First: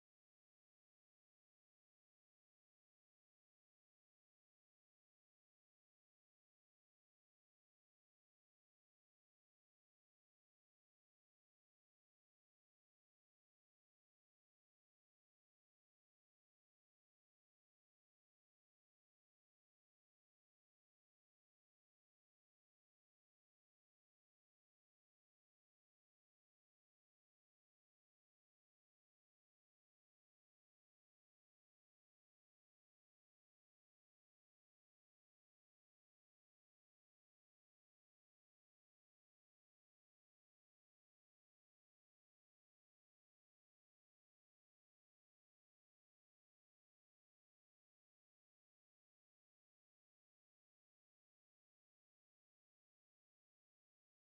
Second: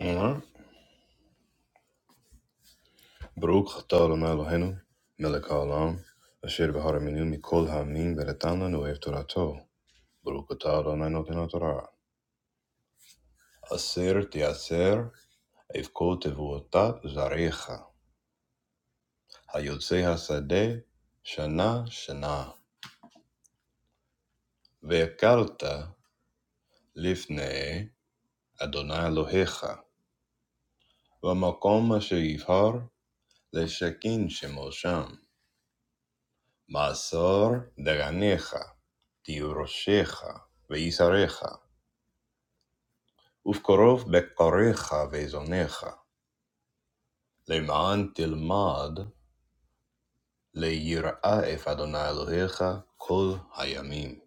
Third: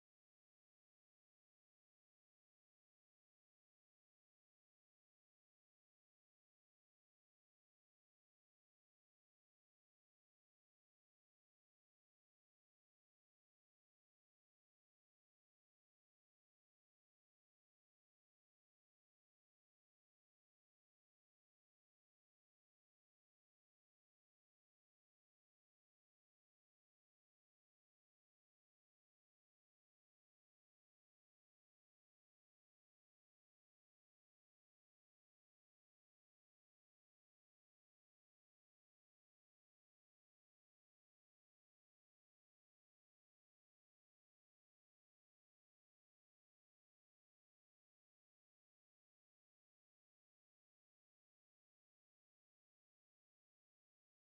Ja, Baruch atah Adonai Eloheinu, melech haolam, asher v'haraminu mikol ha'amim v'natan lanu et torato. Baruch atah Adonai noten Torah. Aser teaser, evkol tevuotat zarecha. Hayotze hasadeh, shana shana. Ve'akalta lifnei Adonai Elohecha. V'makom asher yivhar leshakin shemo sham. Ma'asor daganecha. Tiuroshecha ve'isarecha. ופקרוב בקריך וזונך, למען תלמד ליראה את אדוני אלוהיך כל הימים.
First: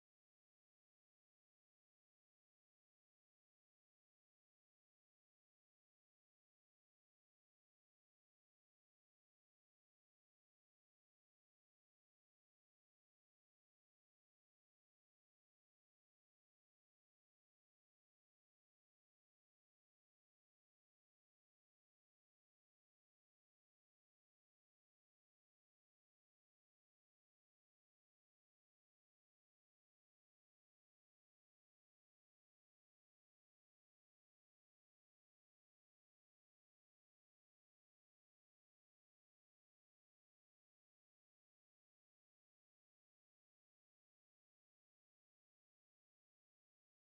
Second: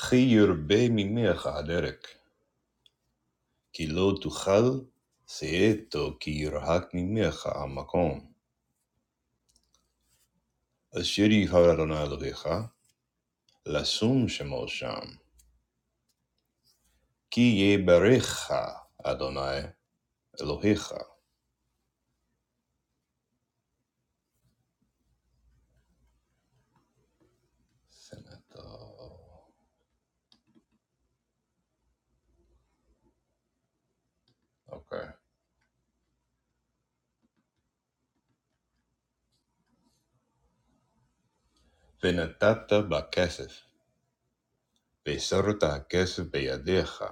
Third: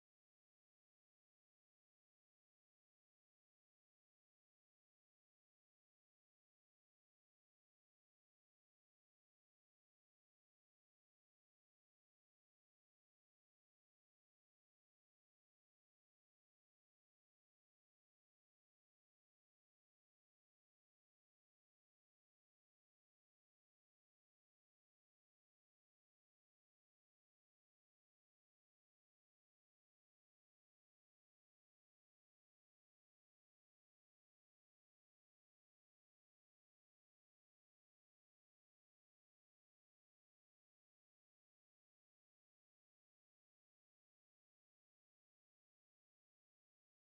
כי ירבה ממך הדרק, כי לא תוכל שאתו כי ירחק ממך המקום. אשר יבחר אדוני אלוהיך, לשום שמו שם, כי יברך אדוני אלוהיך. סנטור. ונתת בכסף. بسرد كسب يديخ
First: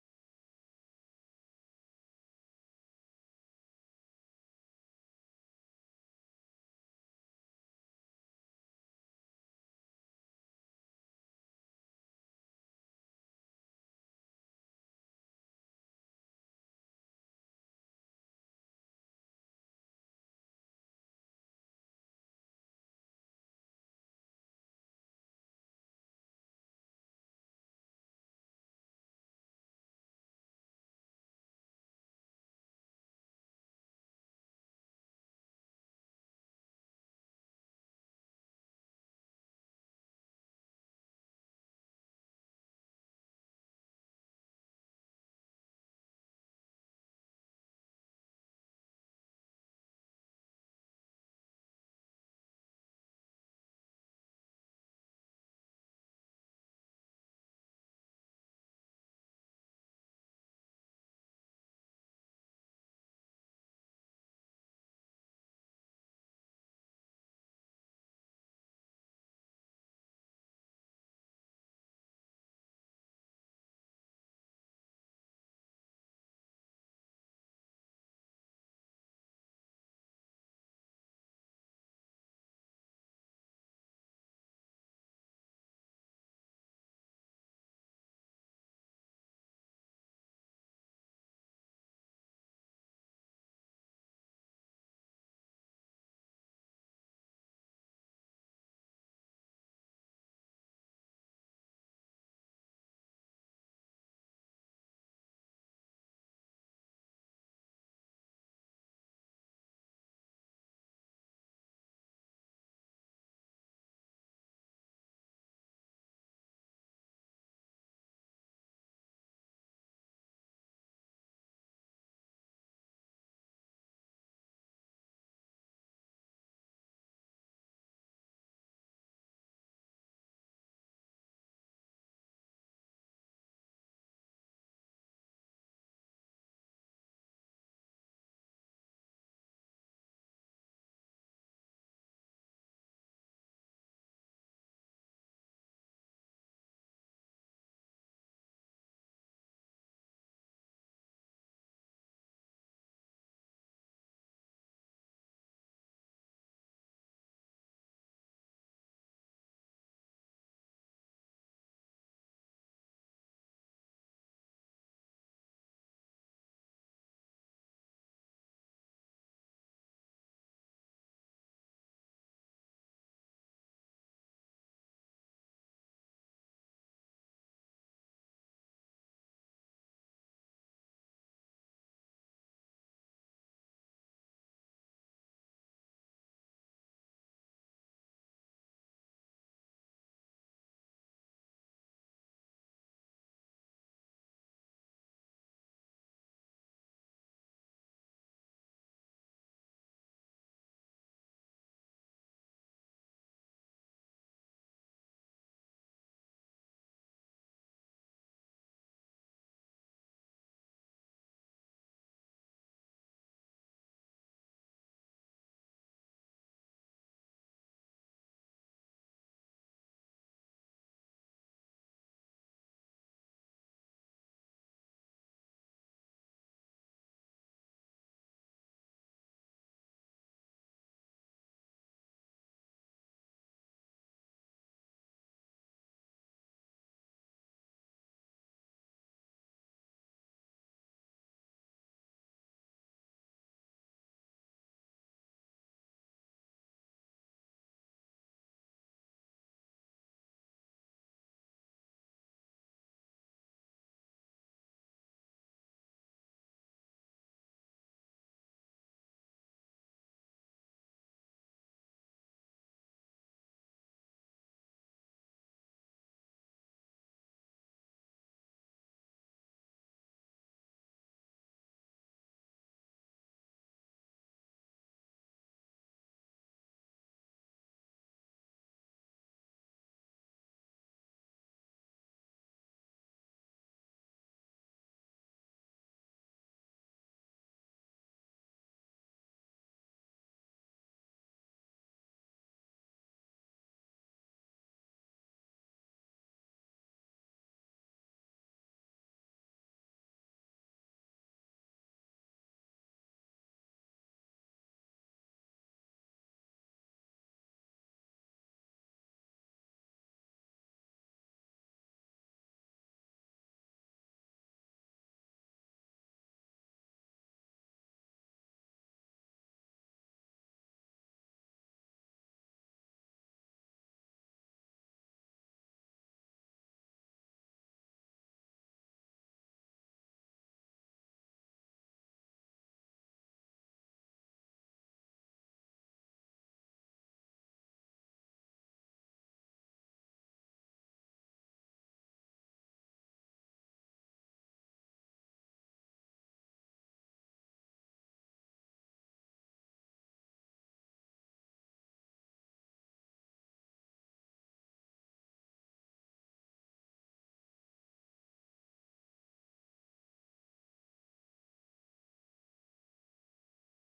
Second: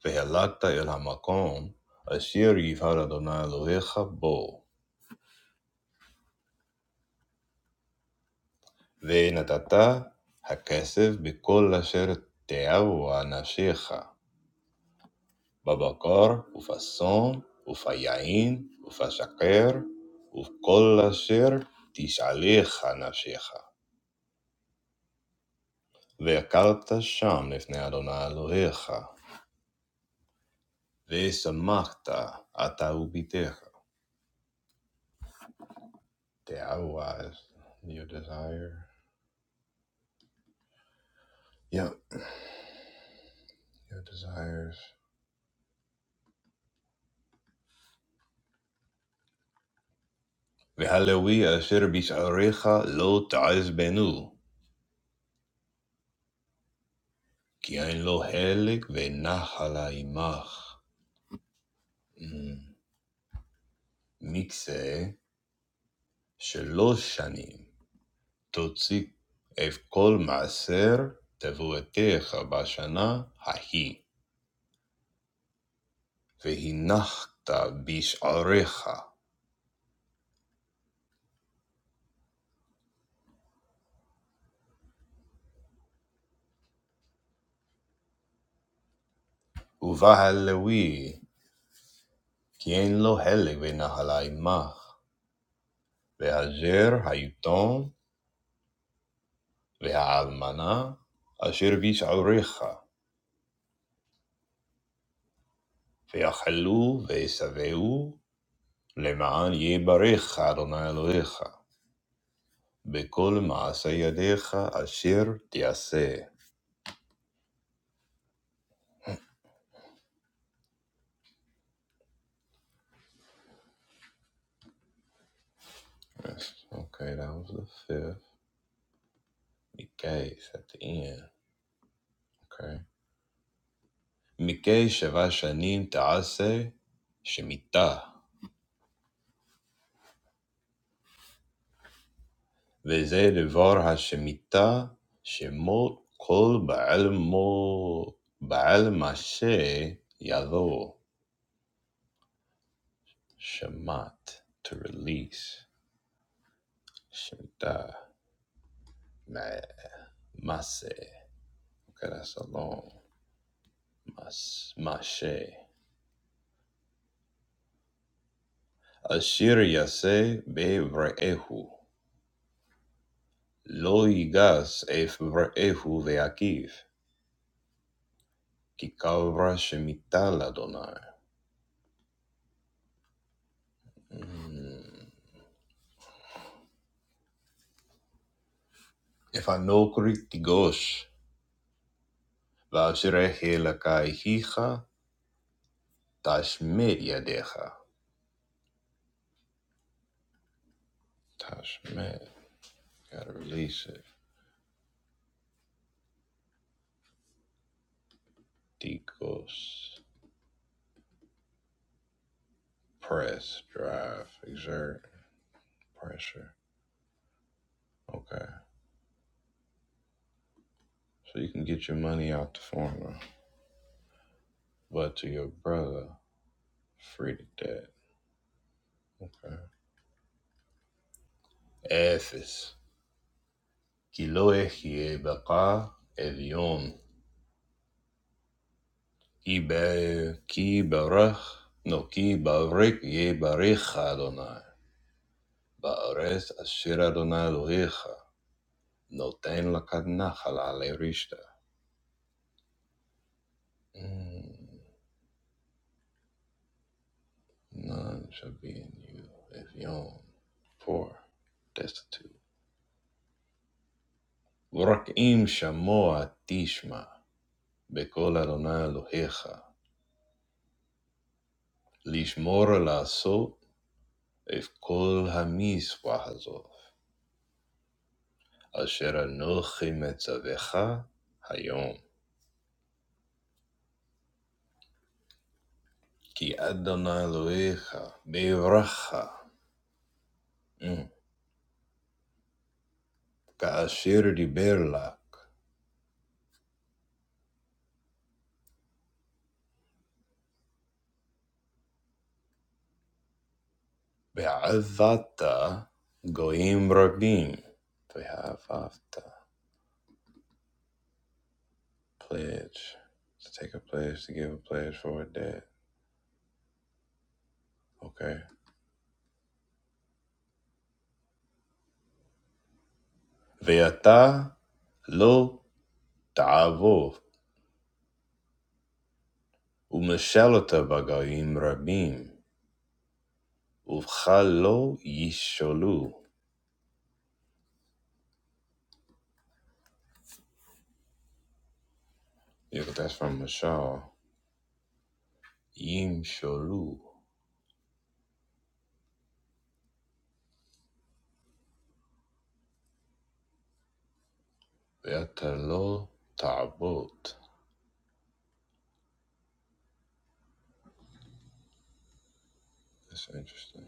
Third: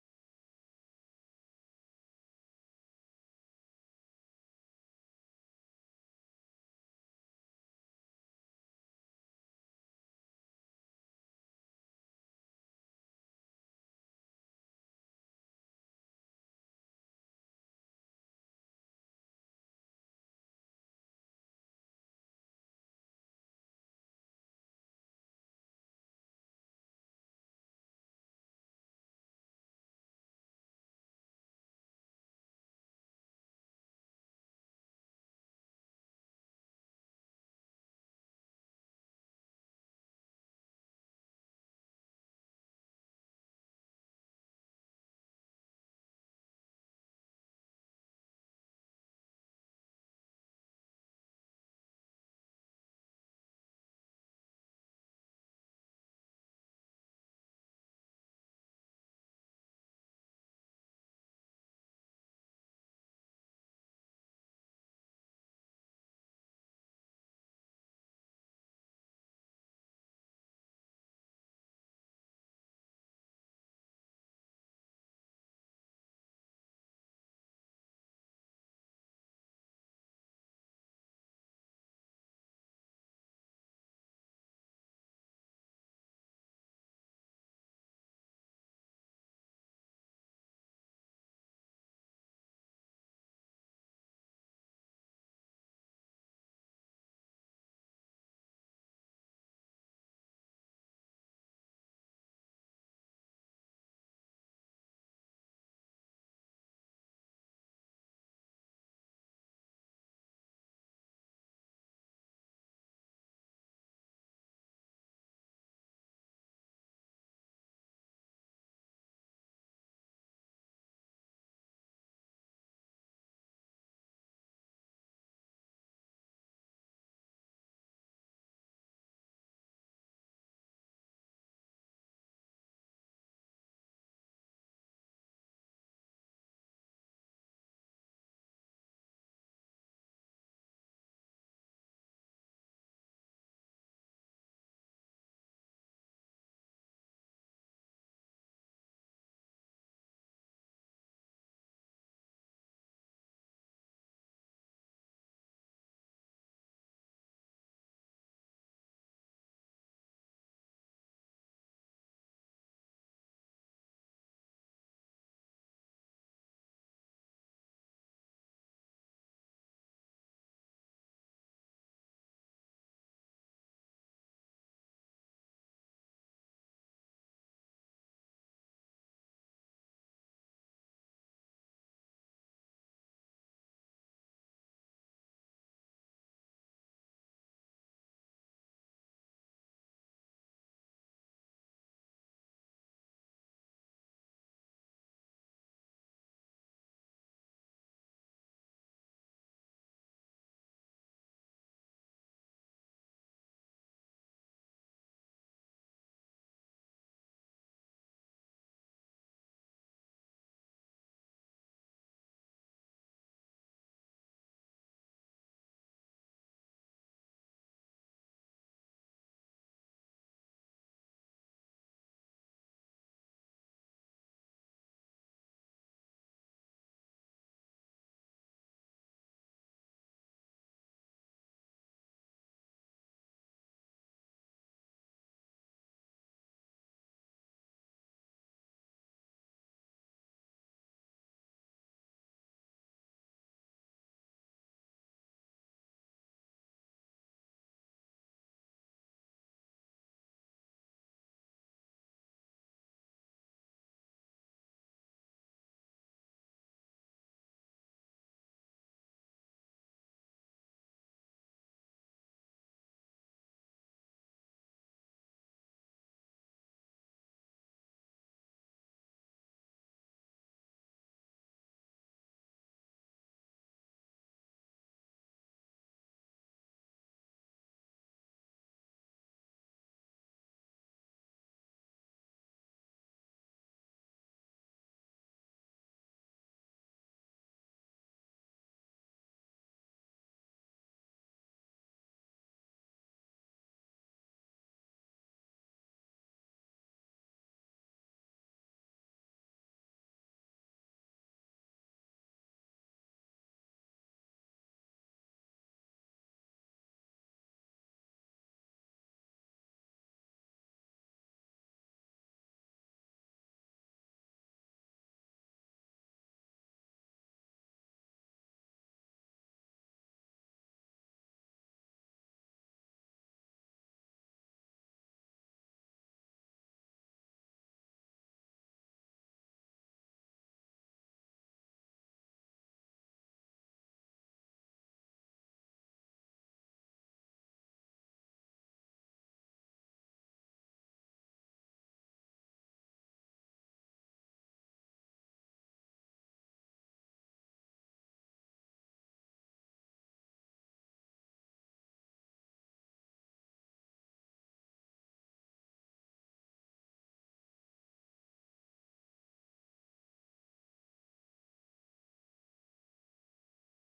فهلكت אל המקום אשר يفعل أدوني إلهيك بو ונתת הכסף בכל אשר תאהו אנשיך, בבקר ובשום וביין ובשקר ובכל אשר תשאליך נפשך. והקלת שם לפני אדוני אלוהיך, ושמחת אתה וביתך. תאהו as your desire. Yeah, Your desires. V'haleluya asher bisharecha lo ta'azbenu. Ki ein lo helek v'nahala imach. Mm. מקצה שלוש שנים, תוציא את כל מעשר תבואתך בשנה ההיא, והנחת בשעריך, ובהלוי, כי אין לו הלג בנחל עמך, והזר היתום והאלמנה אשר בשעריך, ויאכלו וישבעו, למען יברך אדוני אלוהיך, בכל מעשה ידיך אשר תעשה. Okay, that was the fifth. Mikay at the end. Okay, Mikay seven shanim taase shemitah, and this the word shemitah, that all the knowledge, all the knowledge is lost. Shamat to release. Shemita ma Mase. Okay, that's a long mas mashe. Ashir yase be vrehu. Lo yigas ef vrehu veakiv. Ki kavra shemita ladonai. If I no kritigosh, vashrehe lakai hija, tashmer yadecha. Tashmer. Gotta release it. Tikos. Press, drive, exert. Pressure. Okay. So you can get your money out the farmer, but to your brother, free to that. Okay. Ephes. Kiloehi baka evion. Ibe ki barach. No ki barik ye barich donai Baares asher Adonai Elohecha. Noten lakad nachal ale rishta. Mm, None shall be in you evion. Poor, destitute. Urakim shamoa tishma, bekol Adonai Elohecha, lishmor לעשות את כל המצווה הזאת, אשר אנוכי מצווך היום. כי אדוני אלוהיך בירך, אמ, כאשר דיבר לך, ועבדת גויים רבים, ואהבת. Pledge. To take a pledge, to give a pledge for a debt. Okay. And he did not obey, and he was among many people. He did not listen. That's from Misha. He listened, and he did not obey. That's interesting.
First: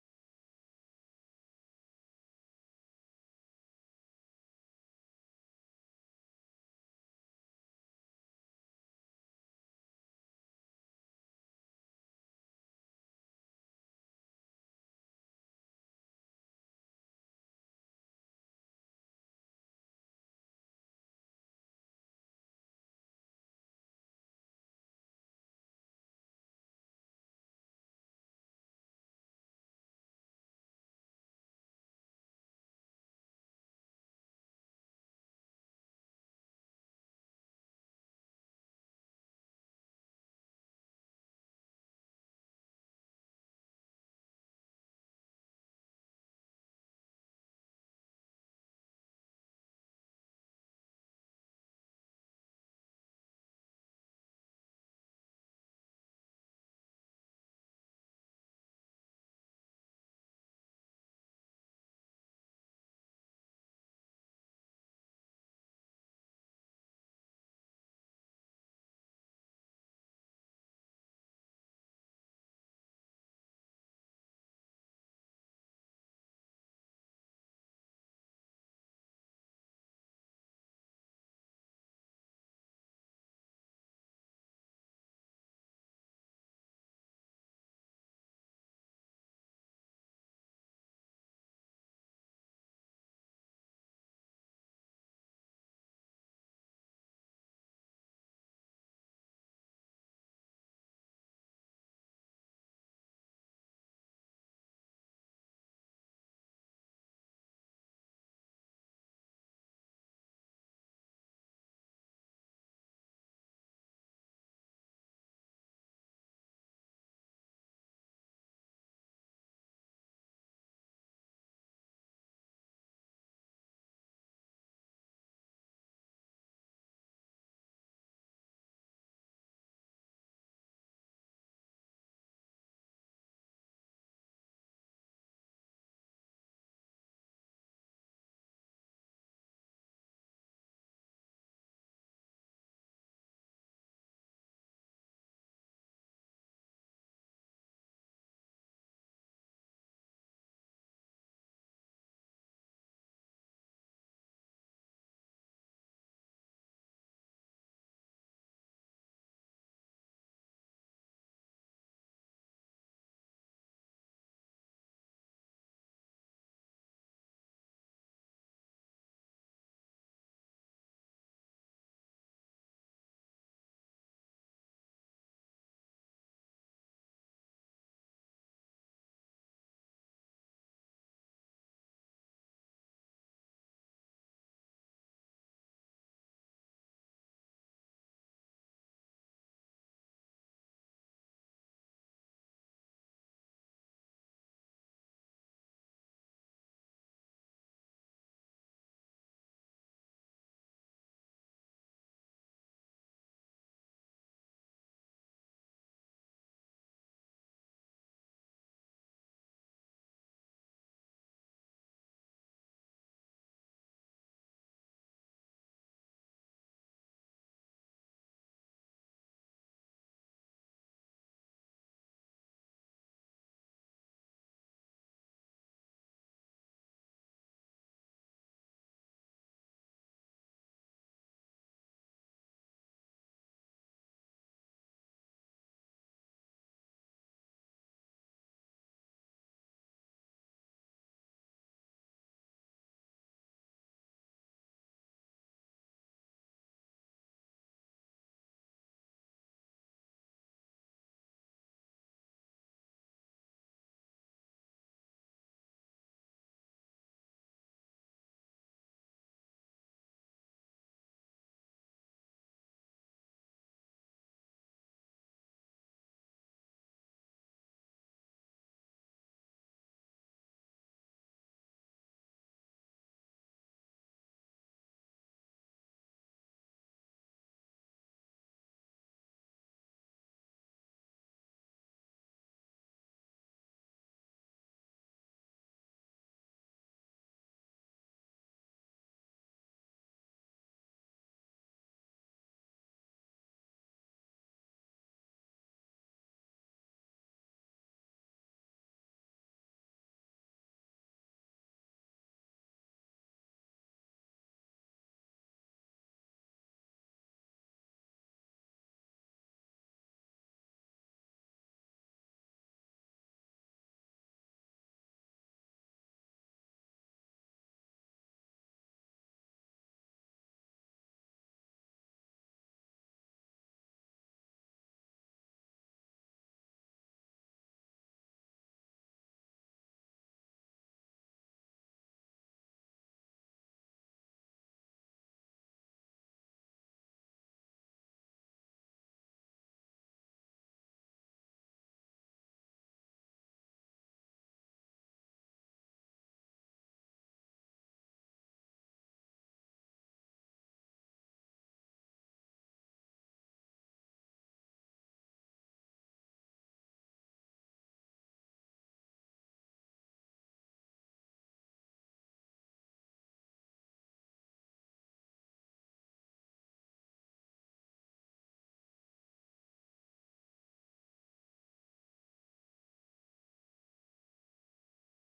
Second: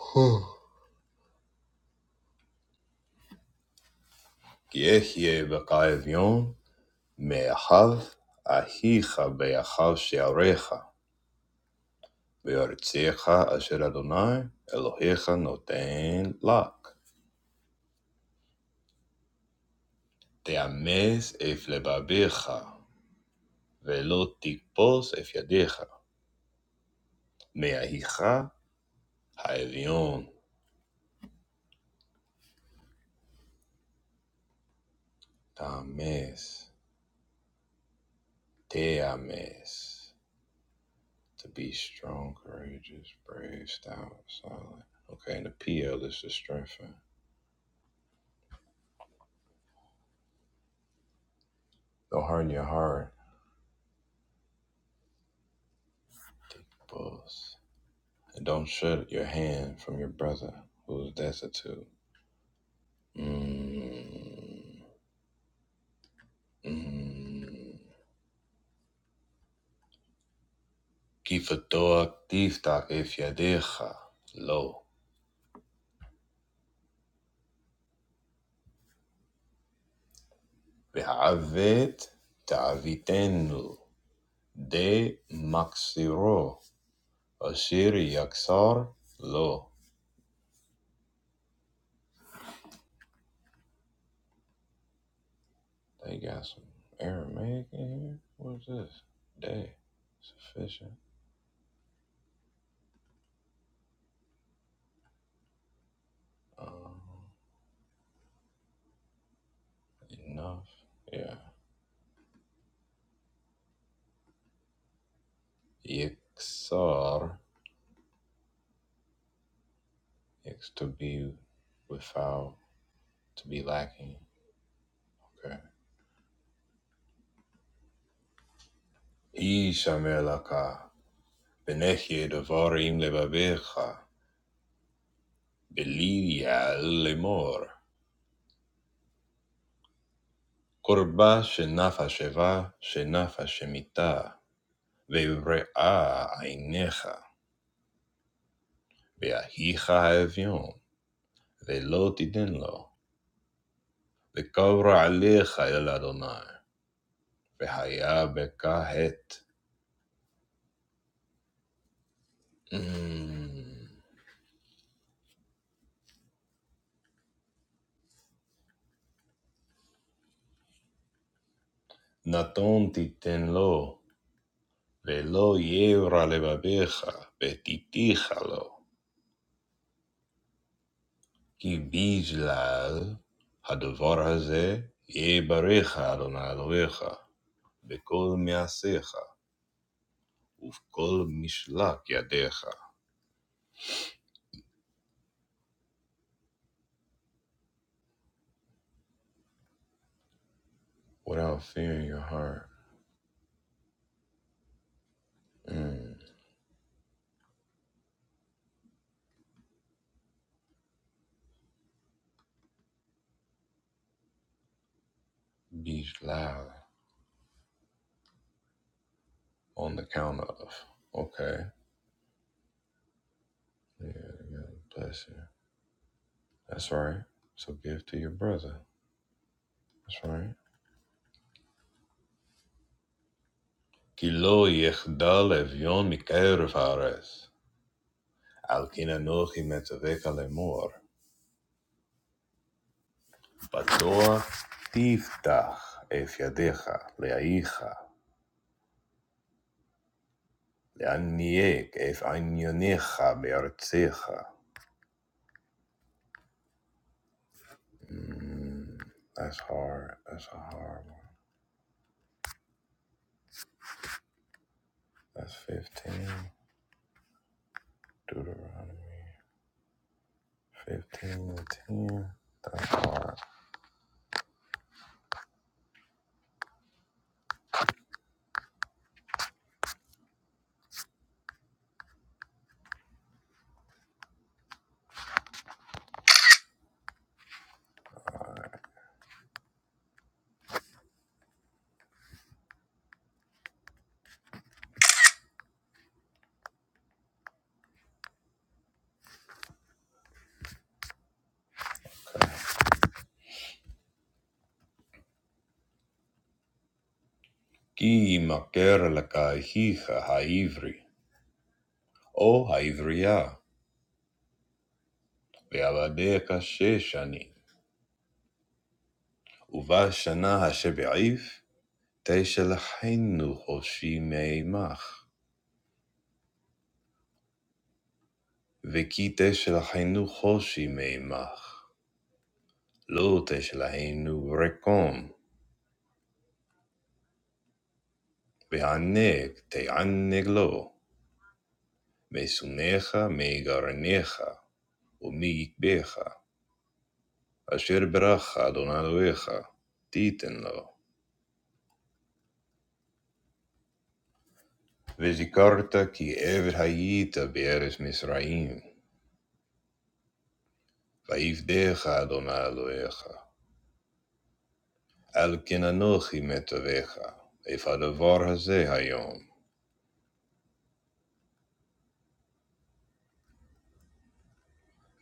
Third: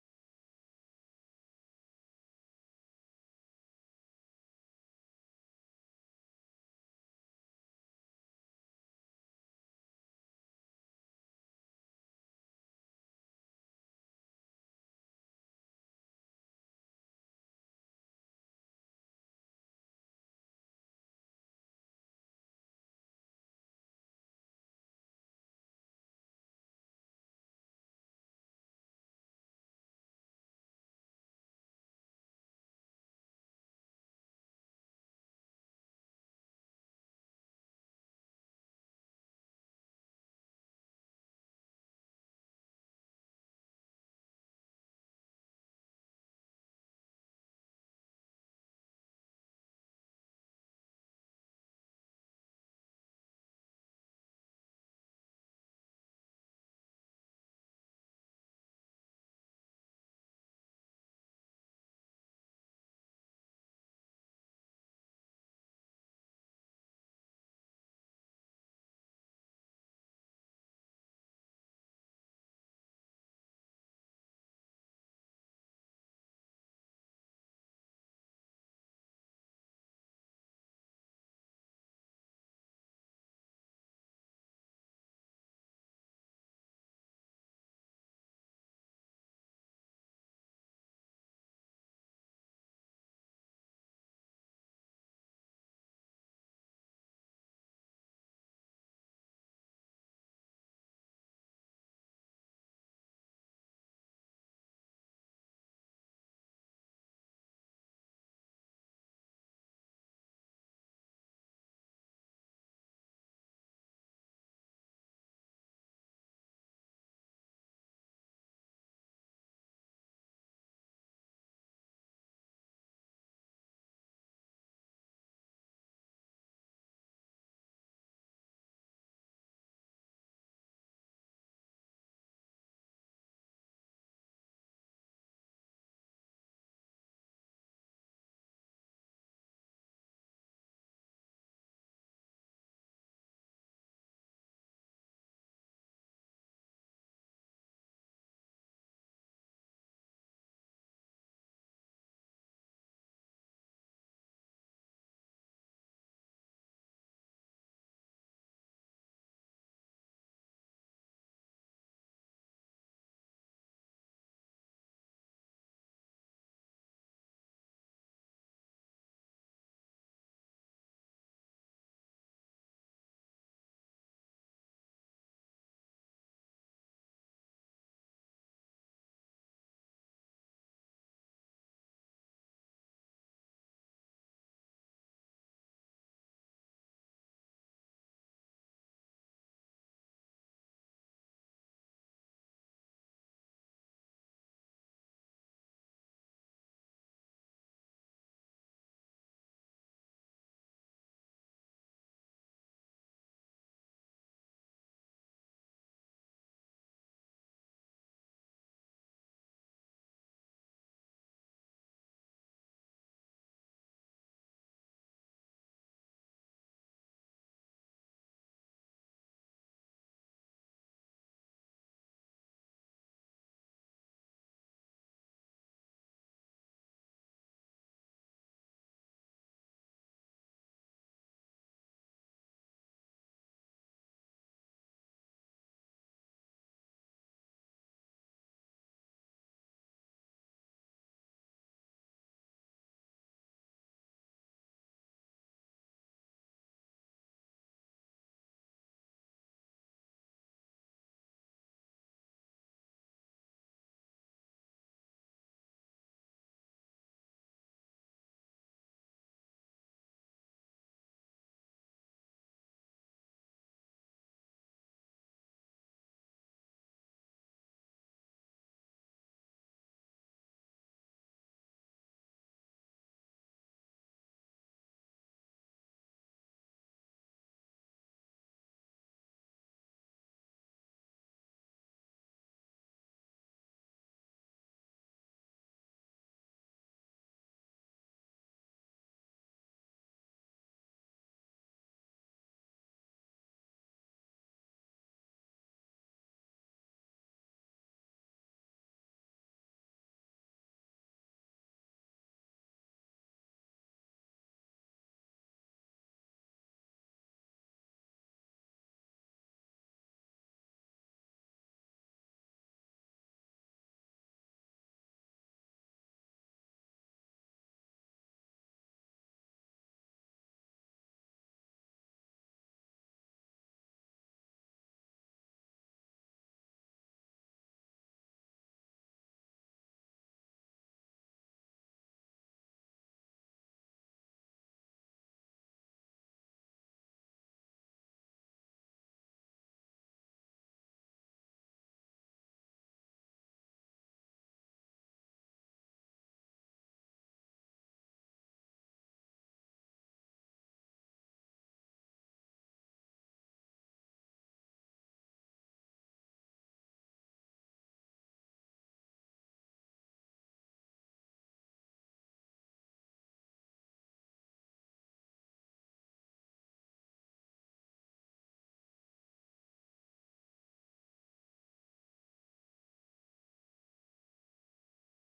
Who? Because he was a man who loved his wife, who loved his children, who wanted to be the Lord's servant. תאמץ אף לבביך, ולא תכבוס אף ידיך, מאחיך האביון. תאמץ, תאמץ. To be strong, courageous, brave, stout, solid. Okay, and the PL is to strengthen. Don't harden your heart, Tickbus. And don't shut your hand from your brother who is destitute. Mm, mm. كيف الطوق تفتح كيف يديها لو بعفت تعفيتين دي مكسيرو أشير يكسر لو They got some Aramaic in here? What is this? Day. Sufficient. Um, enough. Yeah. yiksar Yix to be without, to be lacking. Okay. Ishamelaka. Vinechir dovar im levavecha, beliyal lemor. Korba shenafa shevah, shenafa shemitah. Veibreah ainecha, veahicha avyon. Velotidinlo, vekavra alecha eladonai. Vehayavekahet. Natontidinlo, velotyevra levavecha, betitichalo. כי בגלל הדבר הזה יברך אדוני אלוהיך בכל מעשיך ובכל משלח ידיך. Without fear in your heart. Mm. בגלל. On the count of. Okay. Yeah, yeah. Bless you. That's right. So give to your brother. That's right. כי לא יחדל אביון מקרב הארץ. על כן אנוכי מצווה לאמור. Batoa tiftach ef yadecha leaicha leaniek ef anyonecha beartzecha. That's hard. That's a hard one. That's fifteen. Deuteronomy Fifteen, and ten. Ki makera l'kachicha ha'Ivri, oh ha'Ivriah, be'aladecha she'shanil uva shana hashaviv teishel penuhoshi meimach. וכי תשל היינו חושי מעמך, לא תשל היינו רקום, והענג תענג לו, משונאיך מגרניך, ומיקבך, אשר ברכה אדוני אלוהיך, תיתן לו. וזכרת כי עבד היית בארץ מצרים, ויפדך אדוני אלוהיך, על כן אנוכי מצווך, איפה הדבר הזה היום,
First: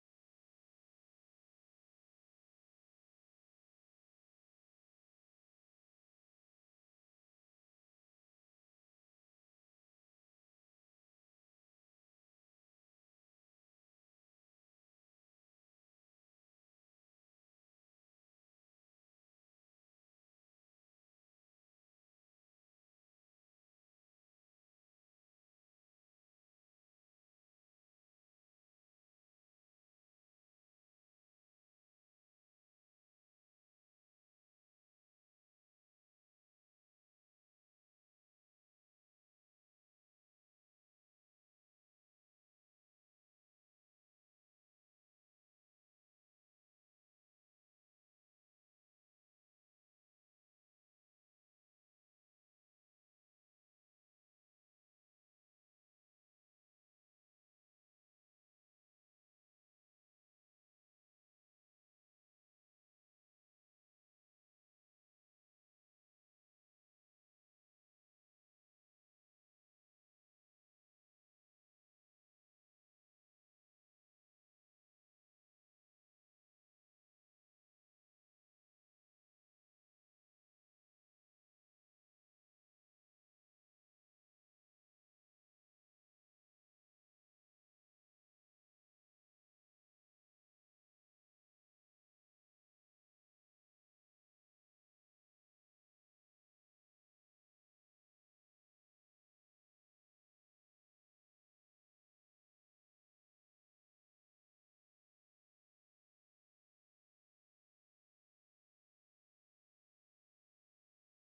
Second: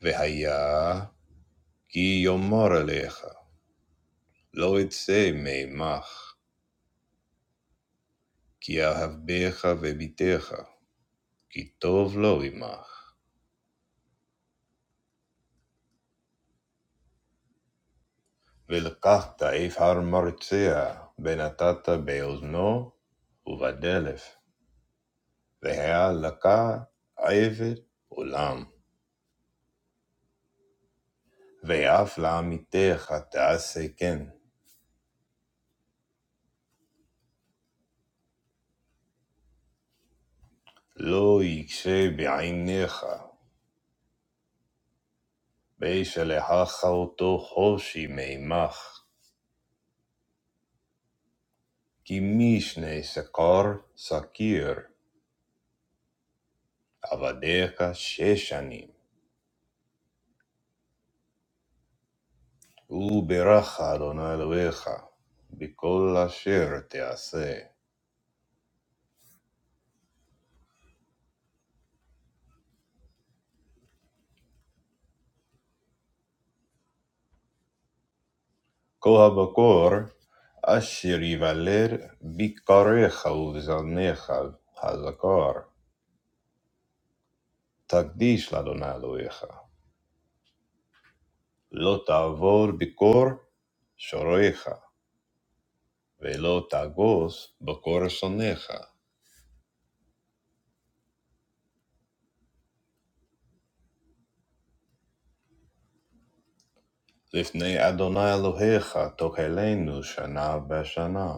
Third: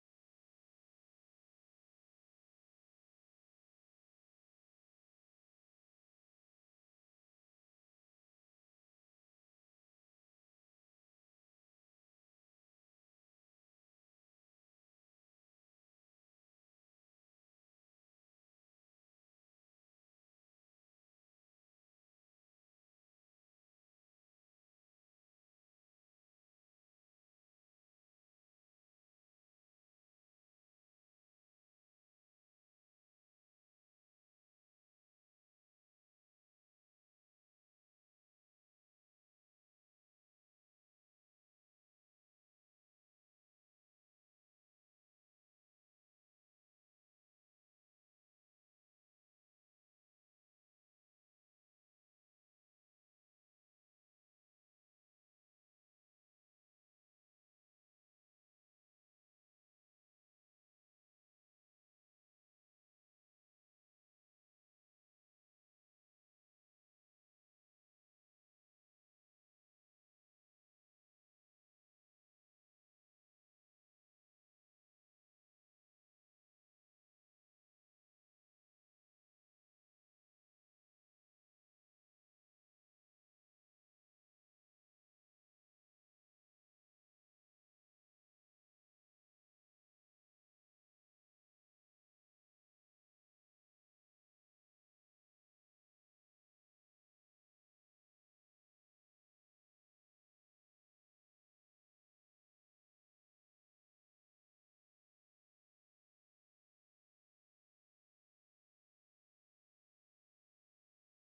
והיה Ki yomora lecha, lo etse meimach. Ki avbecha vebitecha, ki tov lo imach. Ve'lqata ifar marcea benatata be'uzno uvedelef. Ve'halaka aiver olam ve'aflamitecha tease ken. Lo yikshei b'ainecha beish lehachauto hoshi meimach. Ki mishne sekar sakir. avadecha she'shanim uberachad onel uecha bi kol hashir tease koh ba kor ashirivelir bi karicha udisanecha hazakar tadishla donel uecha lo tavur bi kor shoricha ve-lo tagos ba kor sonecha l'fnay Adonai Elohecha tohelenu shana b'shana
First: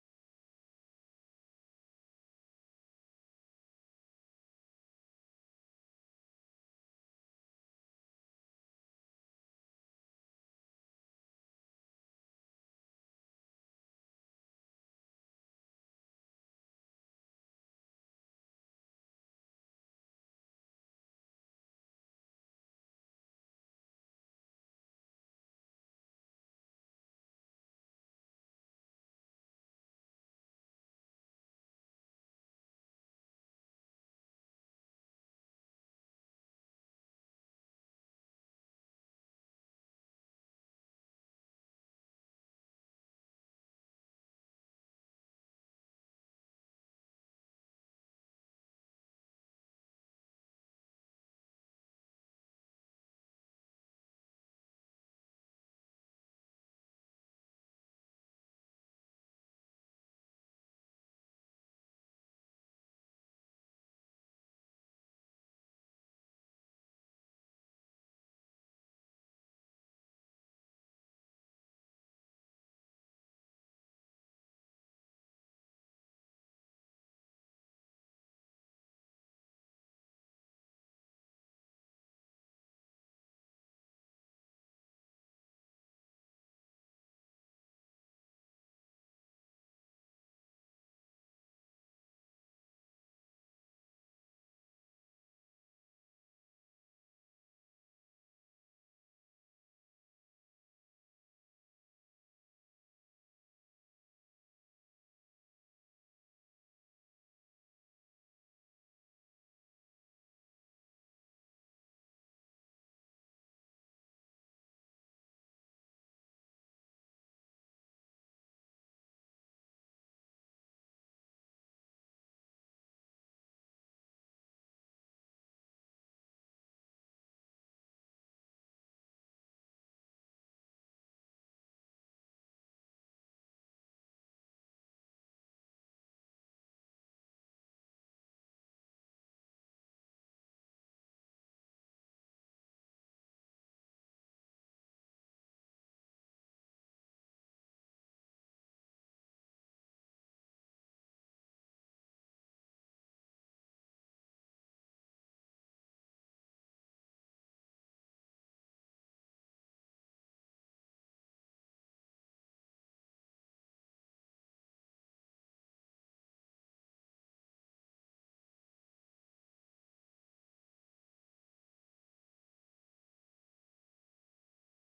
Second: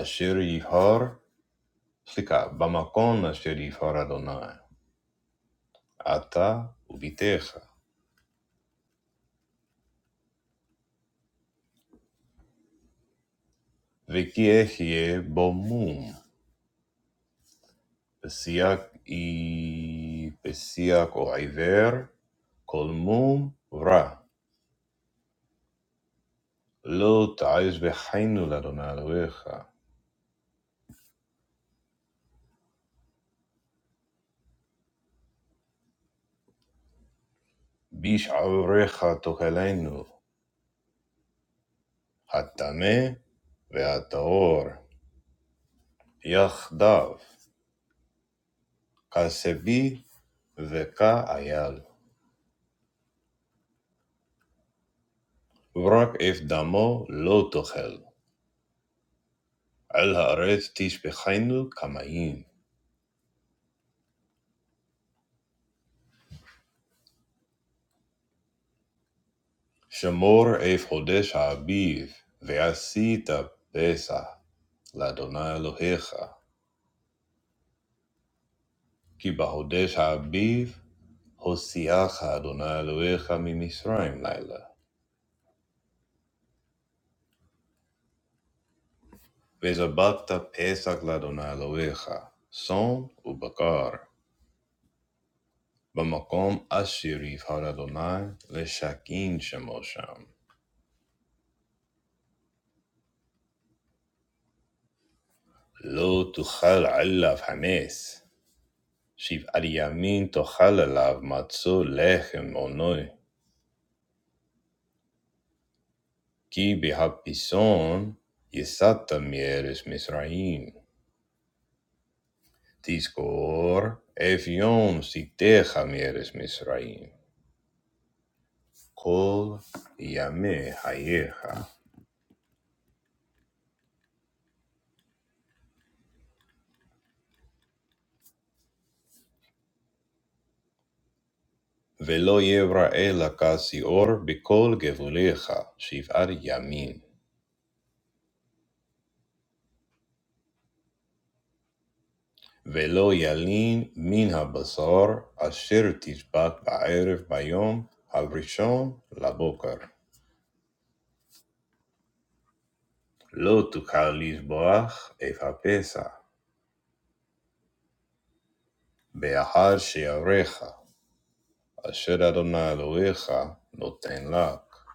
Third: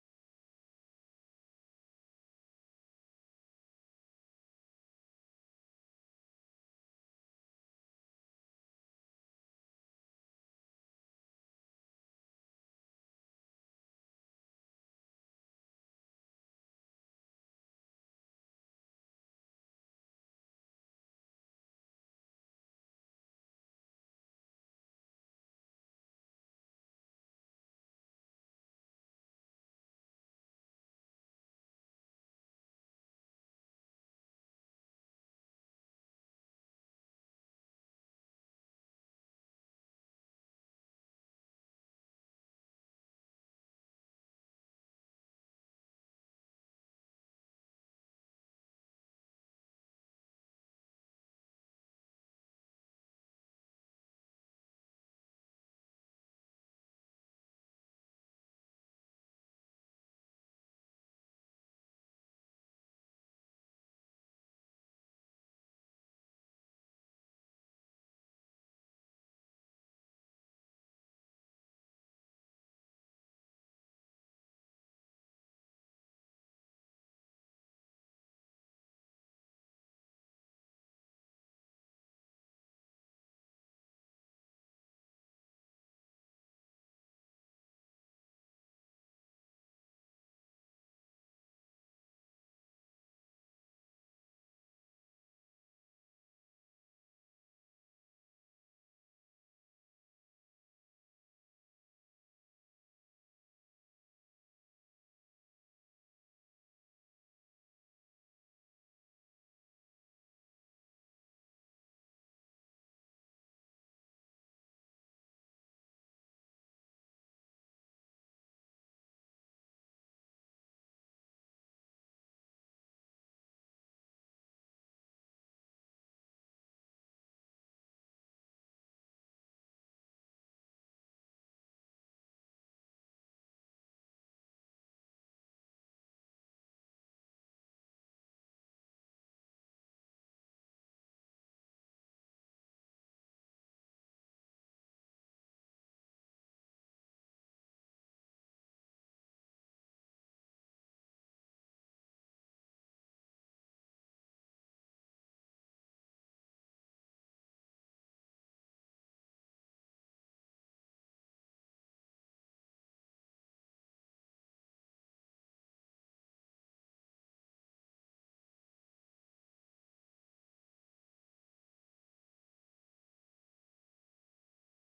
ashirihar. Slicka b'makon asher ifaradonai ata ubitecha vekiehi b'mum pesiak i pesiak oiver kol mum vra lo taiz bechaynu la donal uircha bish avrecha tokelenu atame veataor yachdav kasebi veka ayal vrag efdamo lo tokel. על הארץ תשפכנו כמים, שמור אפודך אביב, ועשית פסח לאדוני אלוהיך. כי בהודש האביב הוציאך אדוני אלוהיך ממצרים לילה, וזבחת פסח לאדוני אלוהיך, צאן ובקר, במקום אשר יבחר אדוני לשכין שמו שם. לא תאכל עליו חמץ, Shiv Ariamim tochalav matzou lechem onoi ki behapiszon yisata mieres Misraim diskor avyon siteh mieres Misraim kol yame hayeha velo yebra elakasior bekol gevulecha Shiv Ariamim velo yalin min ha basor asher tishbat b'ayref bayon alrishon laboker. לא תוכל לטבוח אף הפסע, באחר שיברך, אשר אדוני אלוהיך נותן לך.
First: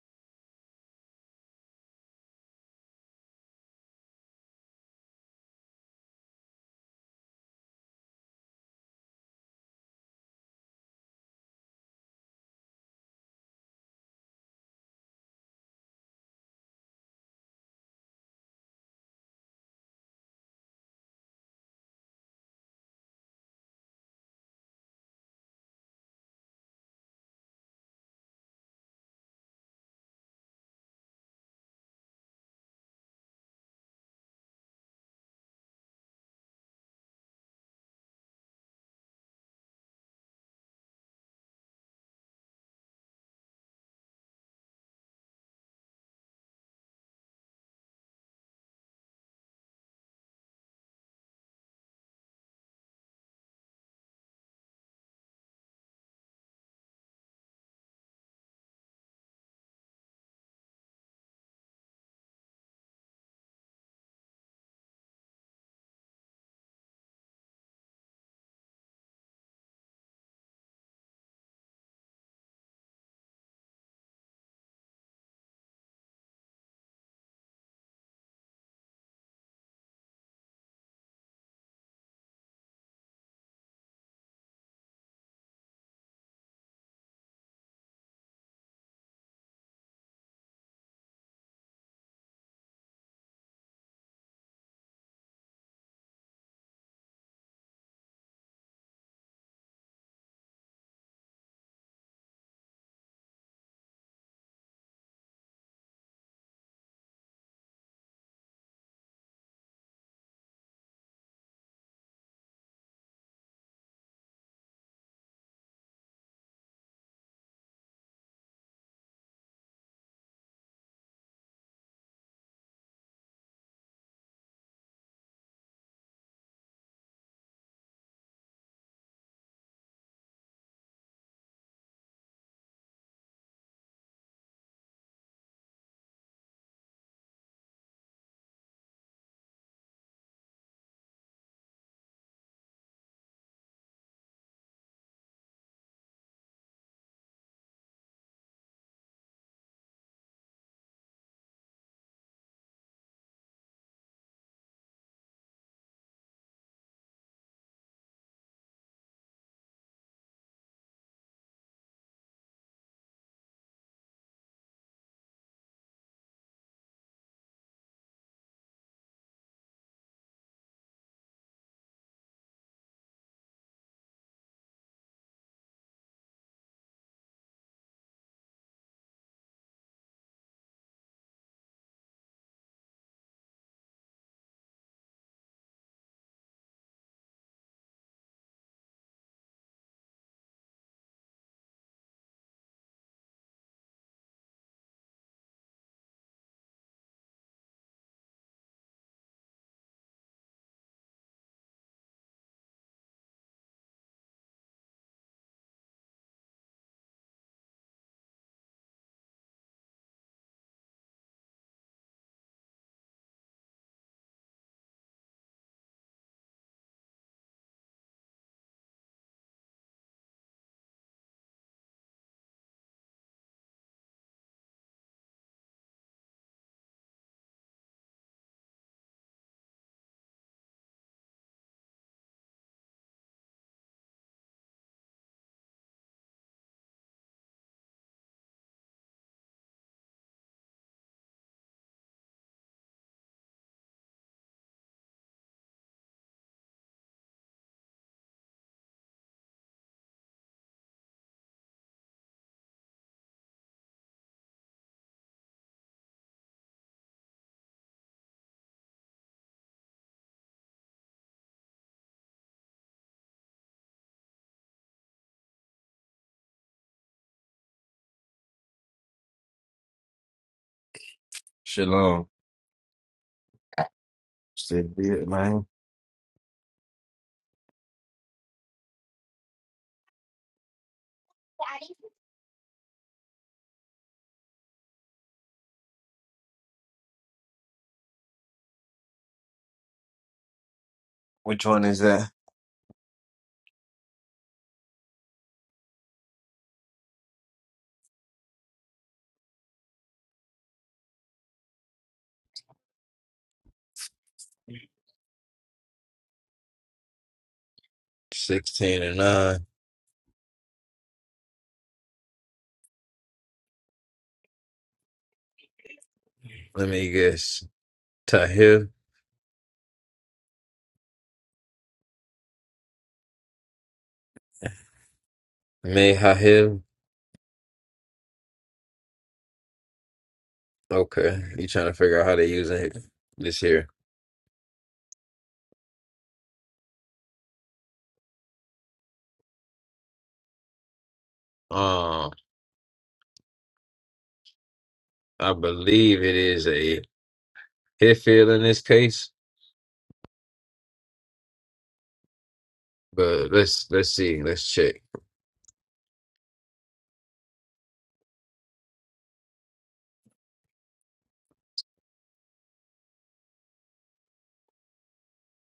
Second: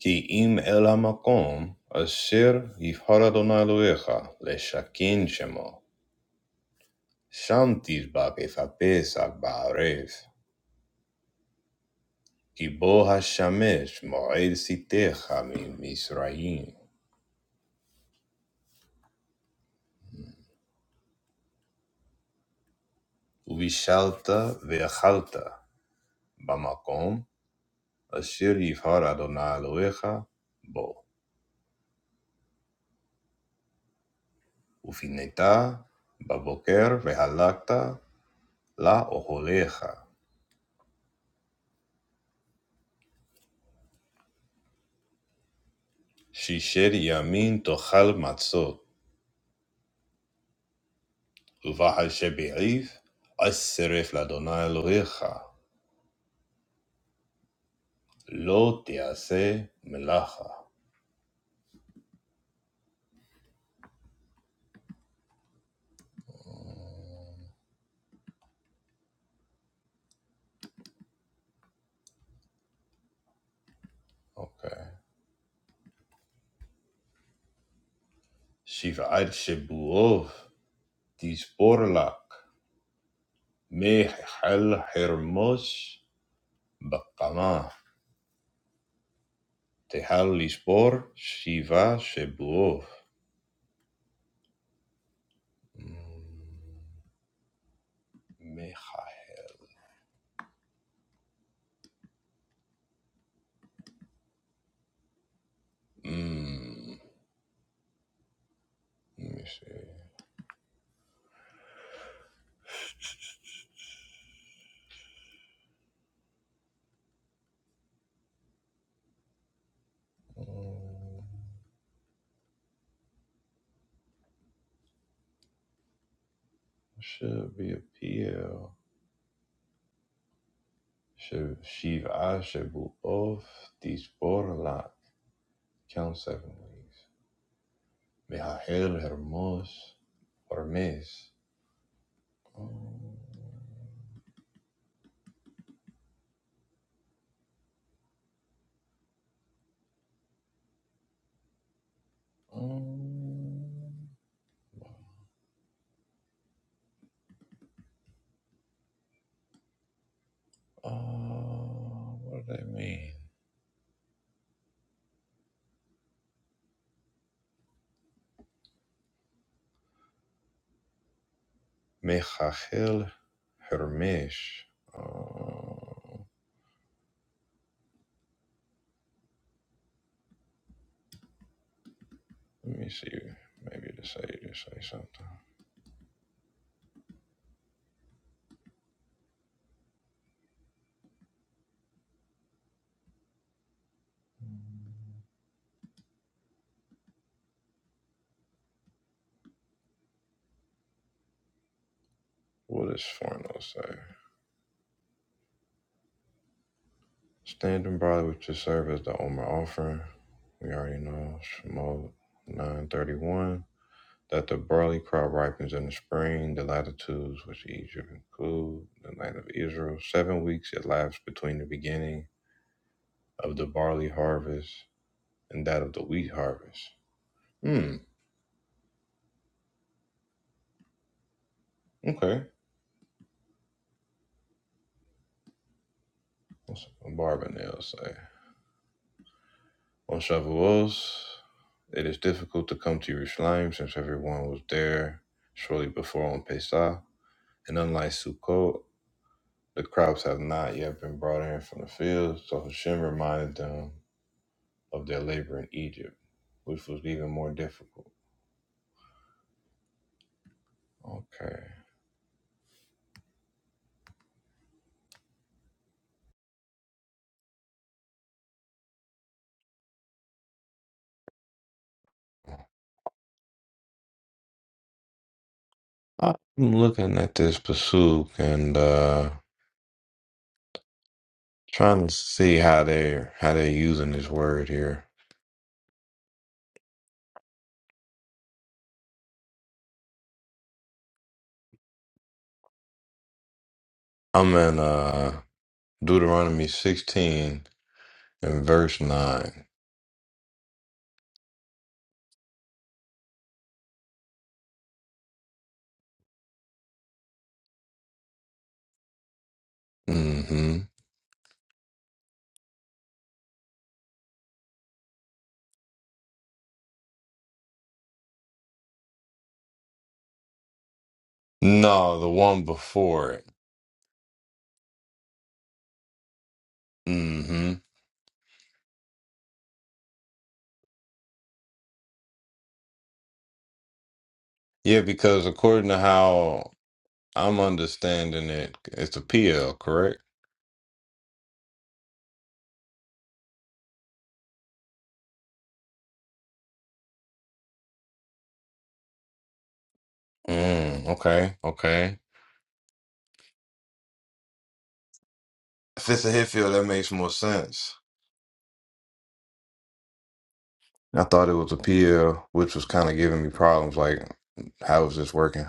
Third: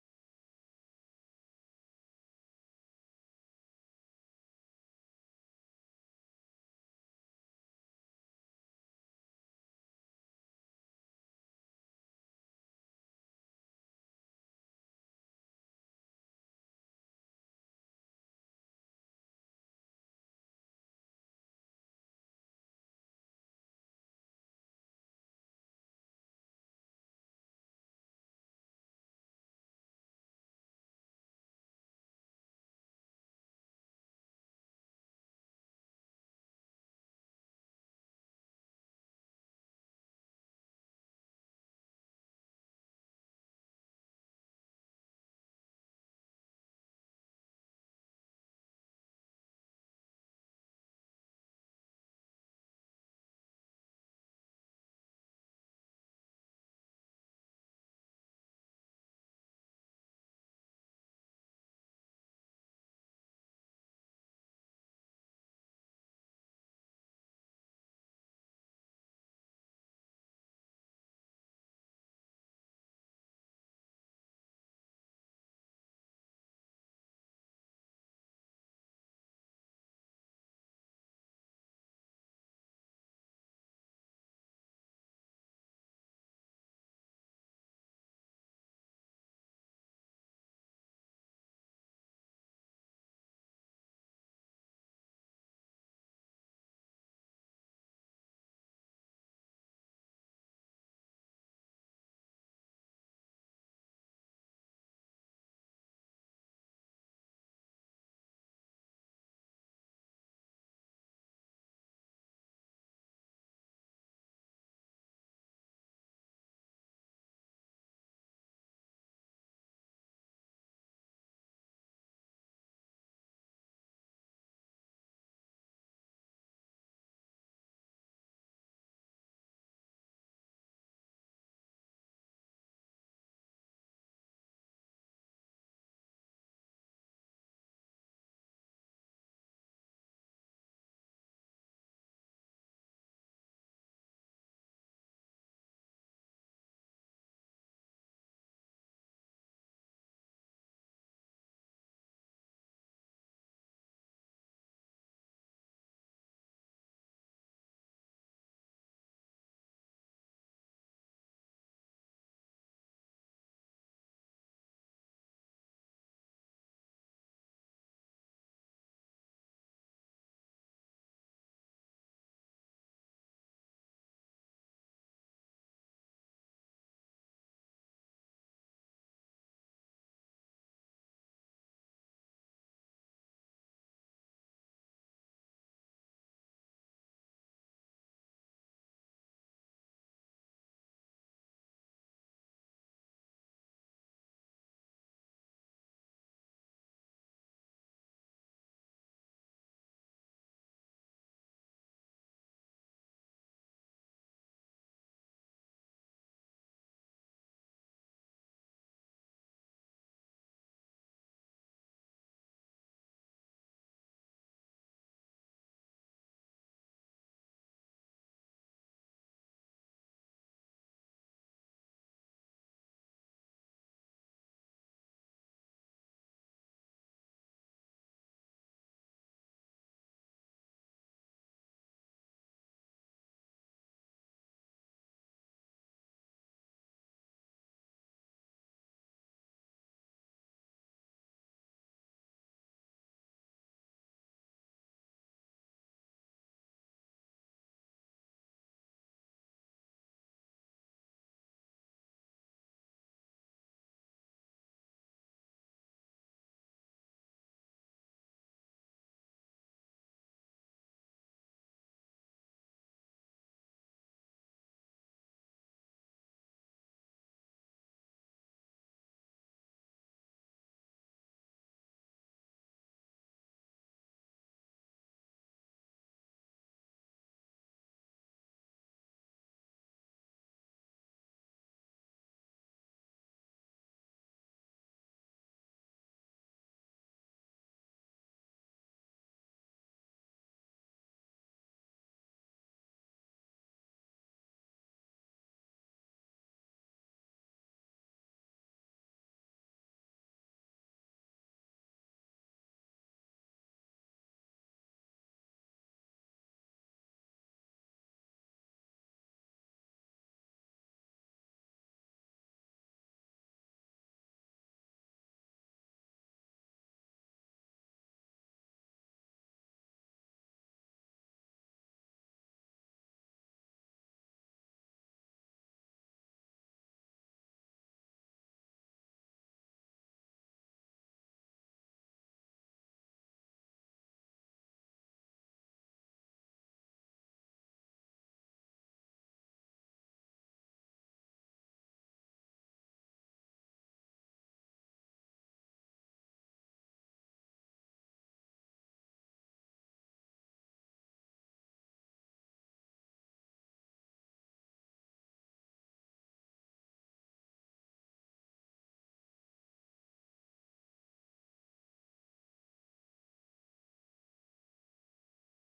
כי אם אל המקום אשר יבחר אדוני אלוהיך לשכן שמו, שם תדבק אף הפסח בערב, כי בו השמש מועד שטתך ממצרים, ובישלת ואכלת במקום אשר יבחר אדוני אלוהיך בו. Ufineta, Baboker, Vehalakta, La Oholecha, Shisher Yamin Tochal Matzot, Uvahal Shebe'if, Asseref Ladonai Elohecha, Lo Tease Melacha. Okay. Shiv'at Shebuov, Tisporlak, Mehal Hermos, Bakama, Tehal Lispor, Shiva Shebuov. Mm. Mm. Let me see. Um, should be a PL. Should Shiva Shebu of Disporla. Count seven ways. Mejajel Hermos Hermes. Um, um, uh, what do they mean? Mejajel Hermes. Uh, let me see. Maybe to say to say something. What does Forno say? Standing by with your serve as the Omer offering. We already know Shemot 931 that the barley crop ripens in the spring, the latitudes which Egypt include, the land of Israel. Seven weeks elapsed between the beginning of the barley harvest and that of the wheat harvest. Hmm, okay. What's a barber say? On Shavuos, it is difficult to come to Yerushalayim since everyone was there shortly before on Pesach. And unlike Sukkot, The crops have not yet been brought in from the fields, so Hashem reminded them of their labor in Egypt, which was even more difficult. Okay. Shalom. Still did, man. I'm looking at this pasuk and uh trying to see how they're how they're using this word here. Which one is that? I'm in uh Deuteronomy 16 and verse 9. 16 and 9. Mm-hmm. Let me guess. Tahil? No, the one before it. Mehahil? Mm-hmm. Okay. You trying to figure out how to use it this here. Yeah, because according to how I'm understanding it. It's a PL, correct? Um, I believe it is a Hifil in this case, Mm, okay, okay. but let's let's see. Let's check. If it's a hit field, that makes more sense. I thought it was a PL, which was kind of giving me problems. Like, how is this working?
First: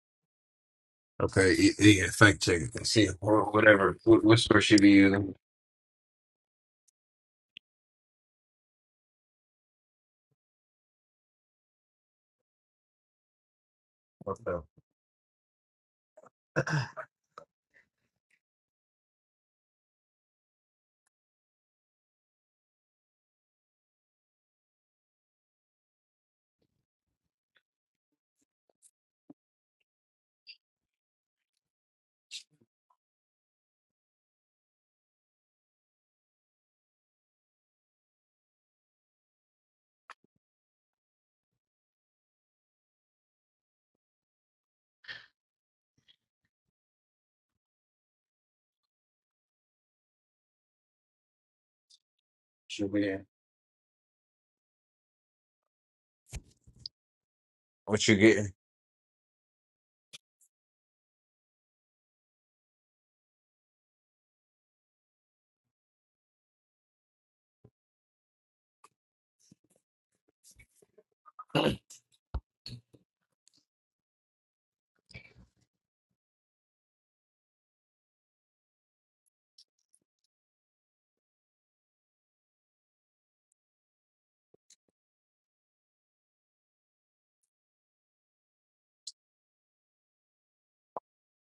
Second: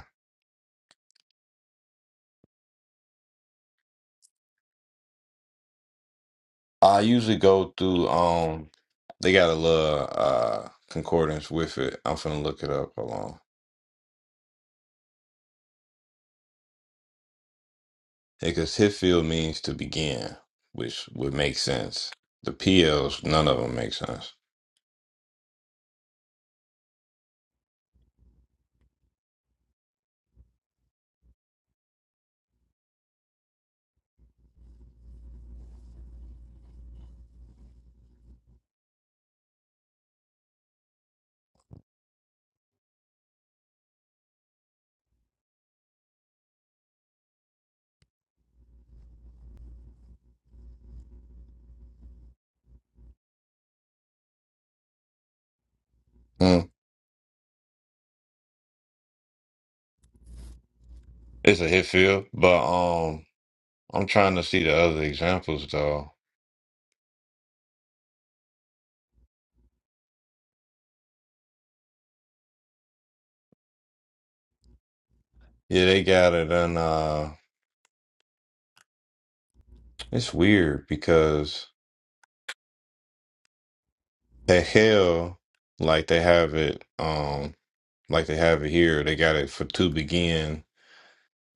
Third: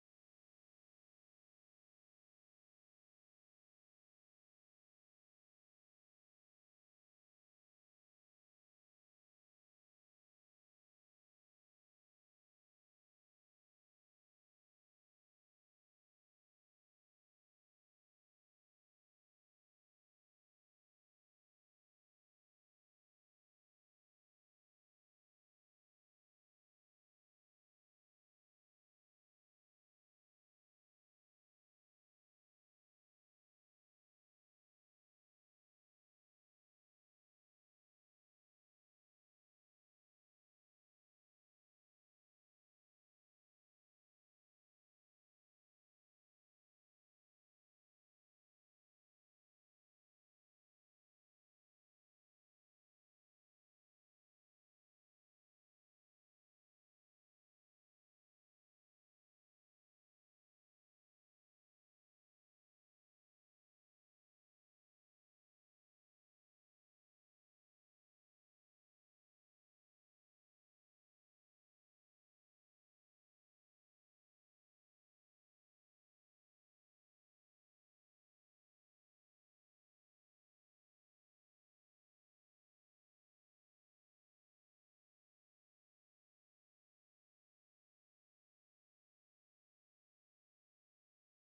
Okay, you, you fact check it. Let's see. Or whatever. What, what store should be using? I usually go through. Um, they got a little uh concordance with it. I'm finna look it up. Hold on, What the? because hit field means to begin, which would make sense. The PLs, none of them make sense. Should be in. Mm. What you getting? It's a hit field, but um. I'm trying to see the other examples though. Yeah, they got it and uh it's weird because at hell, like they have it um like they have it here, they got it for to begin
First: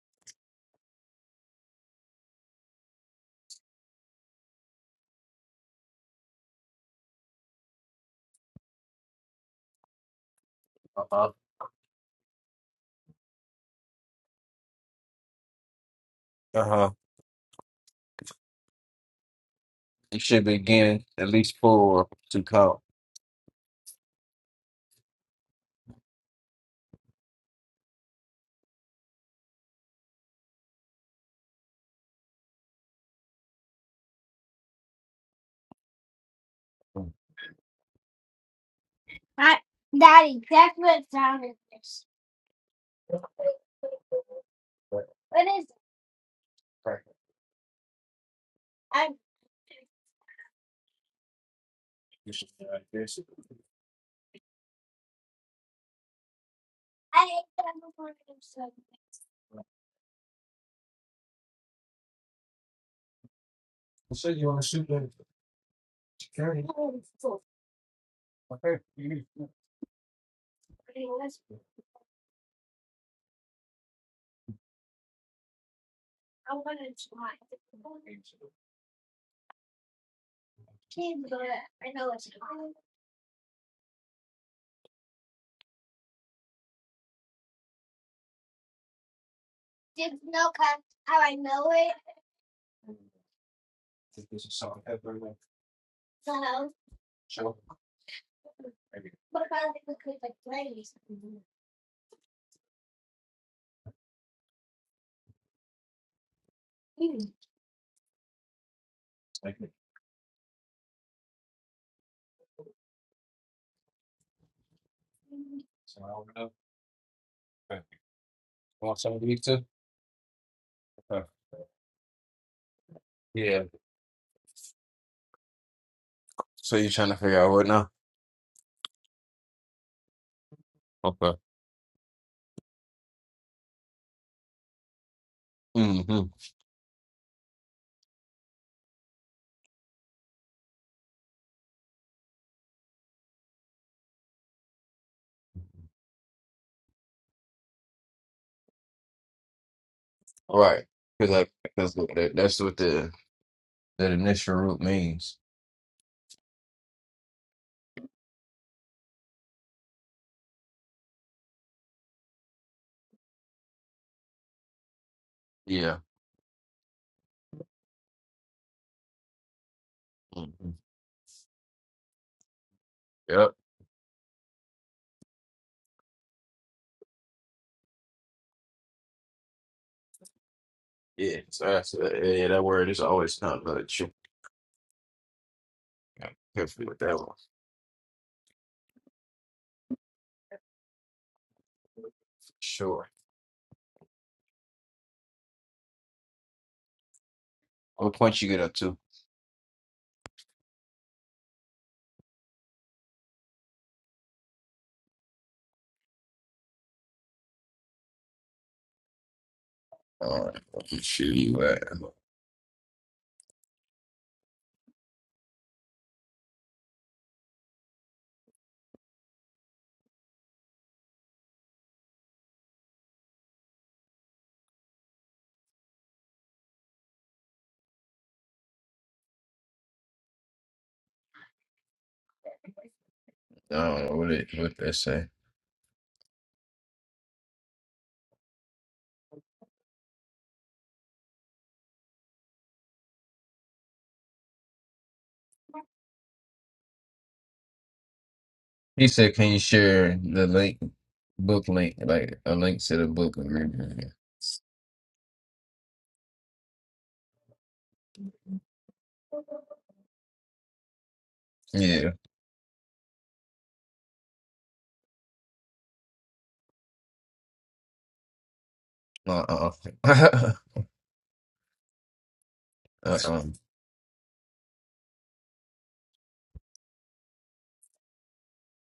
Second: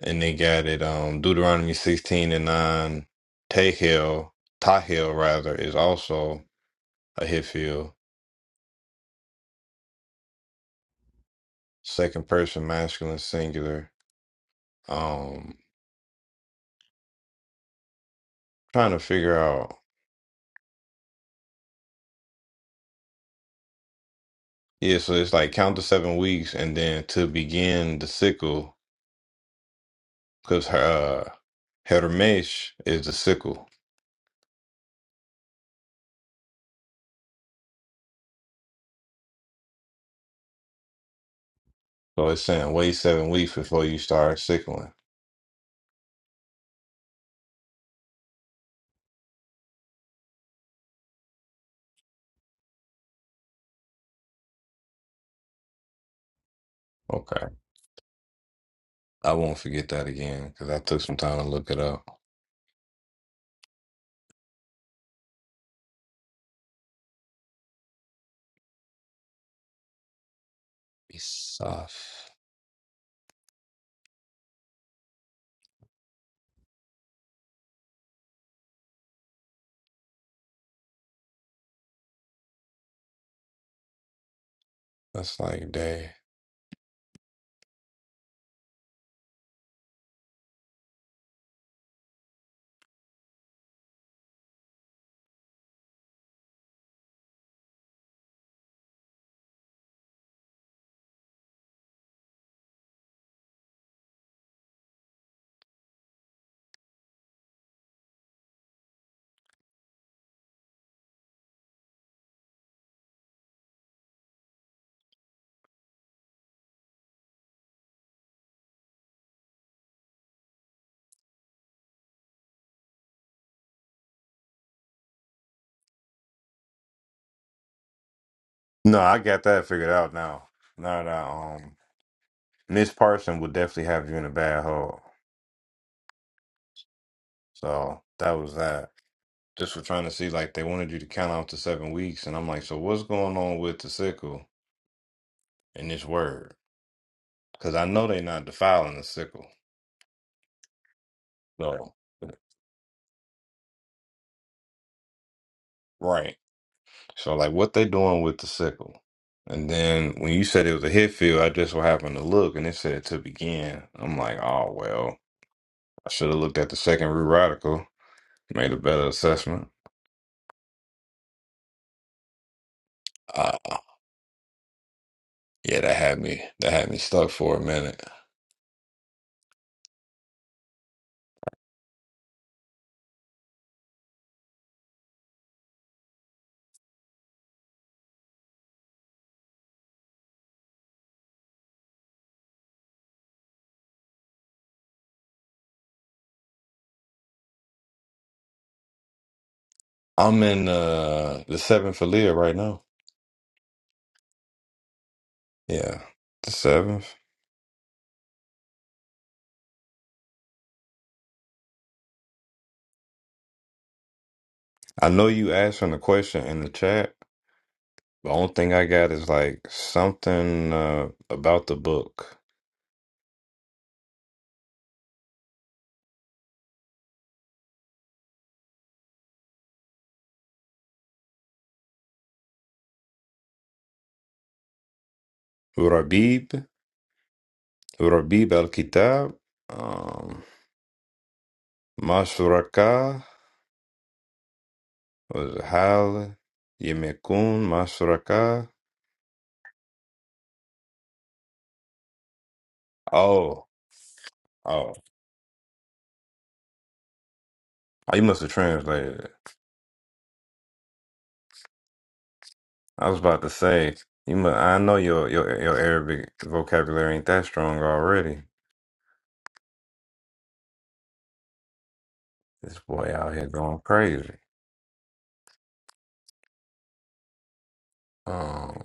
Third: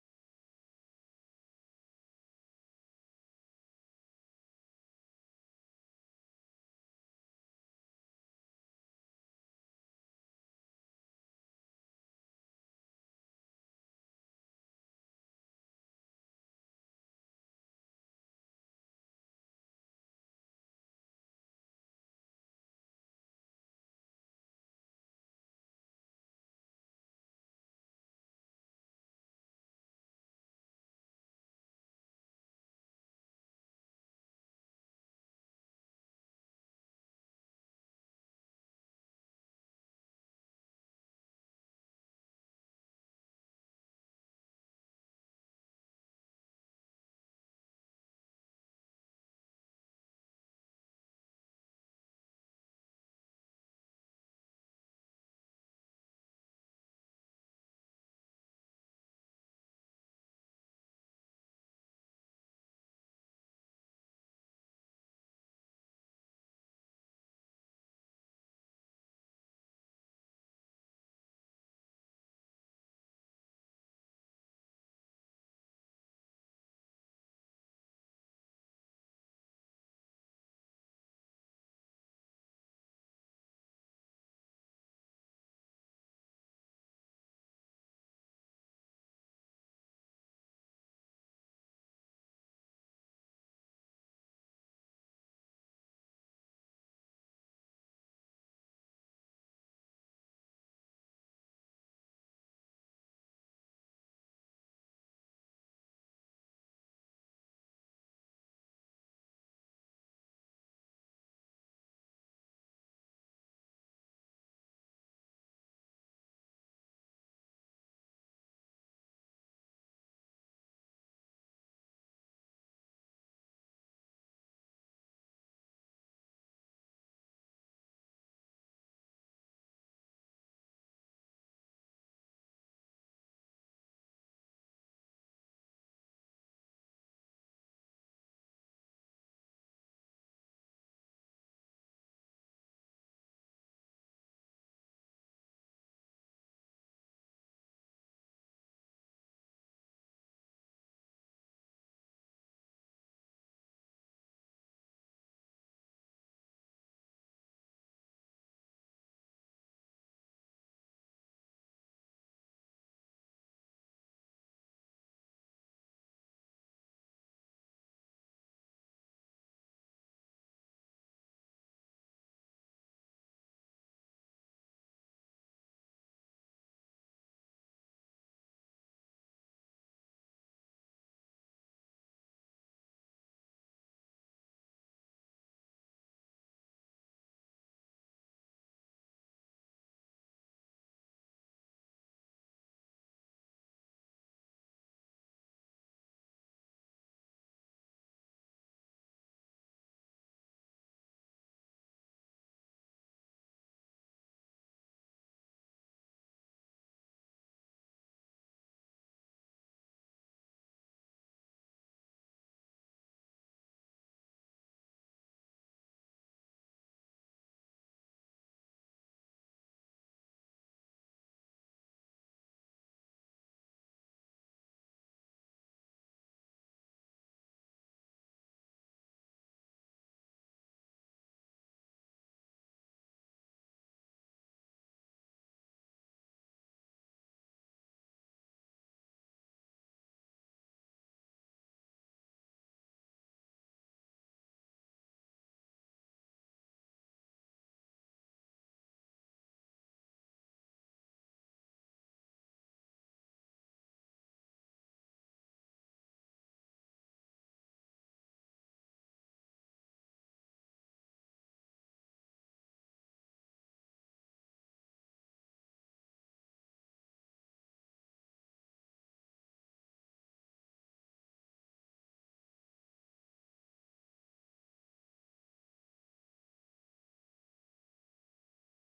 and they got it um Deuteronomy sixteen and nine Tehel, Tahel rather, is also a Hitfield. Uh-huh. Second person masculine singular. Um Uh huh. trying to figure out It should be getting at least four to count. yeah, so it's like count the seven weeks and then to begin the sickle because her uh, Hermesh is the sickle. So it's saying wait seven weeks before you start sickling. Okay. I won't forget that again because I took some time to look it up. So you want to shoot them for security? Okay. you- Isaf. That's like day. This is something that we're going show. Maybe. like, so I don't know. Okay. You Want some of these too? Okay. Yeah. So you're trying to figure out what now? No, I got that figured out now. Now that Okay. um Miss Parson would definitely have you in a bad hole. Mm-hmm. So that was that. Just for trying to see, like they wanted you to count out to seven weeks, and I'm like, so what's going on with the sickle in this word? Because I know they not defiling the sickle. Right. Because I, So because that's what the that initial root means. Right. So like what they doing with the sickle. And then when you said it was a hit field, I just so happened to look and it said to begin. I'm like, oh well, Yeah. I should have looked at the second root radical, made a better assessment. hmm Yep. Uh yeah, that had me that had me stuck for a minute. Yeah. So that's uh, yeah, that word is always kind of true. I'm Careful with that one. for Sure. What point you get up to? I'm in uh the seventh Aaliyah right now. Yeah. The seventh. All right, shoot you at. I know you asking the question in the chat. The only thing I got is like something uh about the book. I don't know what it what that say. Rabib? ربيب الكتاب um, ما شركاء الحال يم ما شركاء He said, "Can you share the link, book link, like a link to the book?" oh oh oh, you must have translated it Yeah. I was about to say you must, I know your, your your Arabic vocabulary ain't that strong already Uh uh. Uh this boy out uh. here going crazy um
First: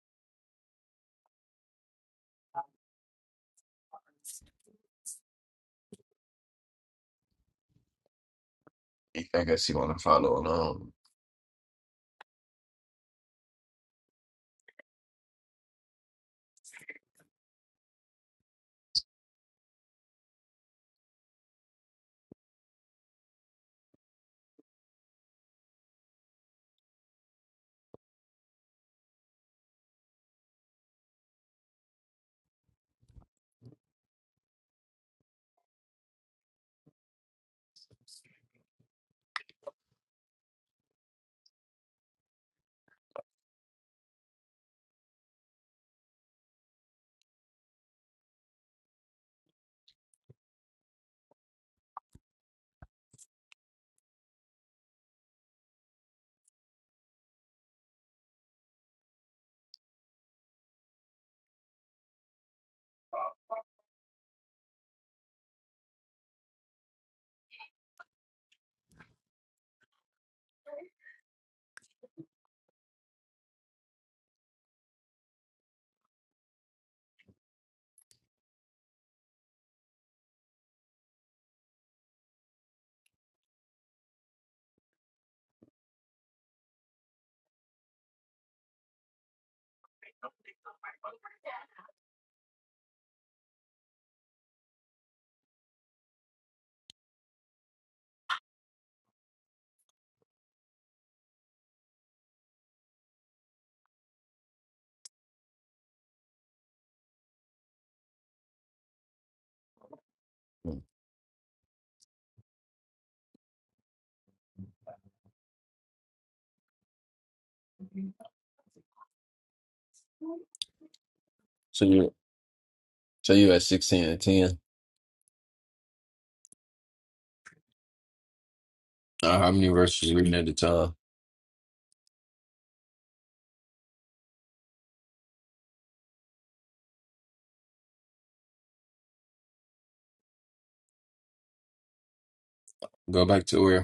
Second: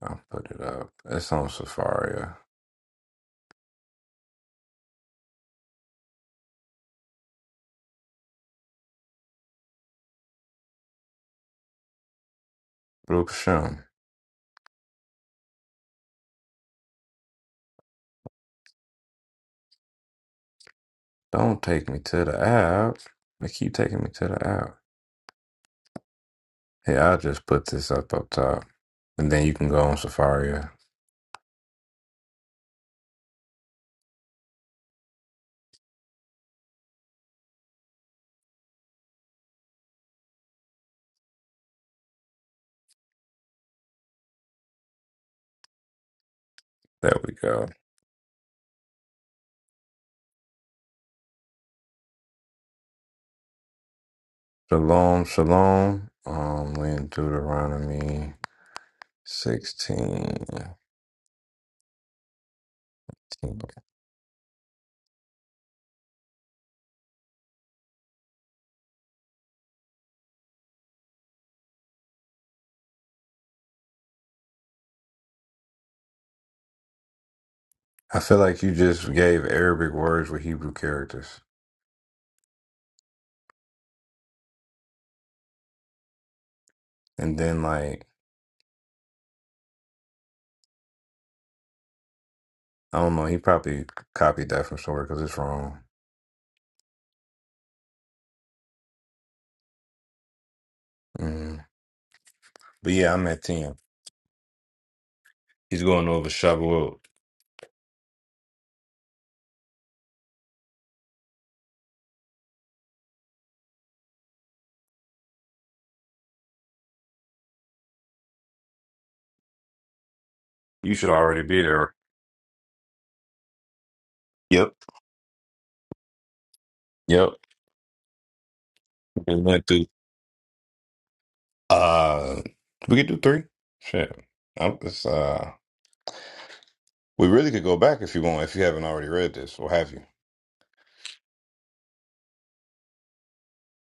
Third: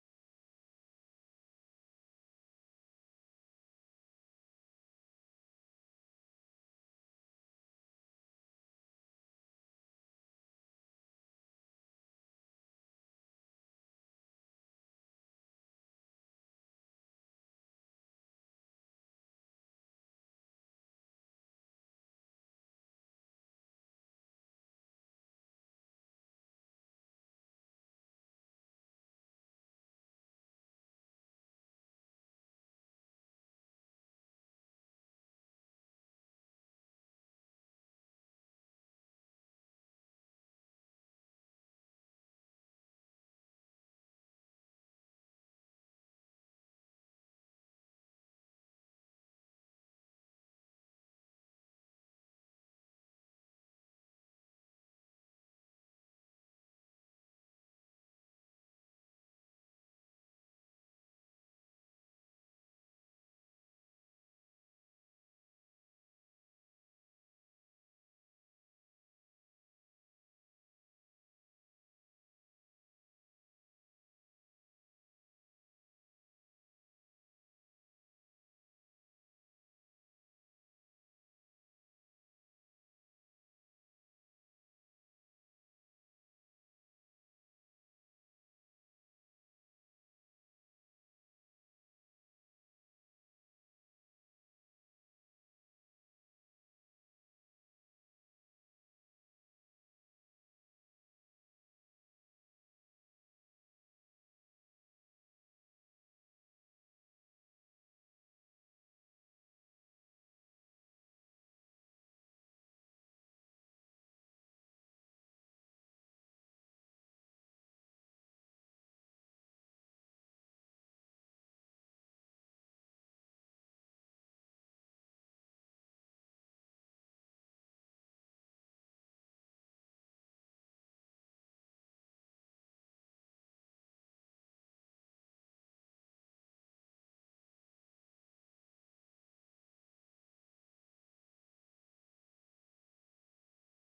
I'll put it up it's on Safari I guess you want to follow along. Blue Shem don't take me to the app they keep taking me to the app Hey, I'll just put this up up top and then you can go on Safari. There we go. Shalom, shalom. Um, we in Deuteronomy 16. I feel like you just gave Arabic words with Hebrew characters, and then like I don't know, he probably copied that from somewhere because it's wrong. Mm. But yeah, I'm at ten. He's going over Shavuot. You should already be So there. you, so you at sixteen and ten. Yep. Yep. We Uh, how many went through. verses you reading at the time? Uh, we could do three. Shit. I'm just uh. We really could go back if you want, if you haven't already read this, or have you? Go back to where?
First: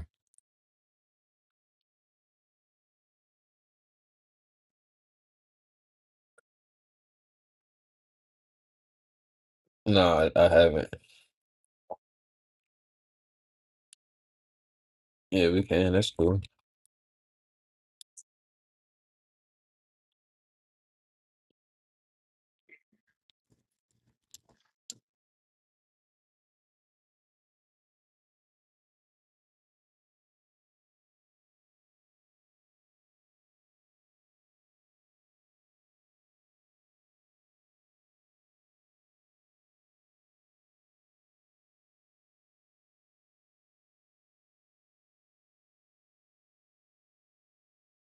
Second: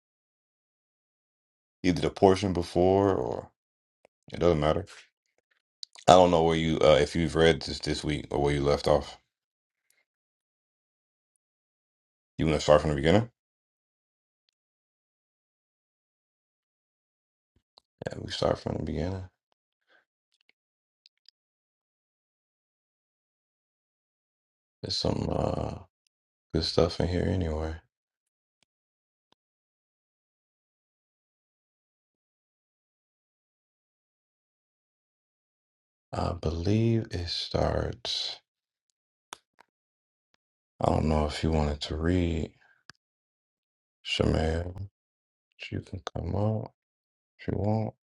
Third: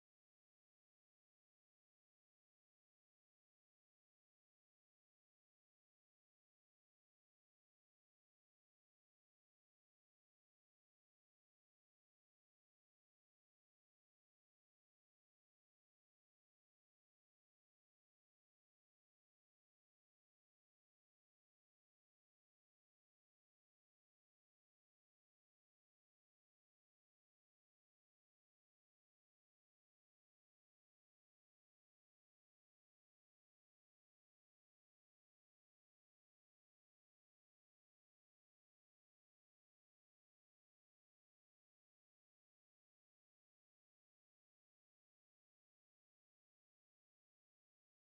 Either the portion before, or it doesn't matter. I don't know where you, uh, if you've read this this week or where you left off. No, I, I haven't. You want to start from the beginning? Yeah, we can. That's cool. Yeah, we start from the beginning. There's some uh, good stuff in here anyway. I believe it starts. I don't know if you wanted to read, Shemaya. You can come out if you want.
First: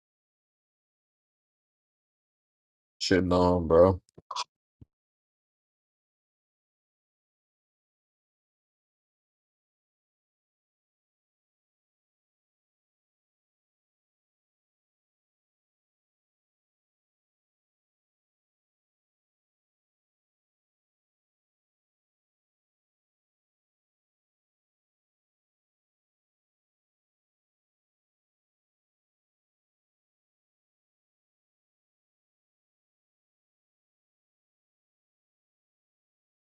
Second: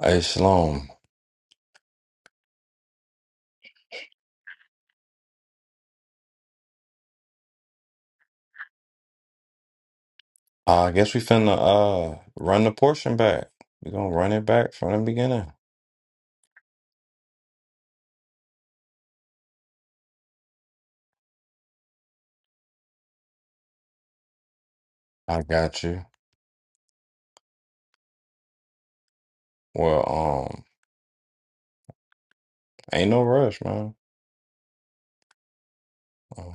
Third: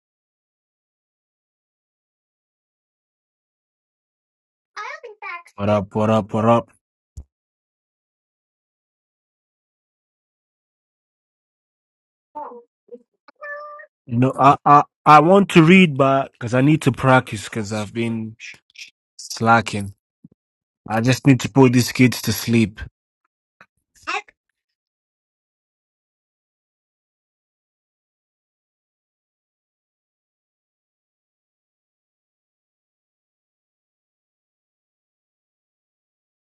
Hey, Shalom. Shitting on, bro. What up? What up? What up? I guess we finna uh, run the portion back. We're gonna You run know, it I back I, from the I want beginning. to read, but because I need to practice, because I've been slacking. I just need to put these kids to sleep. I got you. Well, um, ain't no rush, man. Um,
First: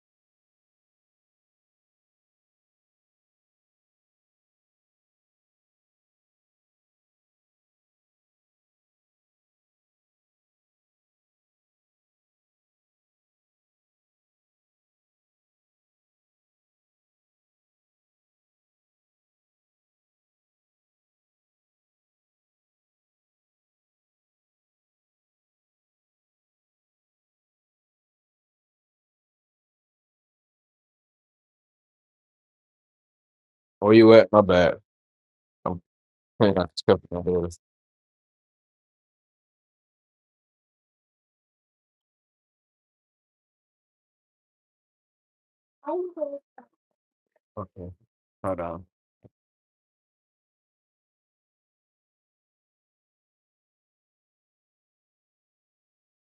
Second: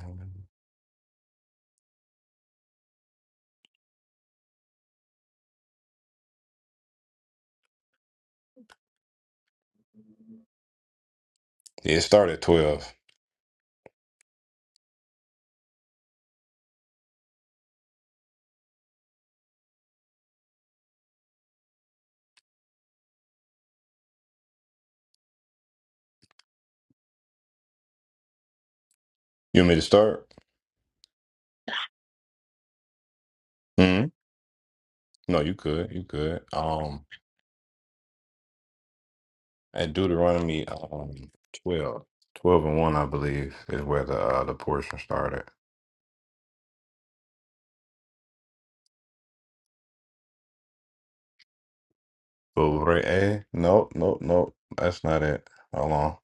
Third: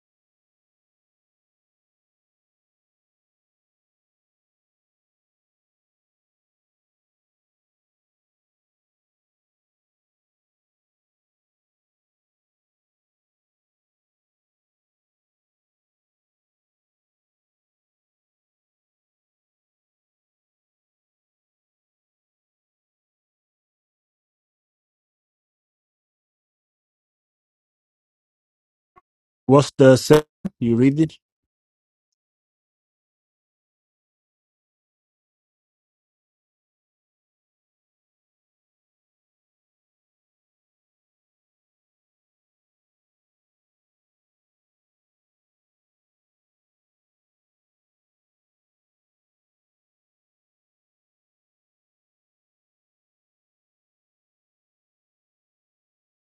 yeah, it started at 12. You want What's me to the se- start? you read it? Where hmm you at? My bad. No, you I'm could. You could. playing out the stuff Um, outdoors. at Deuteronomy um, 12. 12 and 1, I believe, is where the uh, the portion started. Okay, hold on. But Re'eh, nope, nope, nope. That's not it. Hold on.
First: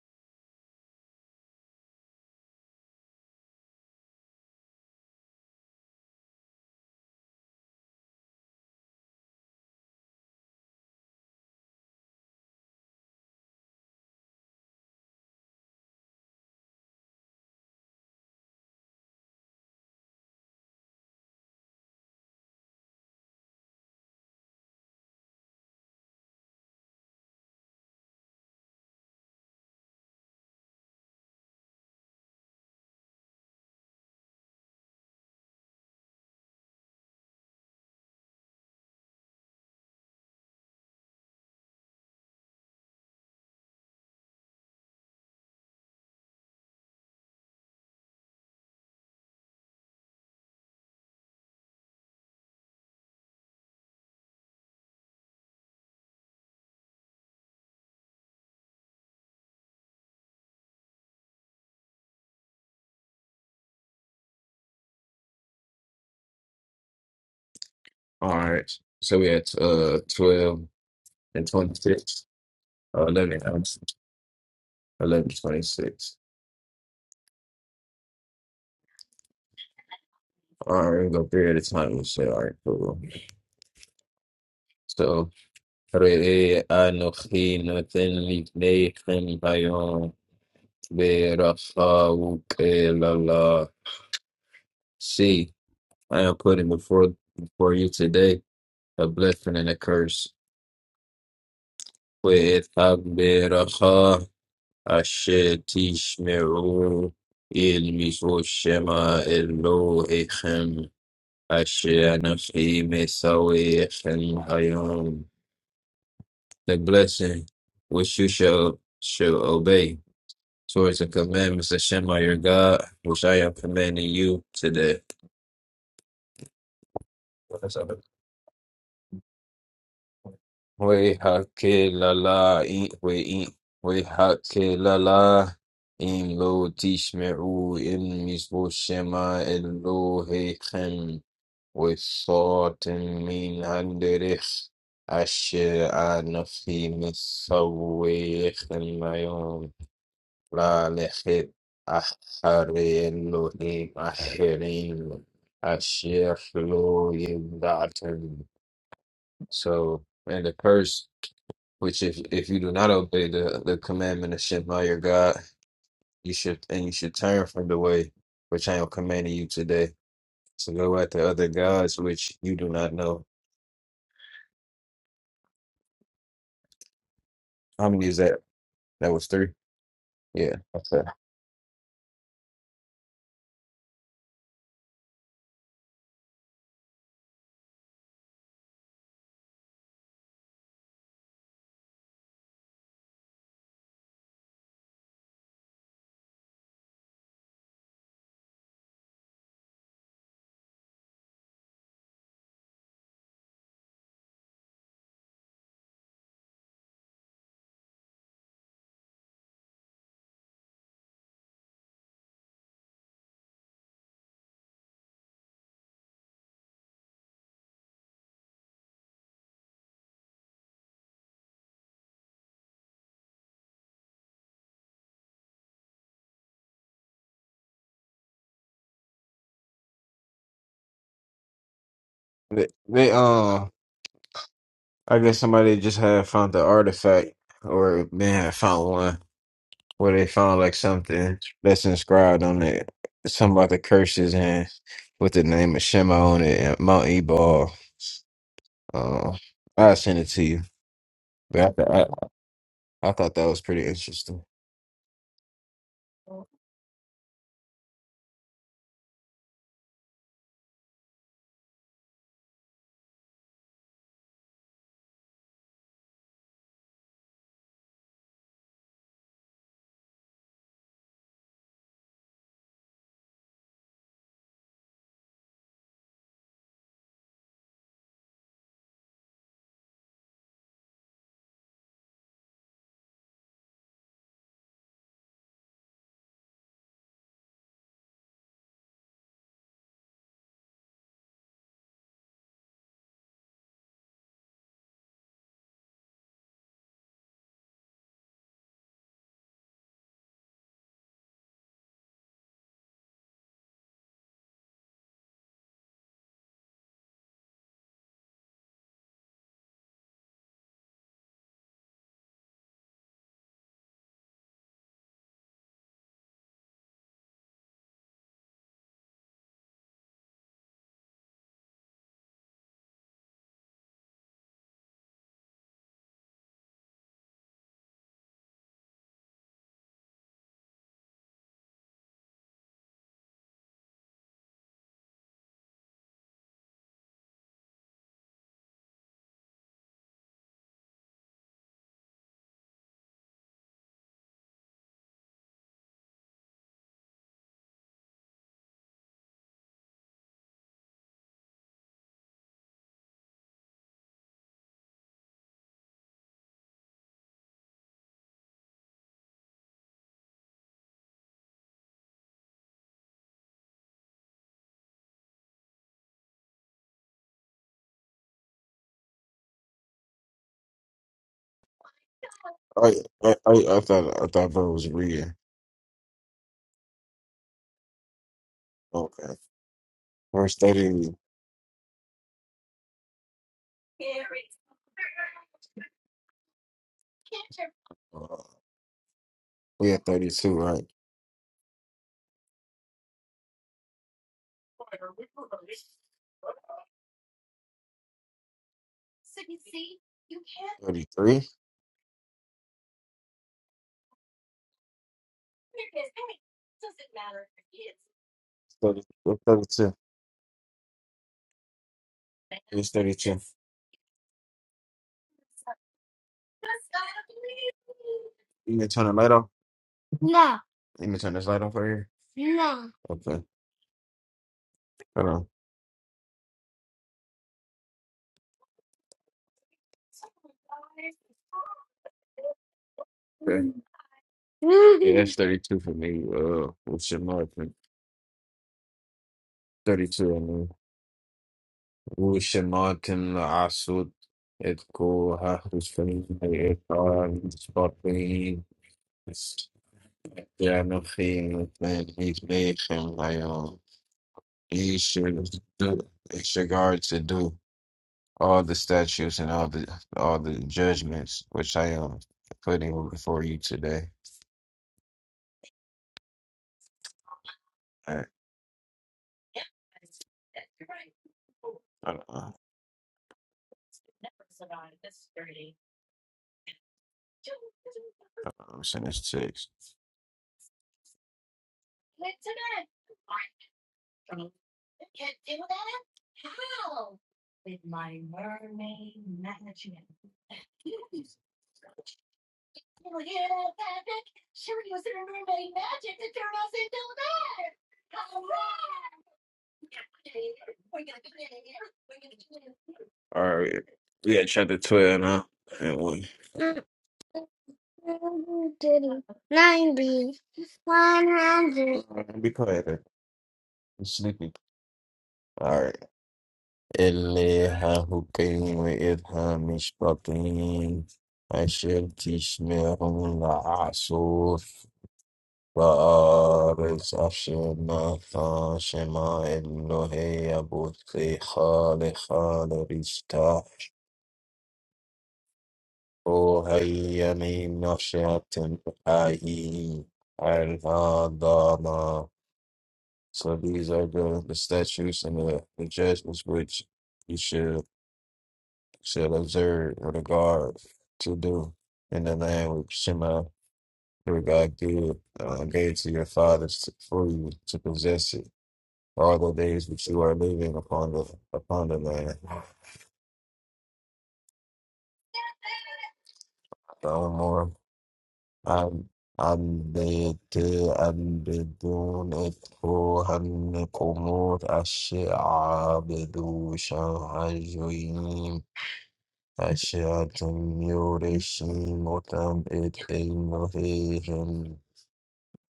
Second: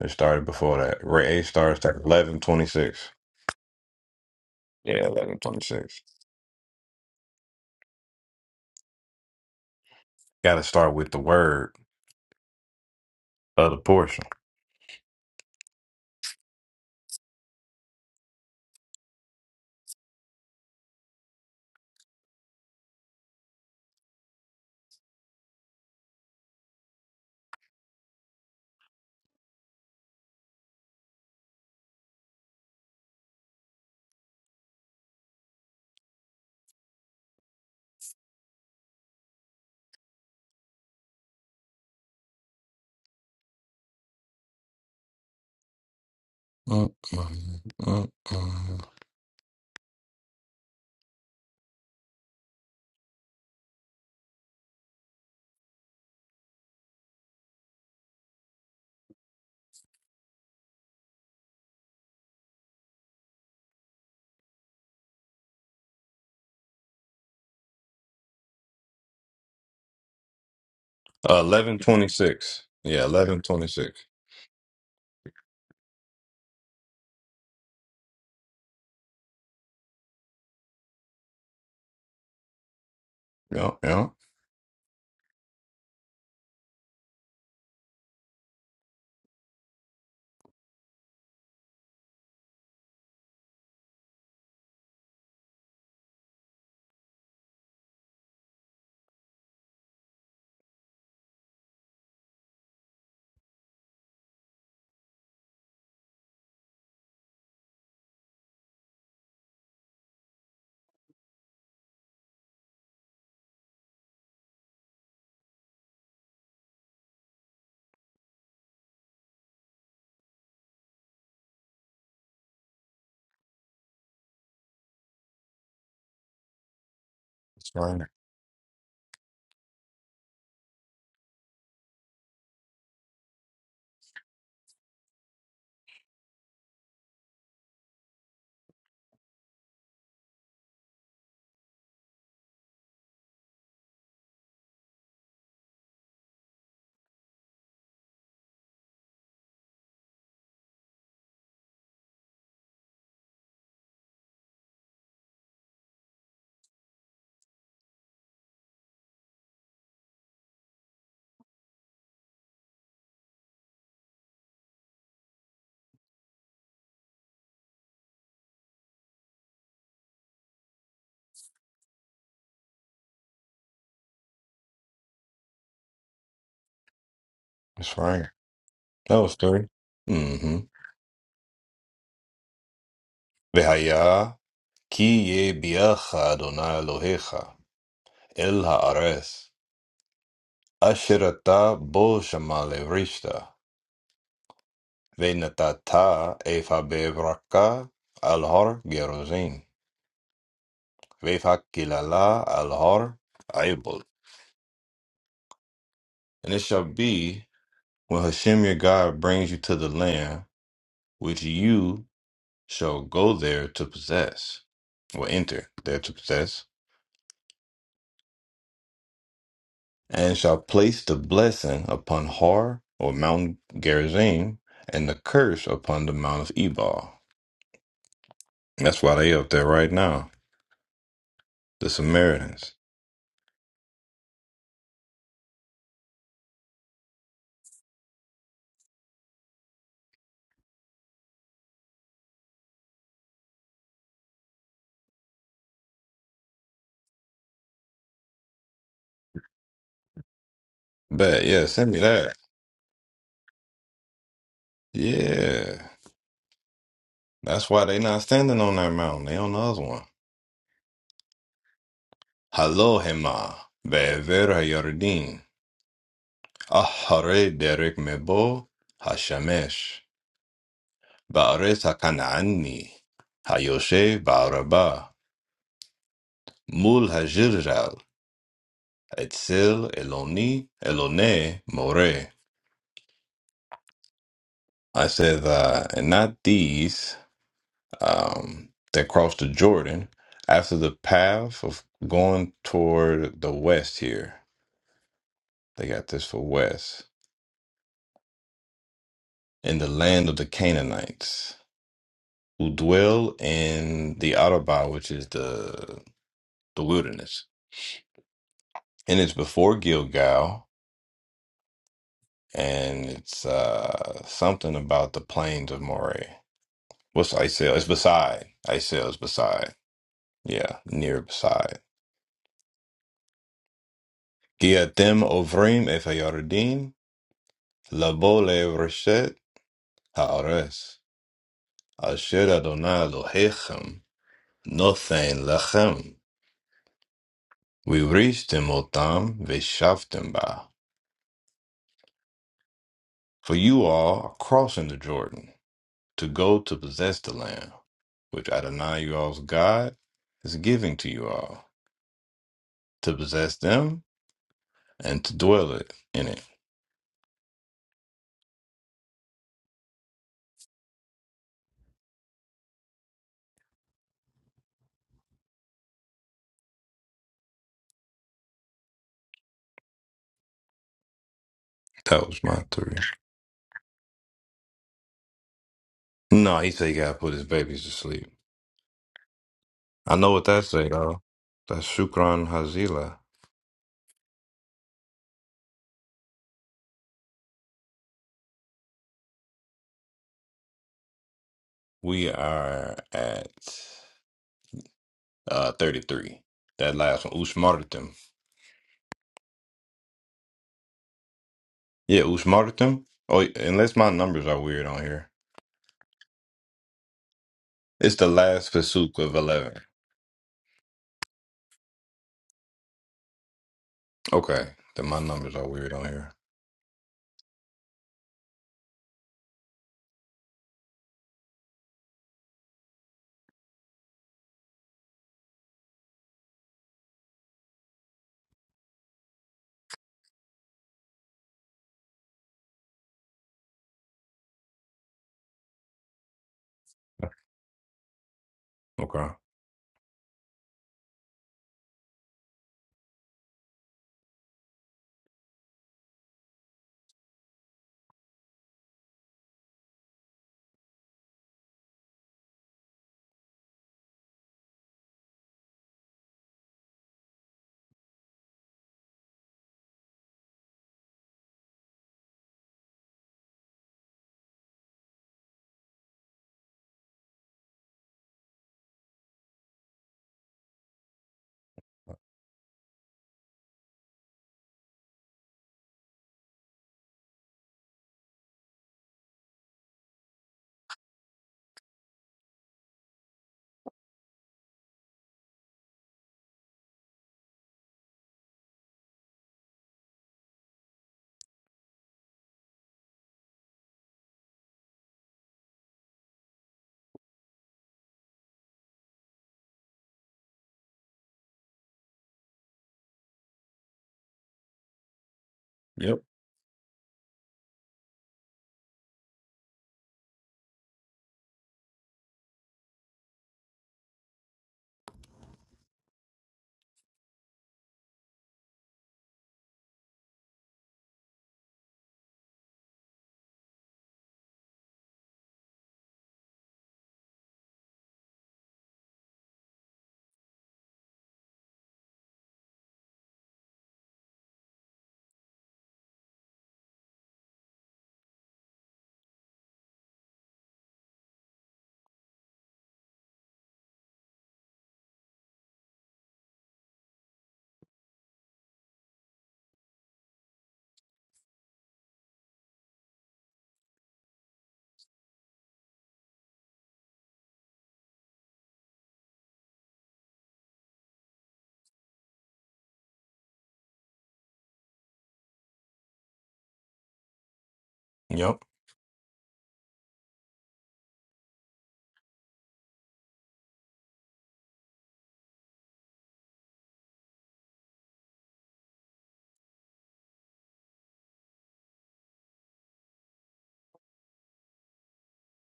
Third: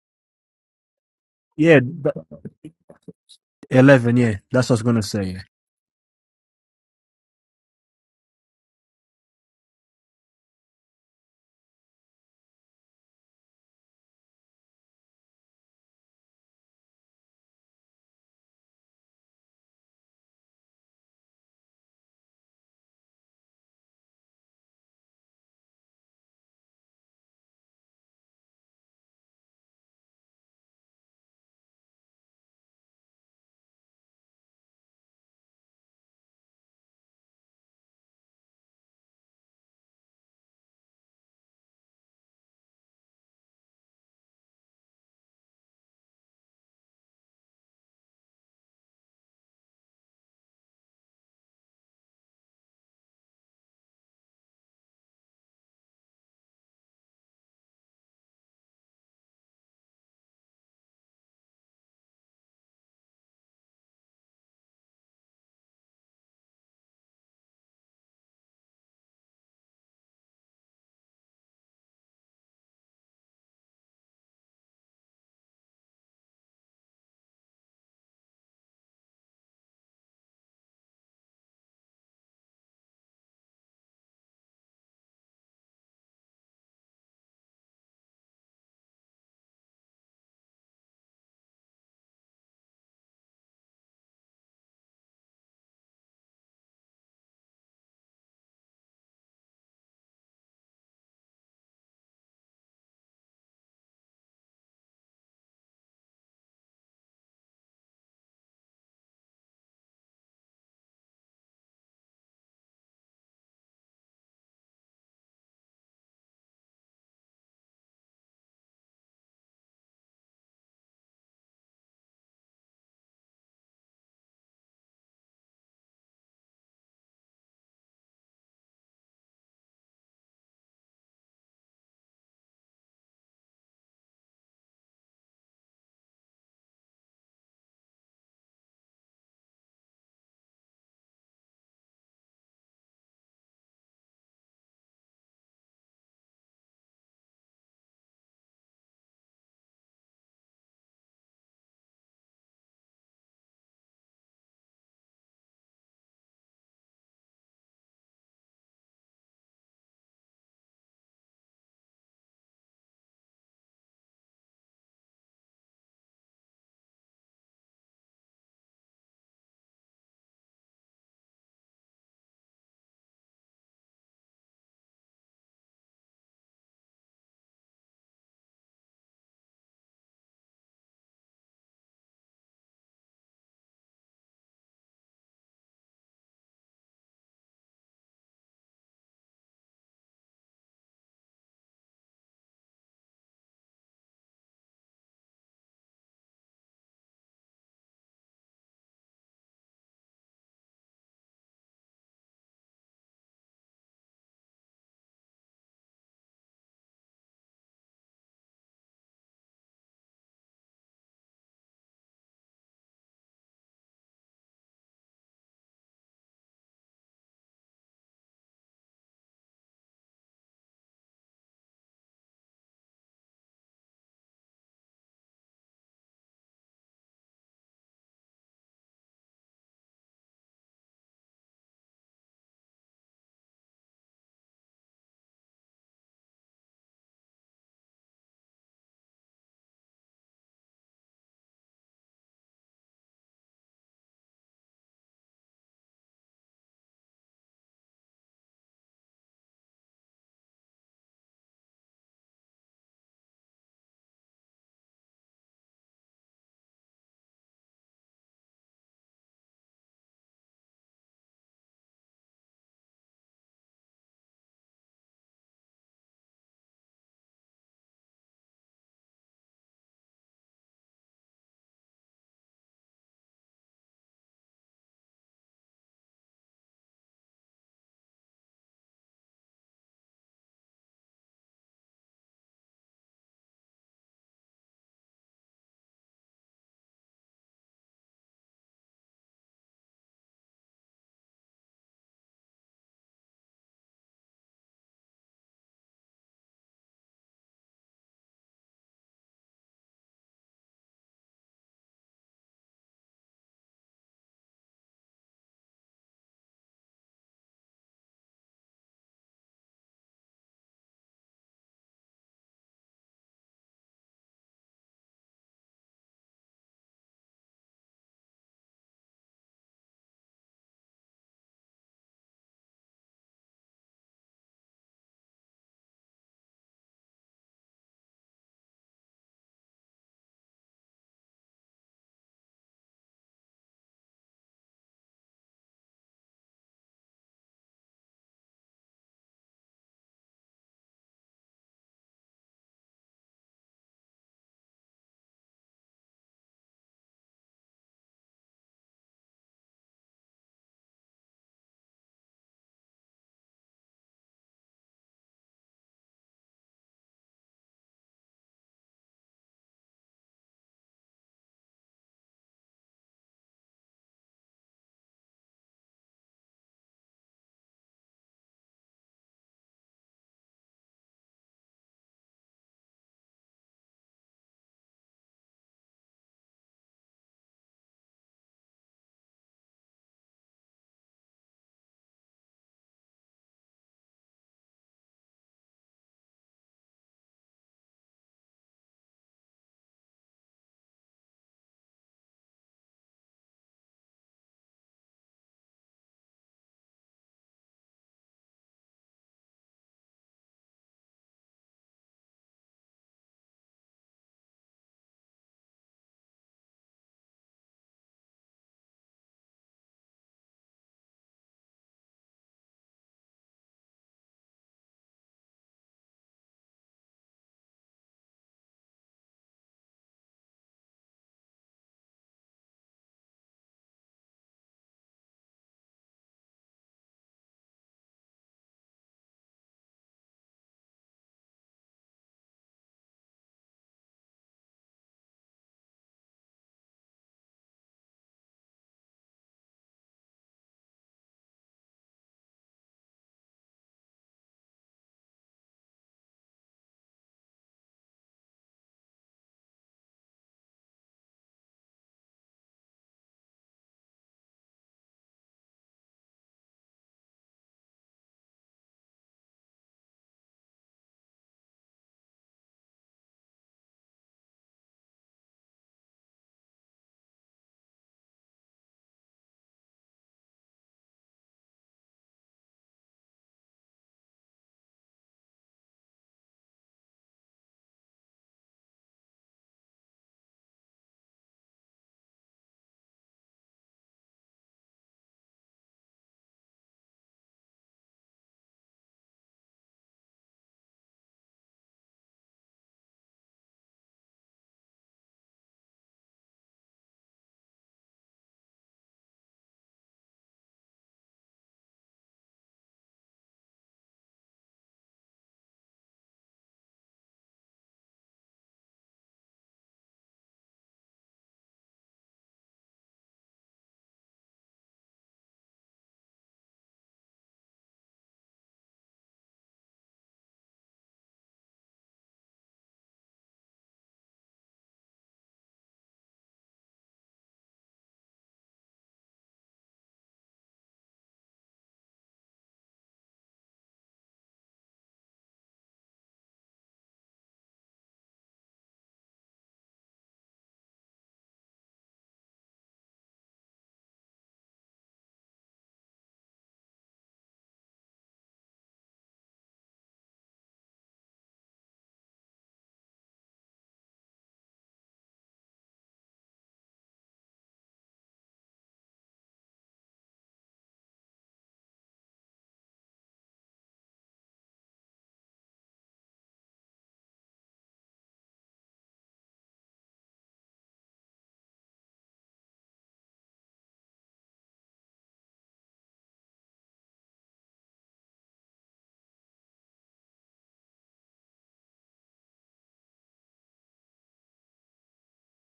It started before that. Re'eh Yeah, starts at th- 11.26. eleven. Yeah, that's what I was gonna Yeah, say. yeah. 11.26. Got to start with the word of the portion. Mm-mm, mm-mm. All right. So we at uh twelve Uh, and twenty eleven twenty six. six. Yeah, Uh, eleven eleven and twenty six. eleven twenty six. All right, we go three at a time. We'll say, all right, cool. Yeah, yeah. So, رئي أنوخي نوتن لبنيخن بيون برخاوك إلى الله. See, I am putting before before you today. a blessing and a curse. وَإِذْ أَشْتَشْمِعُوا إِلْمِسُوا شَمَا إِلَوْهِكُمْ أَشْيَانَ فِي مِسَوِيكُمْ أَيُّمْ The blessing which you shall, shall obey towards the commandments of Shema your God, which I am commanding you today. It's right. We hake la la in we in we hake la la in lo tishmeru in misbo shema Elohechem with sort and mean handerich asher anafi misawech and my own la lechet ahare Elohim aherim asher lo yimdatem. So, and the first. Which if if you do not obey the, the commandment of Shema your God, you should and you should turn from the way which I am commanding you today to go after other gods which you do not know. How It's many is right. that? That That was was three. three. Yeah. Mm-hmm. Okay. Vehaya ki ye biacha Adonai Elohecha el haaretz asherata bo shamale rishta venatata efa bevraka al har gerozim vefakilala al har aibol. And it shall be when Hashem your God brings you to the land which you shall go there to possess, or enter there to possess, and shall place the blessing upon Har or Mount Gerizim, and the curse upon the Mount of Ebal. That's why they up there right now, the They, Samaritans. they um, I guess somebody just had found the artifact, or they had found one where they found like something that's inscribed on it, something about the curses and with the name of Shema on it, and Mount Ebal. uh I'll send it to you. But yeah, But send me I, that. I thought that was pretty interesting. Yeah, that's why they not standing on that mountain. They on the other one. Hello, Hema, Be'ever Hayardin, Ahare Derek Mebo, Hashemesh. بأريت كان عني היושב בערבה מול הג'רג'ל אצל אלוני אלוני מורה. I said, uh, and not these um, that crossed the Jordan after the path of going toward the west here. They got this for west. In the land of the Canaanites who dwell in the Arabah, which is the the wilderness. And it's before Gilgal and it's uh something about the plains of Moray. What's Isail? It's beside. Isail is beside. Yeah, near beside. Giatim ovrim efayoredim, labole reshet haores, asher Adonai Elohechem, nothen lechem. We reached otam veshaftim ba. For you all are crossing the Jordan to go to possess the land, which Adonai, you all's God, is giving to you all. to possess them and to dwell it in it. That was my I three. I I, I thought I thought bro was reading. No, he said he gotta put his babies to sleep. Okay, I know what verse that say thirty. though. That's Shukran Hazila. Uh, we at thirty two, right? We are at uh thirty three. That last one, Ushmartim. 33? Yeah, Ushmartim. Oh, unless my numbers are weird on here. It's the last 30, Pasuk of what's eleven. 32. It's thirty two. Okay, then my numbers are weird on here. You gonna turn the light off? You gonna turn this light off right here? Okay, hold on. Okay. Yeah, that's thirty two for me. Uh, what's your mark? Okay. Thirty two. I mean, what's your mark? And I saw it like There are no things that he's made him like um he should do it's your guard to do all the statutes and all the all the judgments which I am putting before you today. All right. I don't know. I'm sending this text. All right. We at chapter twelve now. And Yep. we all right, be quiet. then. I'm sleepy. All right. Elihu came with Ilham Mishpatim. I وآرز أشما ثاشما إلهي أبوثي خالي خالي رشتا وهي من نشأة حي الهضامة So these are the, the statutes and the, the judgments which you should should observe with regard to do in the land which Shema, your God, gave, uh, gave to your fathers to, for you to possess it. Are the days which you are living upon the upon the land? O Lord, Yep. I I bid to I bid to net for Him the most Ashi'ab the most sharh joim Ashi'at Mu'reshim O Tamit Al Muhim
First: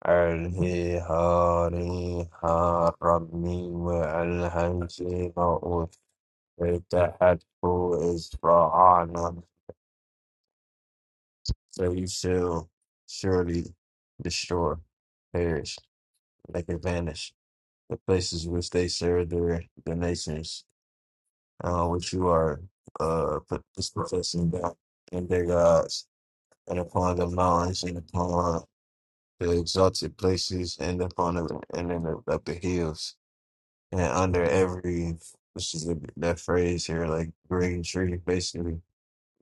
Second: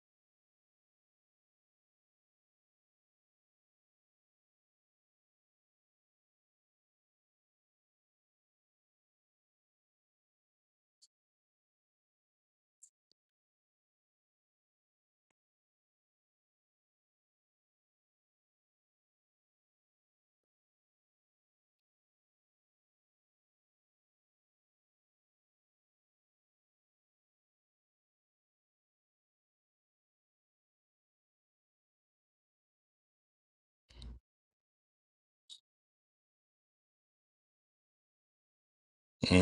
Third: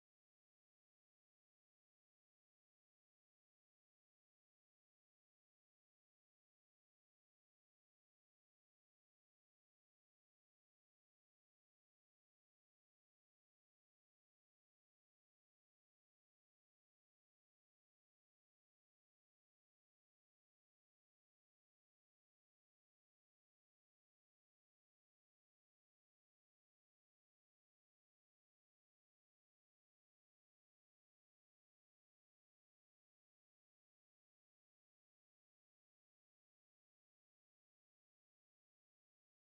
Al Hayhari Harami wa Al Hamim wa Al Fatah wa Al Israhan. So you shall surely destroy, perish, make it vanish the places which they serve their the nations, uh, which you are uh put this professing God and their gods, and upon the mountains and upon the exalted places and upon the and in the, up the hills and under every which is the, that phrase here like green tree basically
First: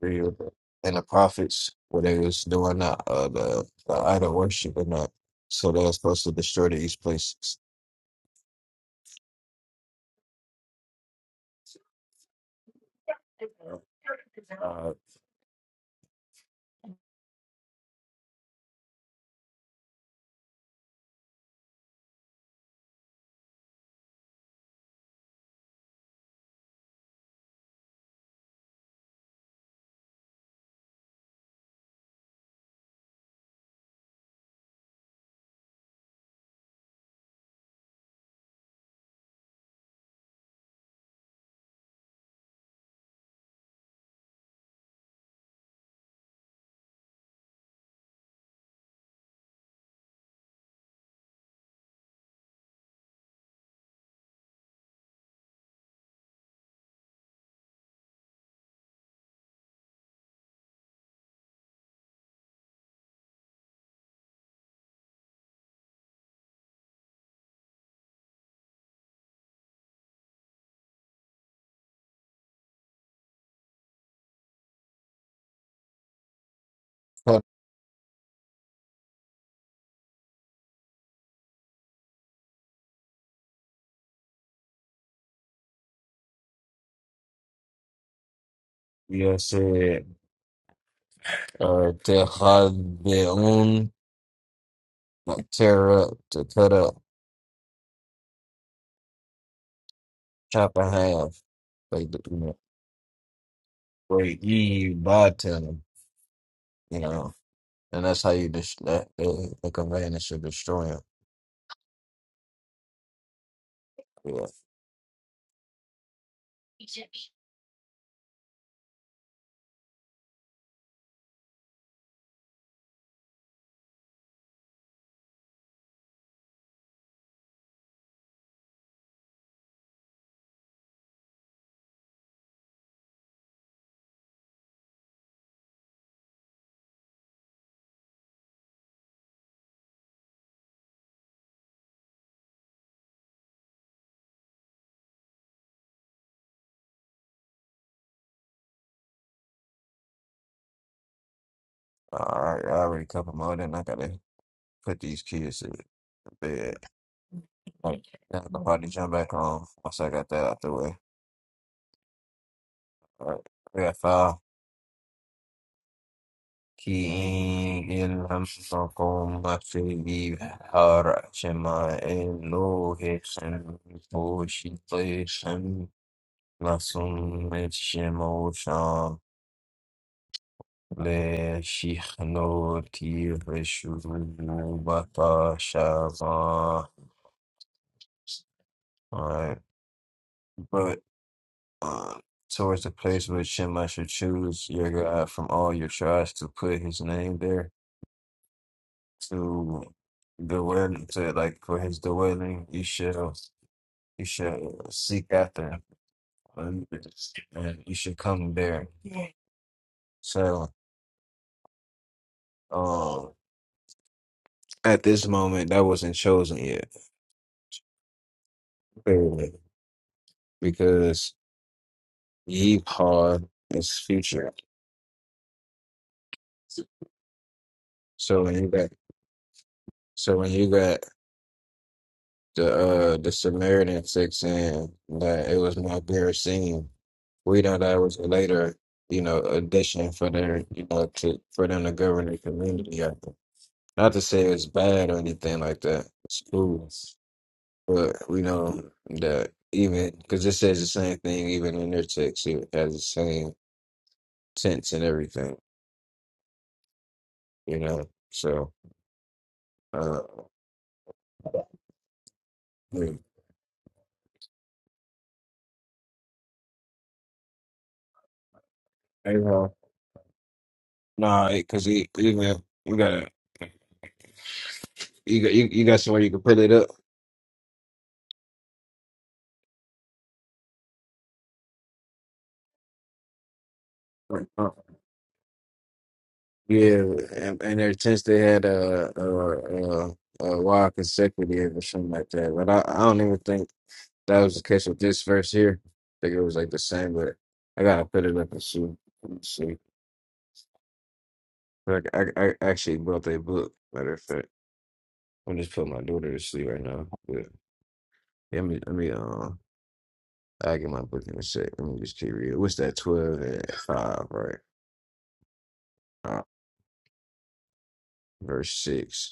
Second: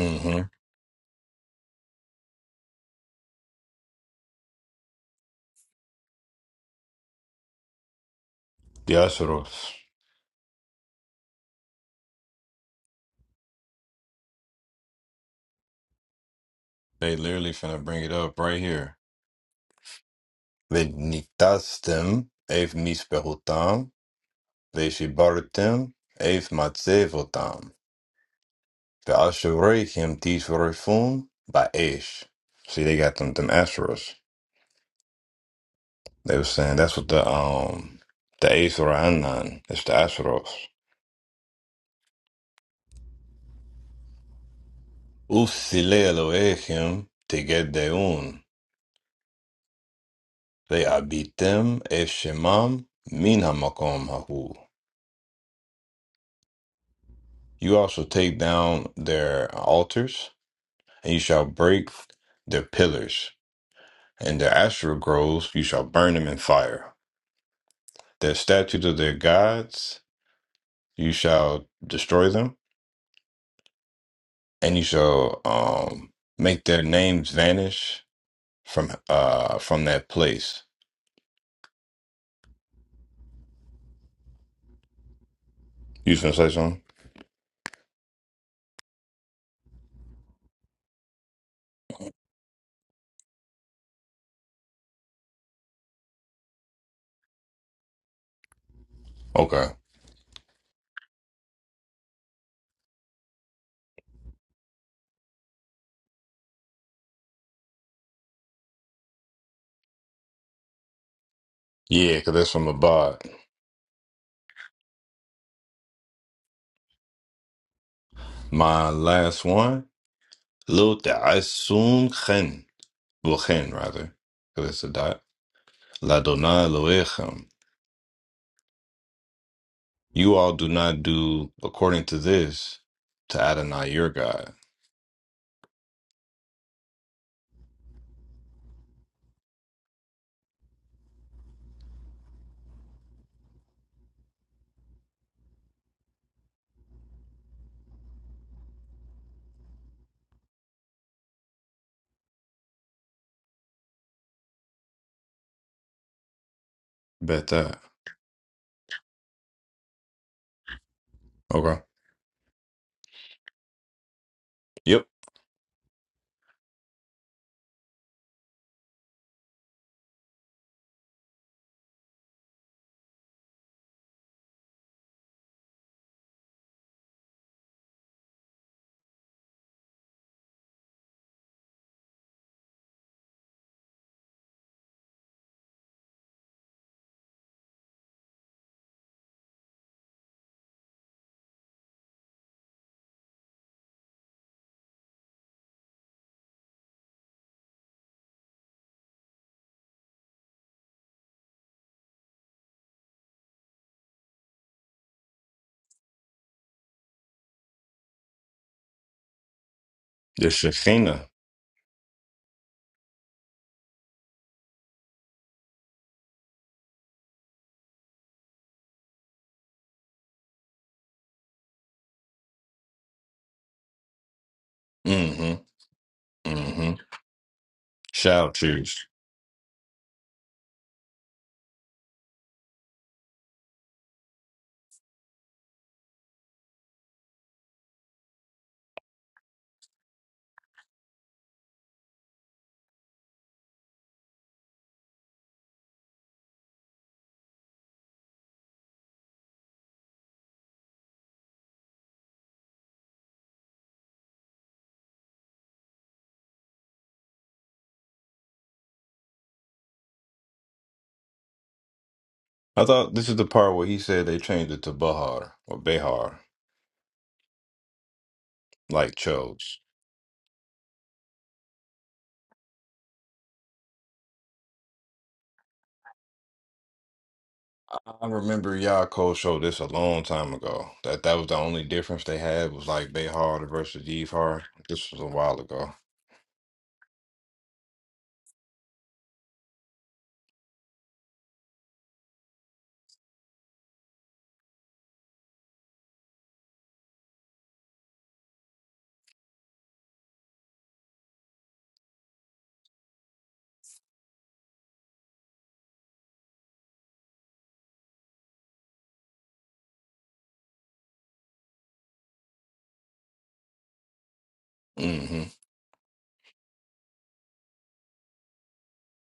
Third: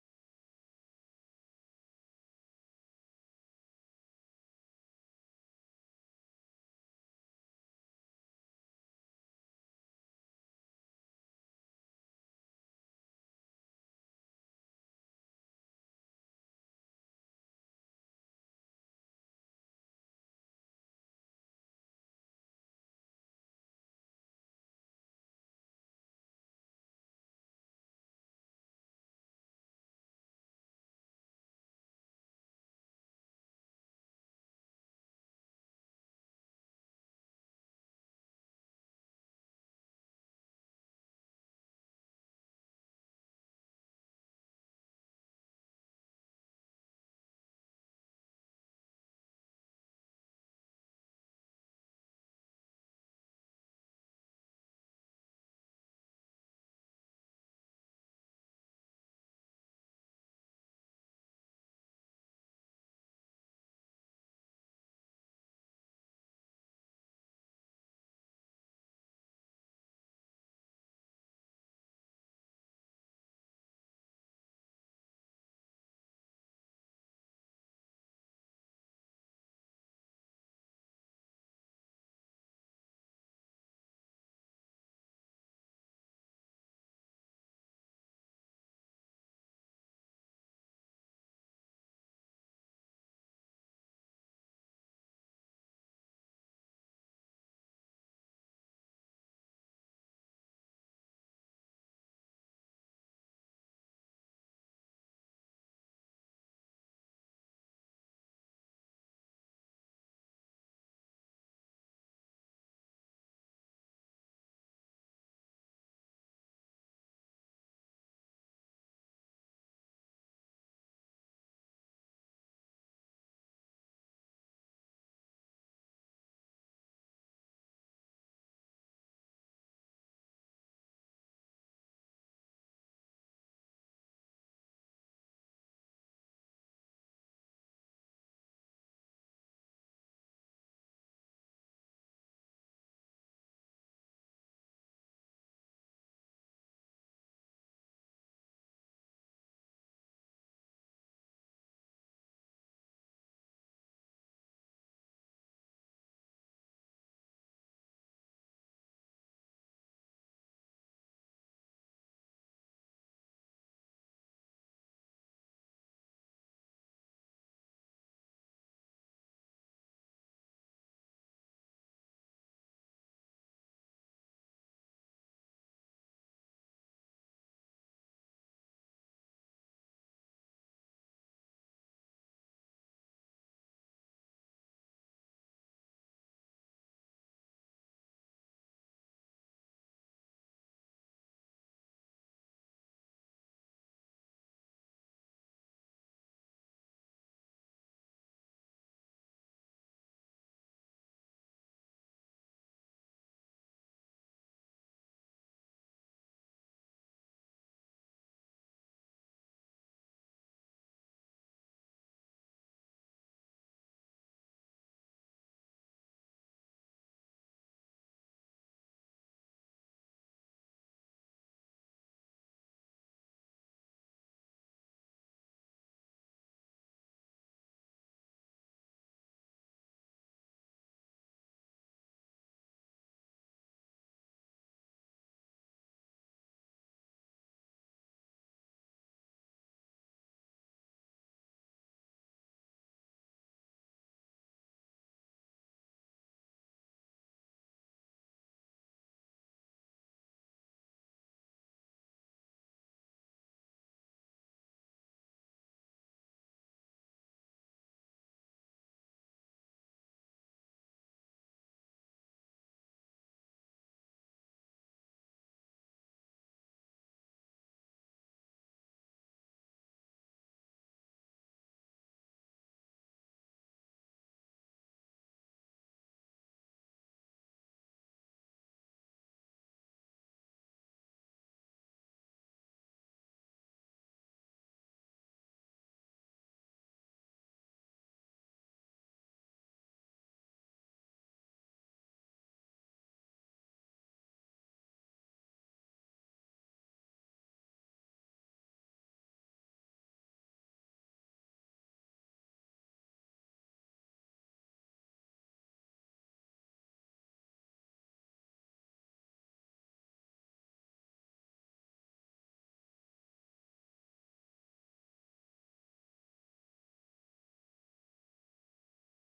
real and the prophets where they was doing the uh, the, the idol worship and that. So they were supposed to destroy these places. The Asheros. Uh, They literally finna bring it up right here. וניתזתם את מזבחותם, ושיברתם את מצבותם, ואשריכם תשרפון ba'esh. See, they got them them Asheros. They were saying that's what the um the Acer Anan is the Asheros. Usile Elohim Tegedeun Ve'abitem ev shemam Min Hamakom Hahu. You also take down their altars, and you shall break their pillars. and their astral groves you shall burn them in fire. Their statues of their gods you shall destroy them, and you shall um make their names vanish from uh from that place. You finna say something? yeah, said uh, Tehadbeun, like tear up, to cut up, Okay. chop in half, like you know, break ye by them, you know, and that's how you just that the, the conveyance should destroy them. Yeah, cause that's from Abad. Yeah, My last one, Lo Ta'asun Chen. Well Chen rather, because it's a dot. La Dona Loechem. You all do not do according to this to Adonai your God. all right, I already covered more than I gotta put these kids to bed. Bet that. Like, now I'm jump back on once I got that out the way. Okay. All right. We got five. Yep. كي إن أمسكم في بحر شماء لوه سن بوشيطي سن لسن شموشان لشيخنو تير All right, but. Um, towards the place which him I should choose your God from all your tribes to put his name there to dwell to like for his dwelling you shall you shall seek after him, um, and you should come there. The So Shekinah. um at this moment that wasn't chosen yet. clearly, Because Yeehaw is future. Mm-hmm. Mm-hmm. So Shall when you got choose. so when you got the uh the Samaritan chick saying that it was my bare scene. We know that was a later, you know, addition for their, you know, to for them to govern the community. I think. Not to say it's bad or anything like that. It's cool, but we know that even because it says the same thing even in their text. It has the same sense and everything, you know. So, uh, I yeah. thought this is the part where he said they changed it to Bahar or Behar, like hey, well, chose. nah, because even you gotta you got you, you got somewhere you can put it I remember Yaakov showed this a long time ago. That that was the only difference they had was like Behar versus up. Yivhar. This was a while ago. Yeah, and, and their tents they had a a, a a wild consecutive or something like that. But I, I don't even think that was the case with this verse here. I think it was like the same, but I gotta put it up and see. Let me see. Like I, I actually bought that book. Matter of fact, I'm just putting my daughter to sleep right now. But let me let me uh I get my book in a sec. Let me just keep reading. What's that? Twelve and five, right? Mm-hmm. Uh, verse six.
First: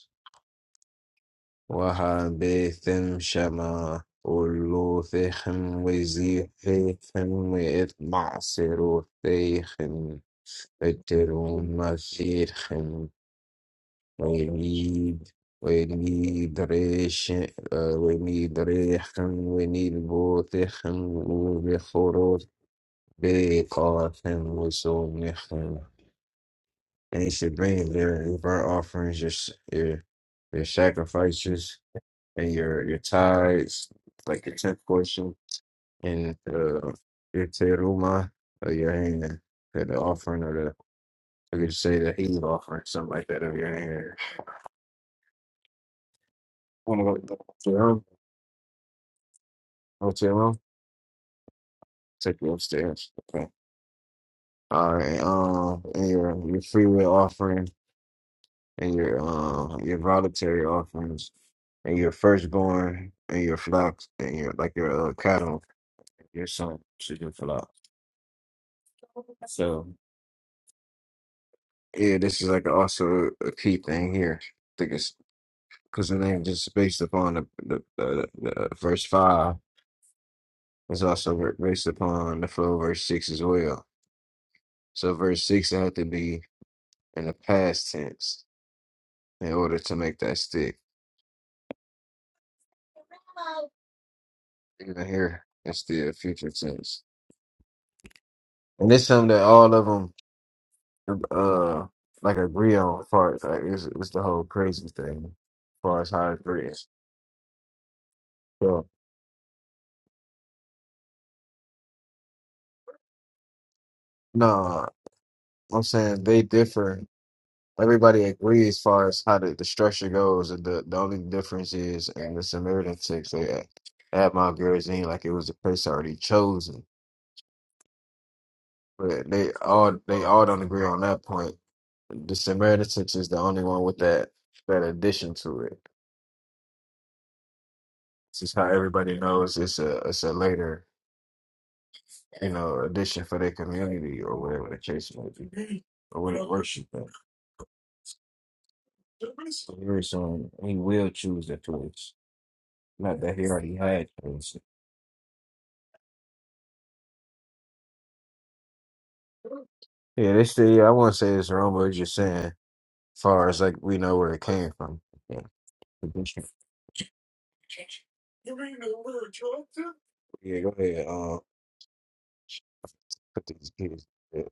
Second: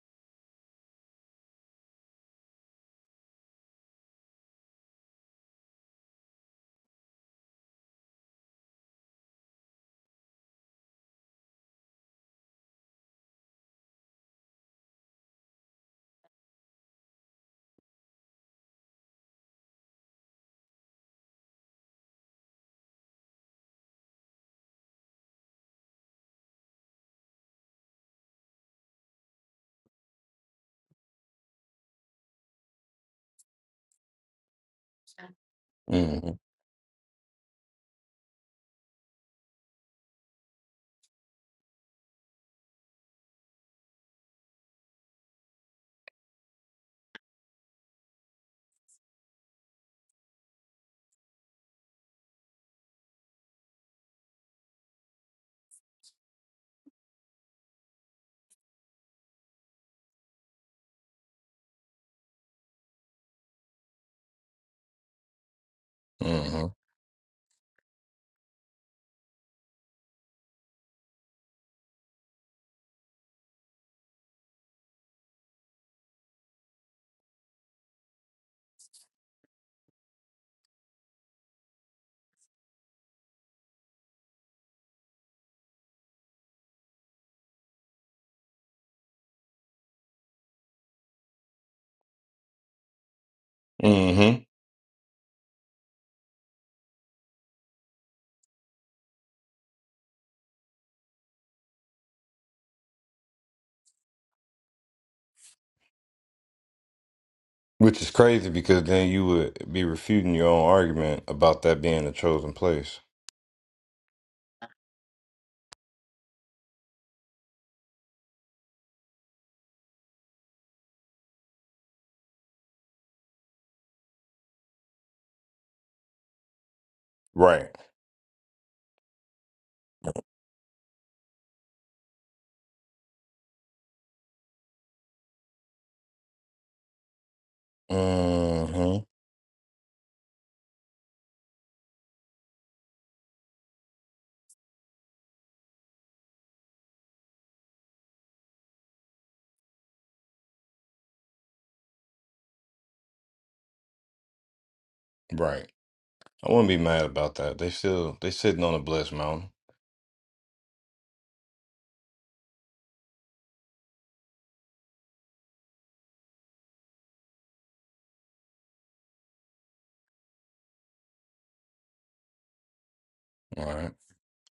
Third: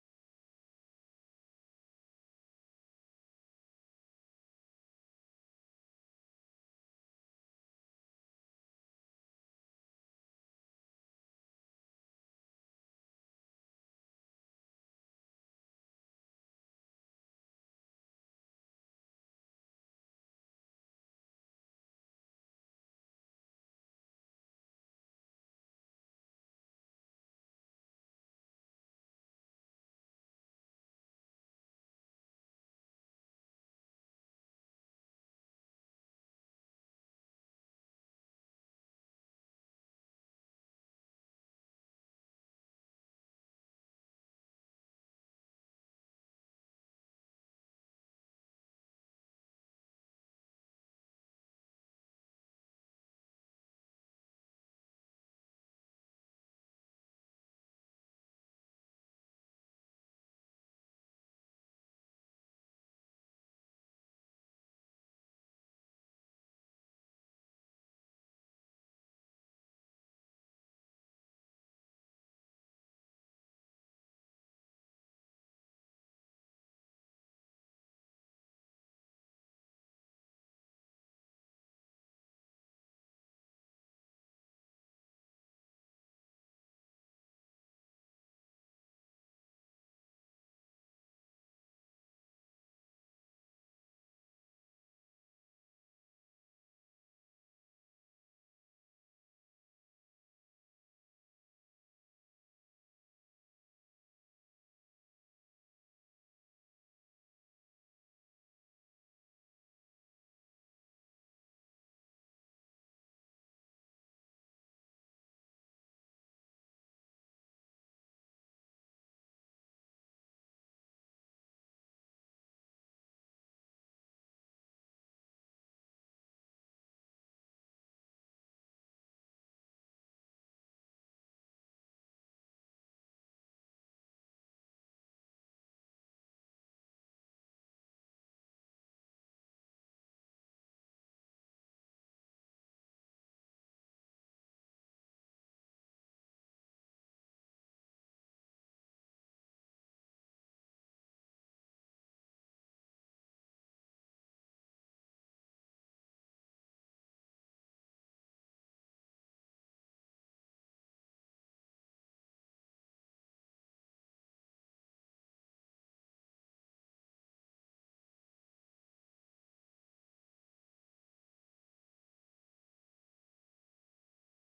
وحبيثم شما ولوثهم وزيحيهم وإطمعصروثيهم اترون مسيرهم. We need, we need rich, uh, we need rechem, we need botechem, ubechorot, beikachem, usonichem. And you should bring your burnt offerings, your, your, your sacrifices, and your your tithes, like your tenth portion, Mm-hmm. and uh, your teruma of your hand, and the offering or the I could say the heave offering, something like that of your hand. Want to go to your room? Go to your room? Take you upstairs. Okay. All right. Um, and your your free will offering, and your um your voluntary offerings, and your firstborn, and your flocks, and your like your uh, cattle, your Mm-hmm. son, should your flock. So. Yeah, this is like also a key thing here. I think it's because the name just based upon the the, the, the uh, verse five is also ver- based upon the flow of verse six as well. So verse six had to be in the past tense in order to make that stick. Mm-hmm. Even here, it's still future tense, and it's something that all of them uh like agree on. As far as like it's, it's the whole crazy thing, as far as how it agrees. Which is crazy because So then you would be refuting your own argument about that being a chosen place. no, I'm saying they differ Everybody agrees as far as how the, the structure goes, and the, the only difference is in the Samaritan text they had, they had Mount Gerizim like it was a place already chosen, Right. but they all they all don't agree on that point. The Samaritan text is the only one with that that addition to it. This is how Mm-hmm. everybody knows it's a it's a later you know addition for their community or whatever the case may be, or what it worship. at. So here is, um, He will choose the place, not that he already had. chosen. Right. I wouldn't be mad about that. They still they sitting on a blessed mountain. Yeah, they still. Yeah, I won't say it's wrong, but it's just saying, as far as like we know where it came from. Yeah, yeah go ahead. Um, put All these right. kids. Yeah,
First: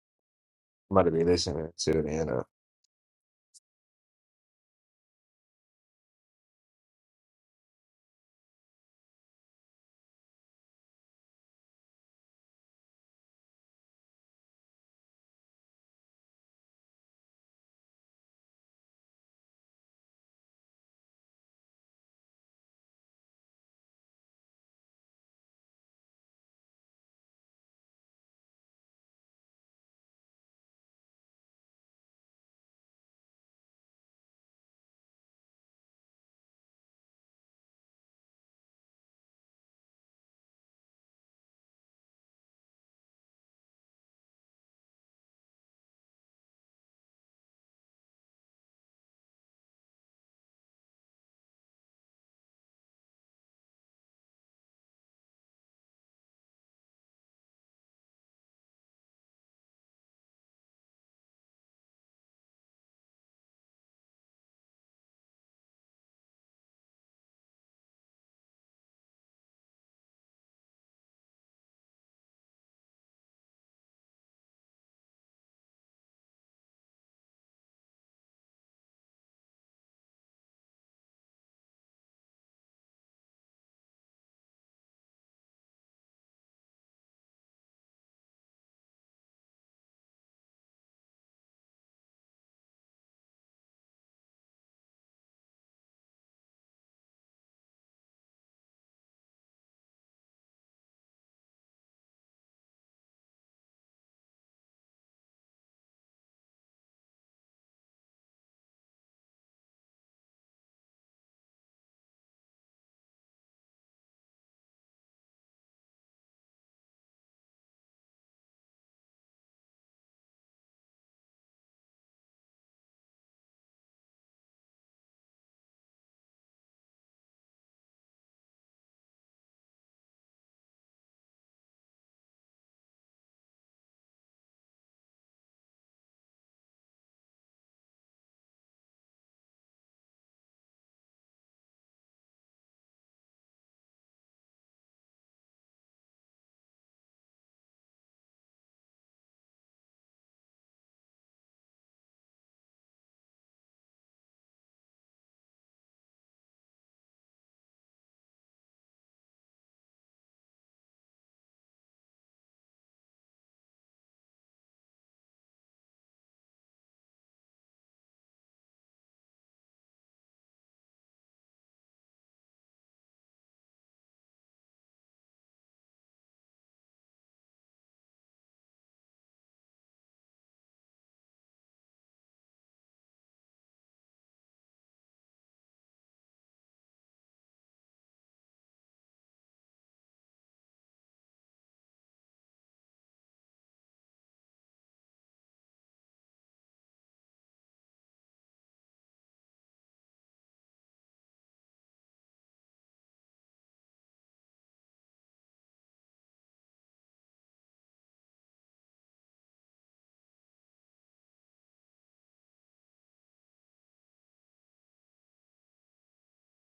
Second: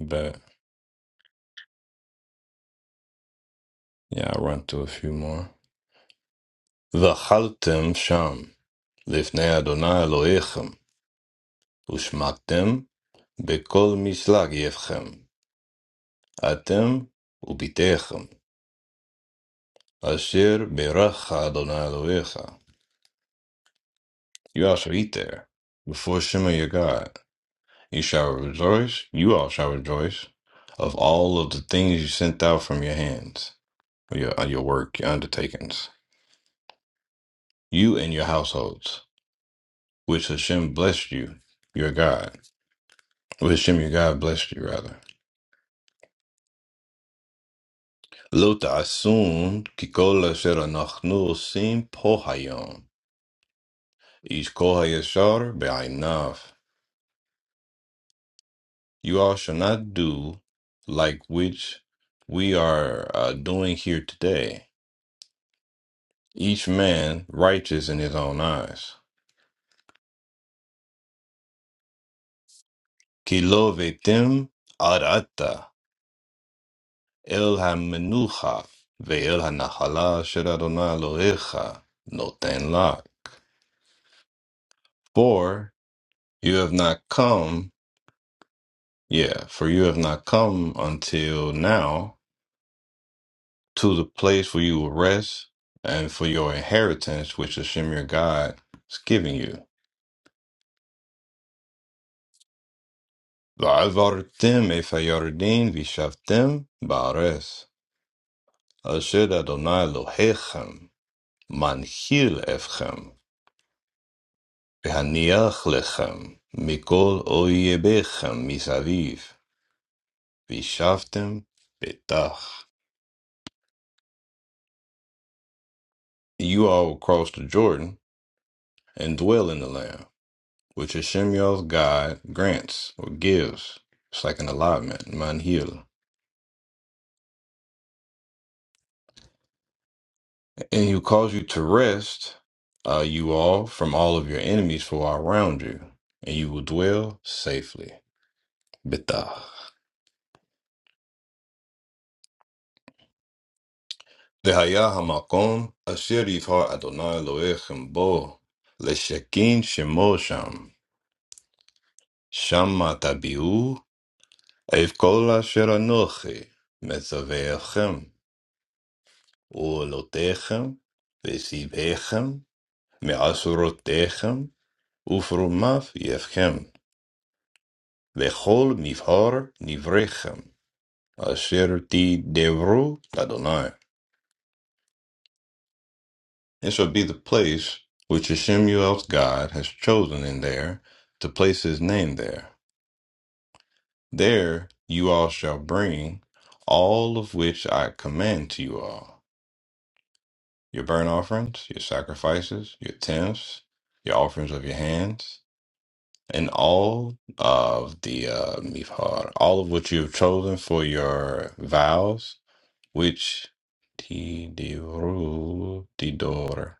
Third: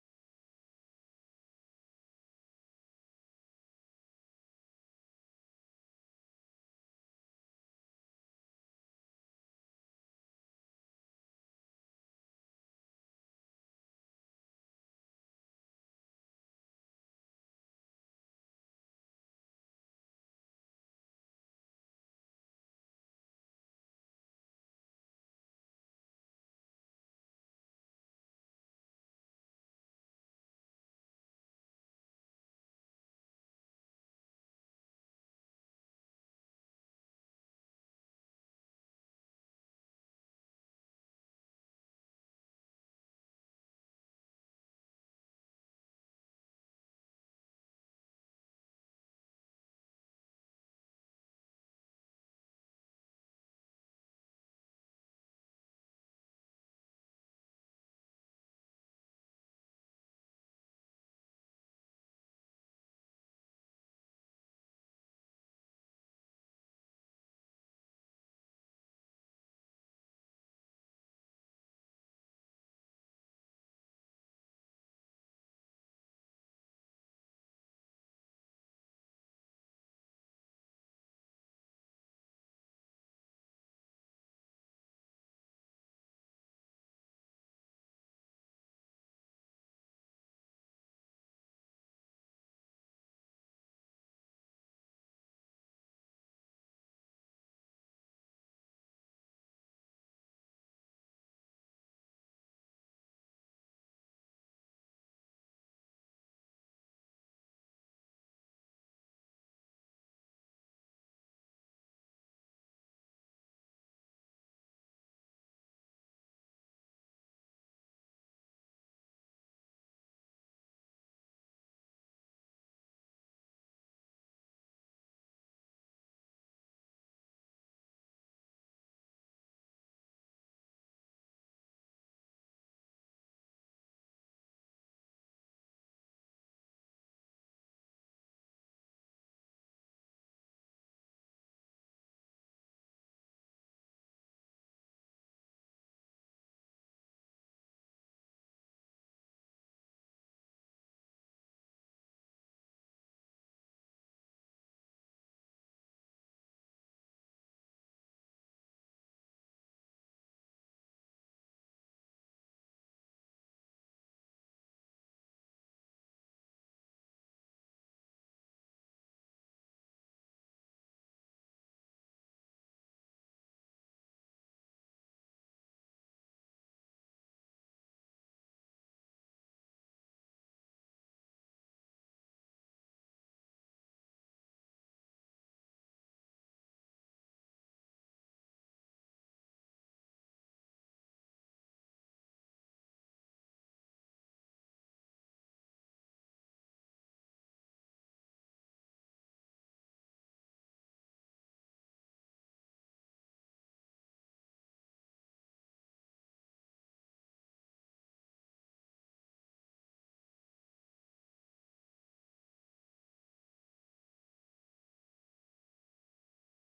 But might be listening to the end of. yeah, I'll run through a few more. V'chaltem sham lifnei Adonai Elohechem ushmaktem בכל משלג יבכם, atem וביתכם, asher beracha adonai אלוהיך. You also eat there, before Shema your God. You shall rejoice, you all shall rejoice, of all of the things you sent out from your hands, your, your work, your undertakings. you and your households, which Hashem blessed you, your God, which Hashem your God blessed you rather. Lo ta'asun ki kol asher anachnu osim po hayom, ish kol hayashar be'aynav. You all shall not do like which we are uh, doing here today. Each man righteous in his own eyes. Ki lo ve'tem arata. אל המנוחה ואל הנחלה אשר אדוני אלוהיך נותן לך. For you have not come, yeah, for you have not come until now to the place where you will rest and for your inheritance which Hashem your God is giving you. ועברתם את הירדן וישבתם בארץ, אשר אדוני אלוהיכם מנחיל אתכם והניח לכם מכל אויביכם מסביב, וישבתם בטח. You all will cross the Jordan and dwell in the land, which Hashem your God grants or gives. It's like an allotment, manhil. And he will cause you to rest, uh, you all, from all of your enemies who are around you, and you will dwell safely. Betah. The hayah hamakom asher yifhar Adonai loechem bo leshakin shemosham shama tabi'u evkola shera noche mezavechem u lo techem ve si techem me'asuro techem ufrumav yevchem ve chol mifhar nivrechem asher ti devru Adonai. It shall be the place which Shemuel's God has chosen in there to place his name there. There you all shall bring all of which I command to you all your burnt offerings, your sacrifices, your tenths, your offerings of your hands, and all of the uh, mifhar, all of which you have chosen for your vows, which tidor.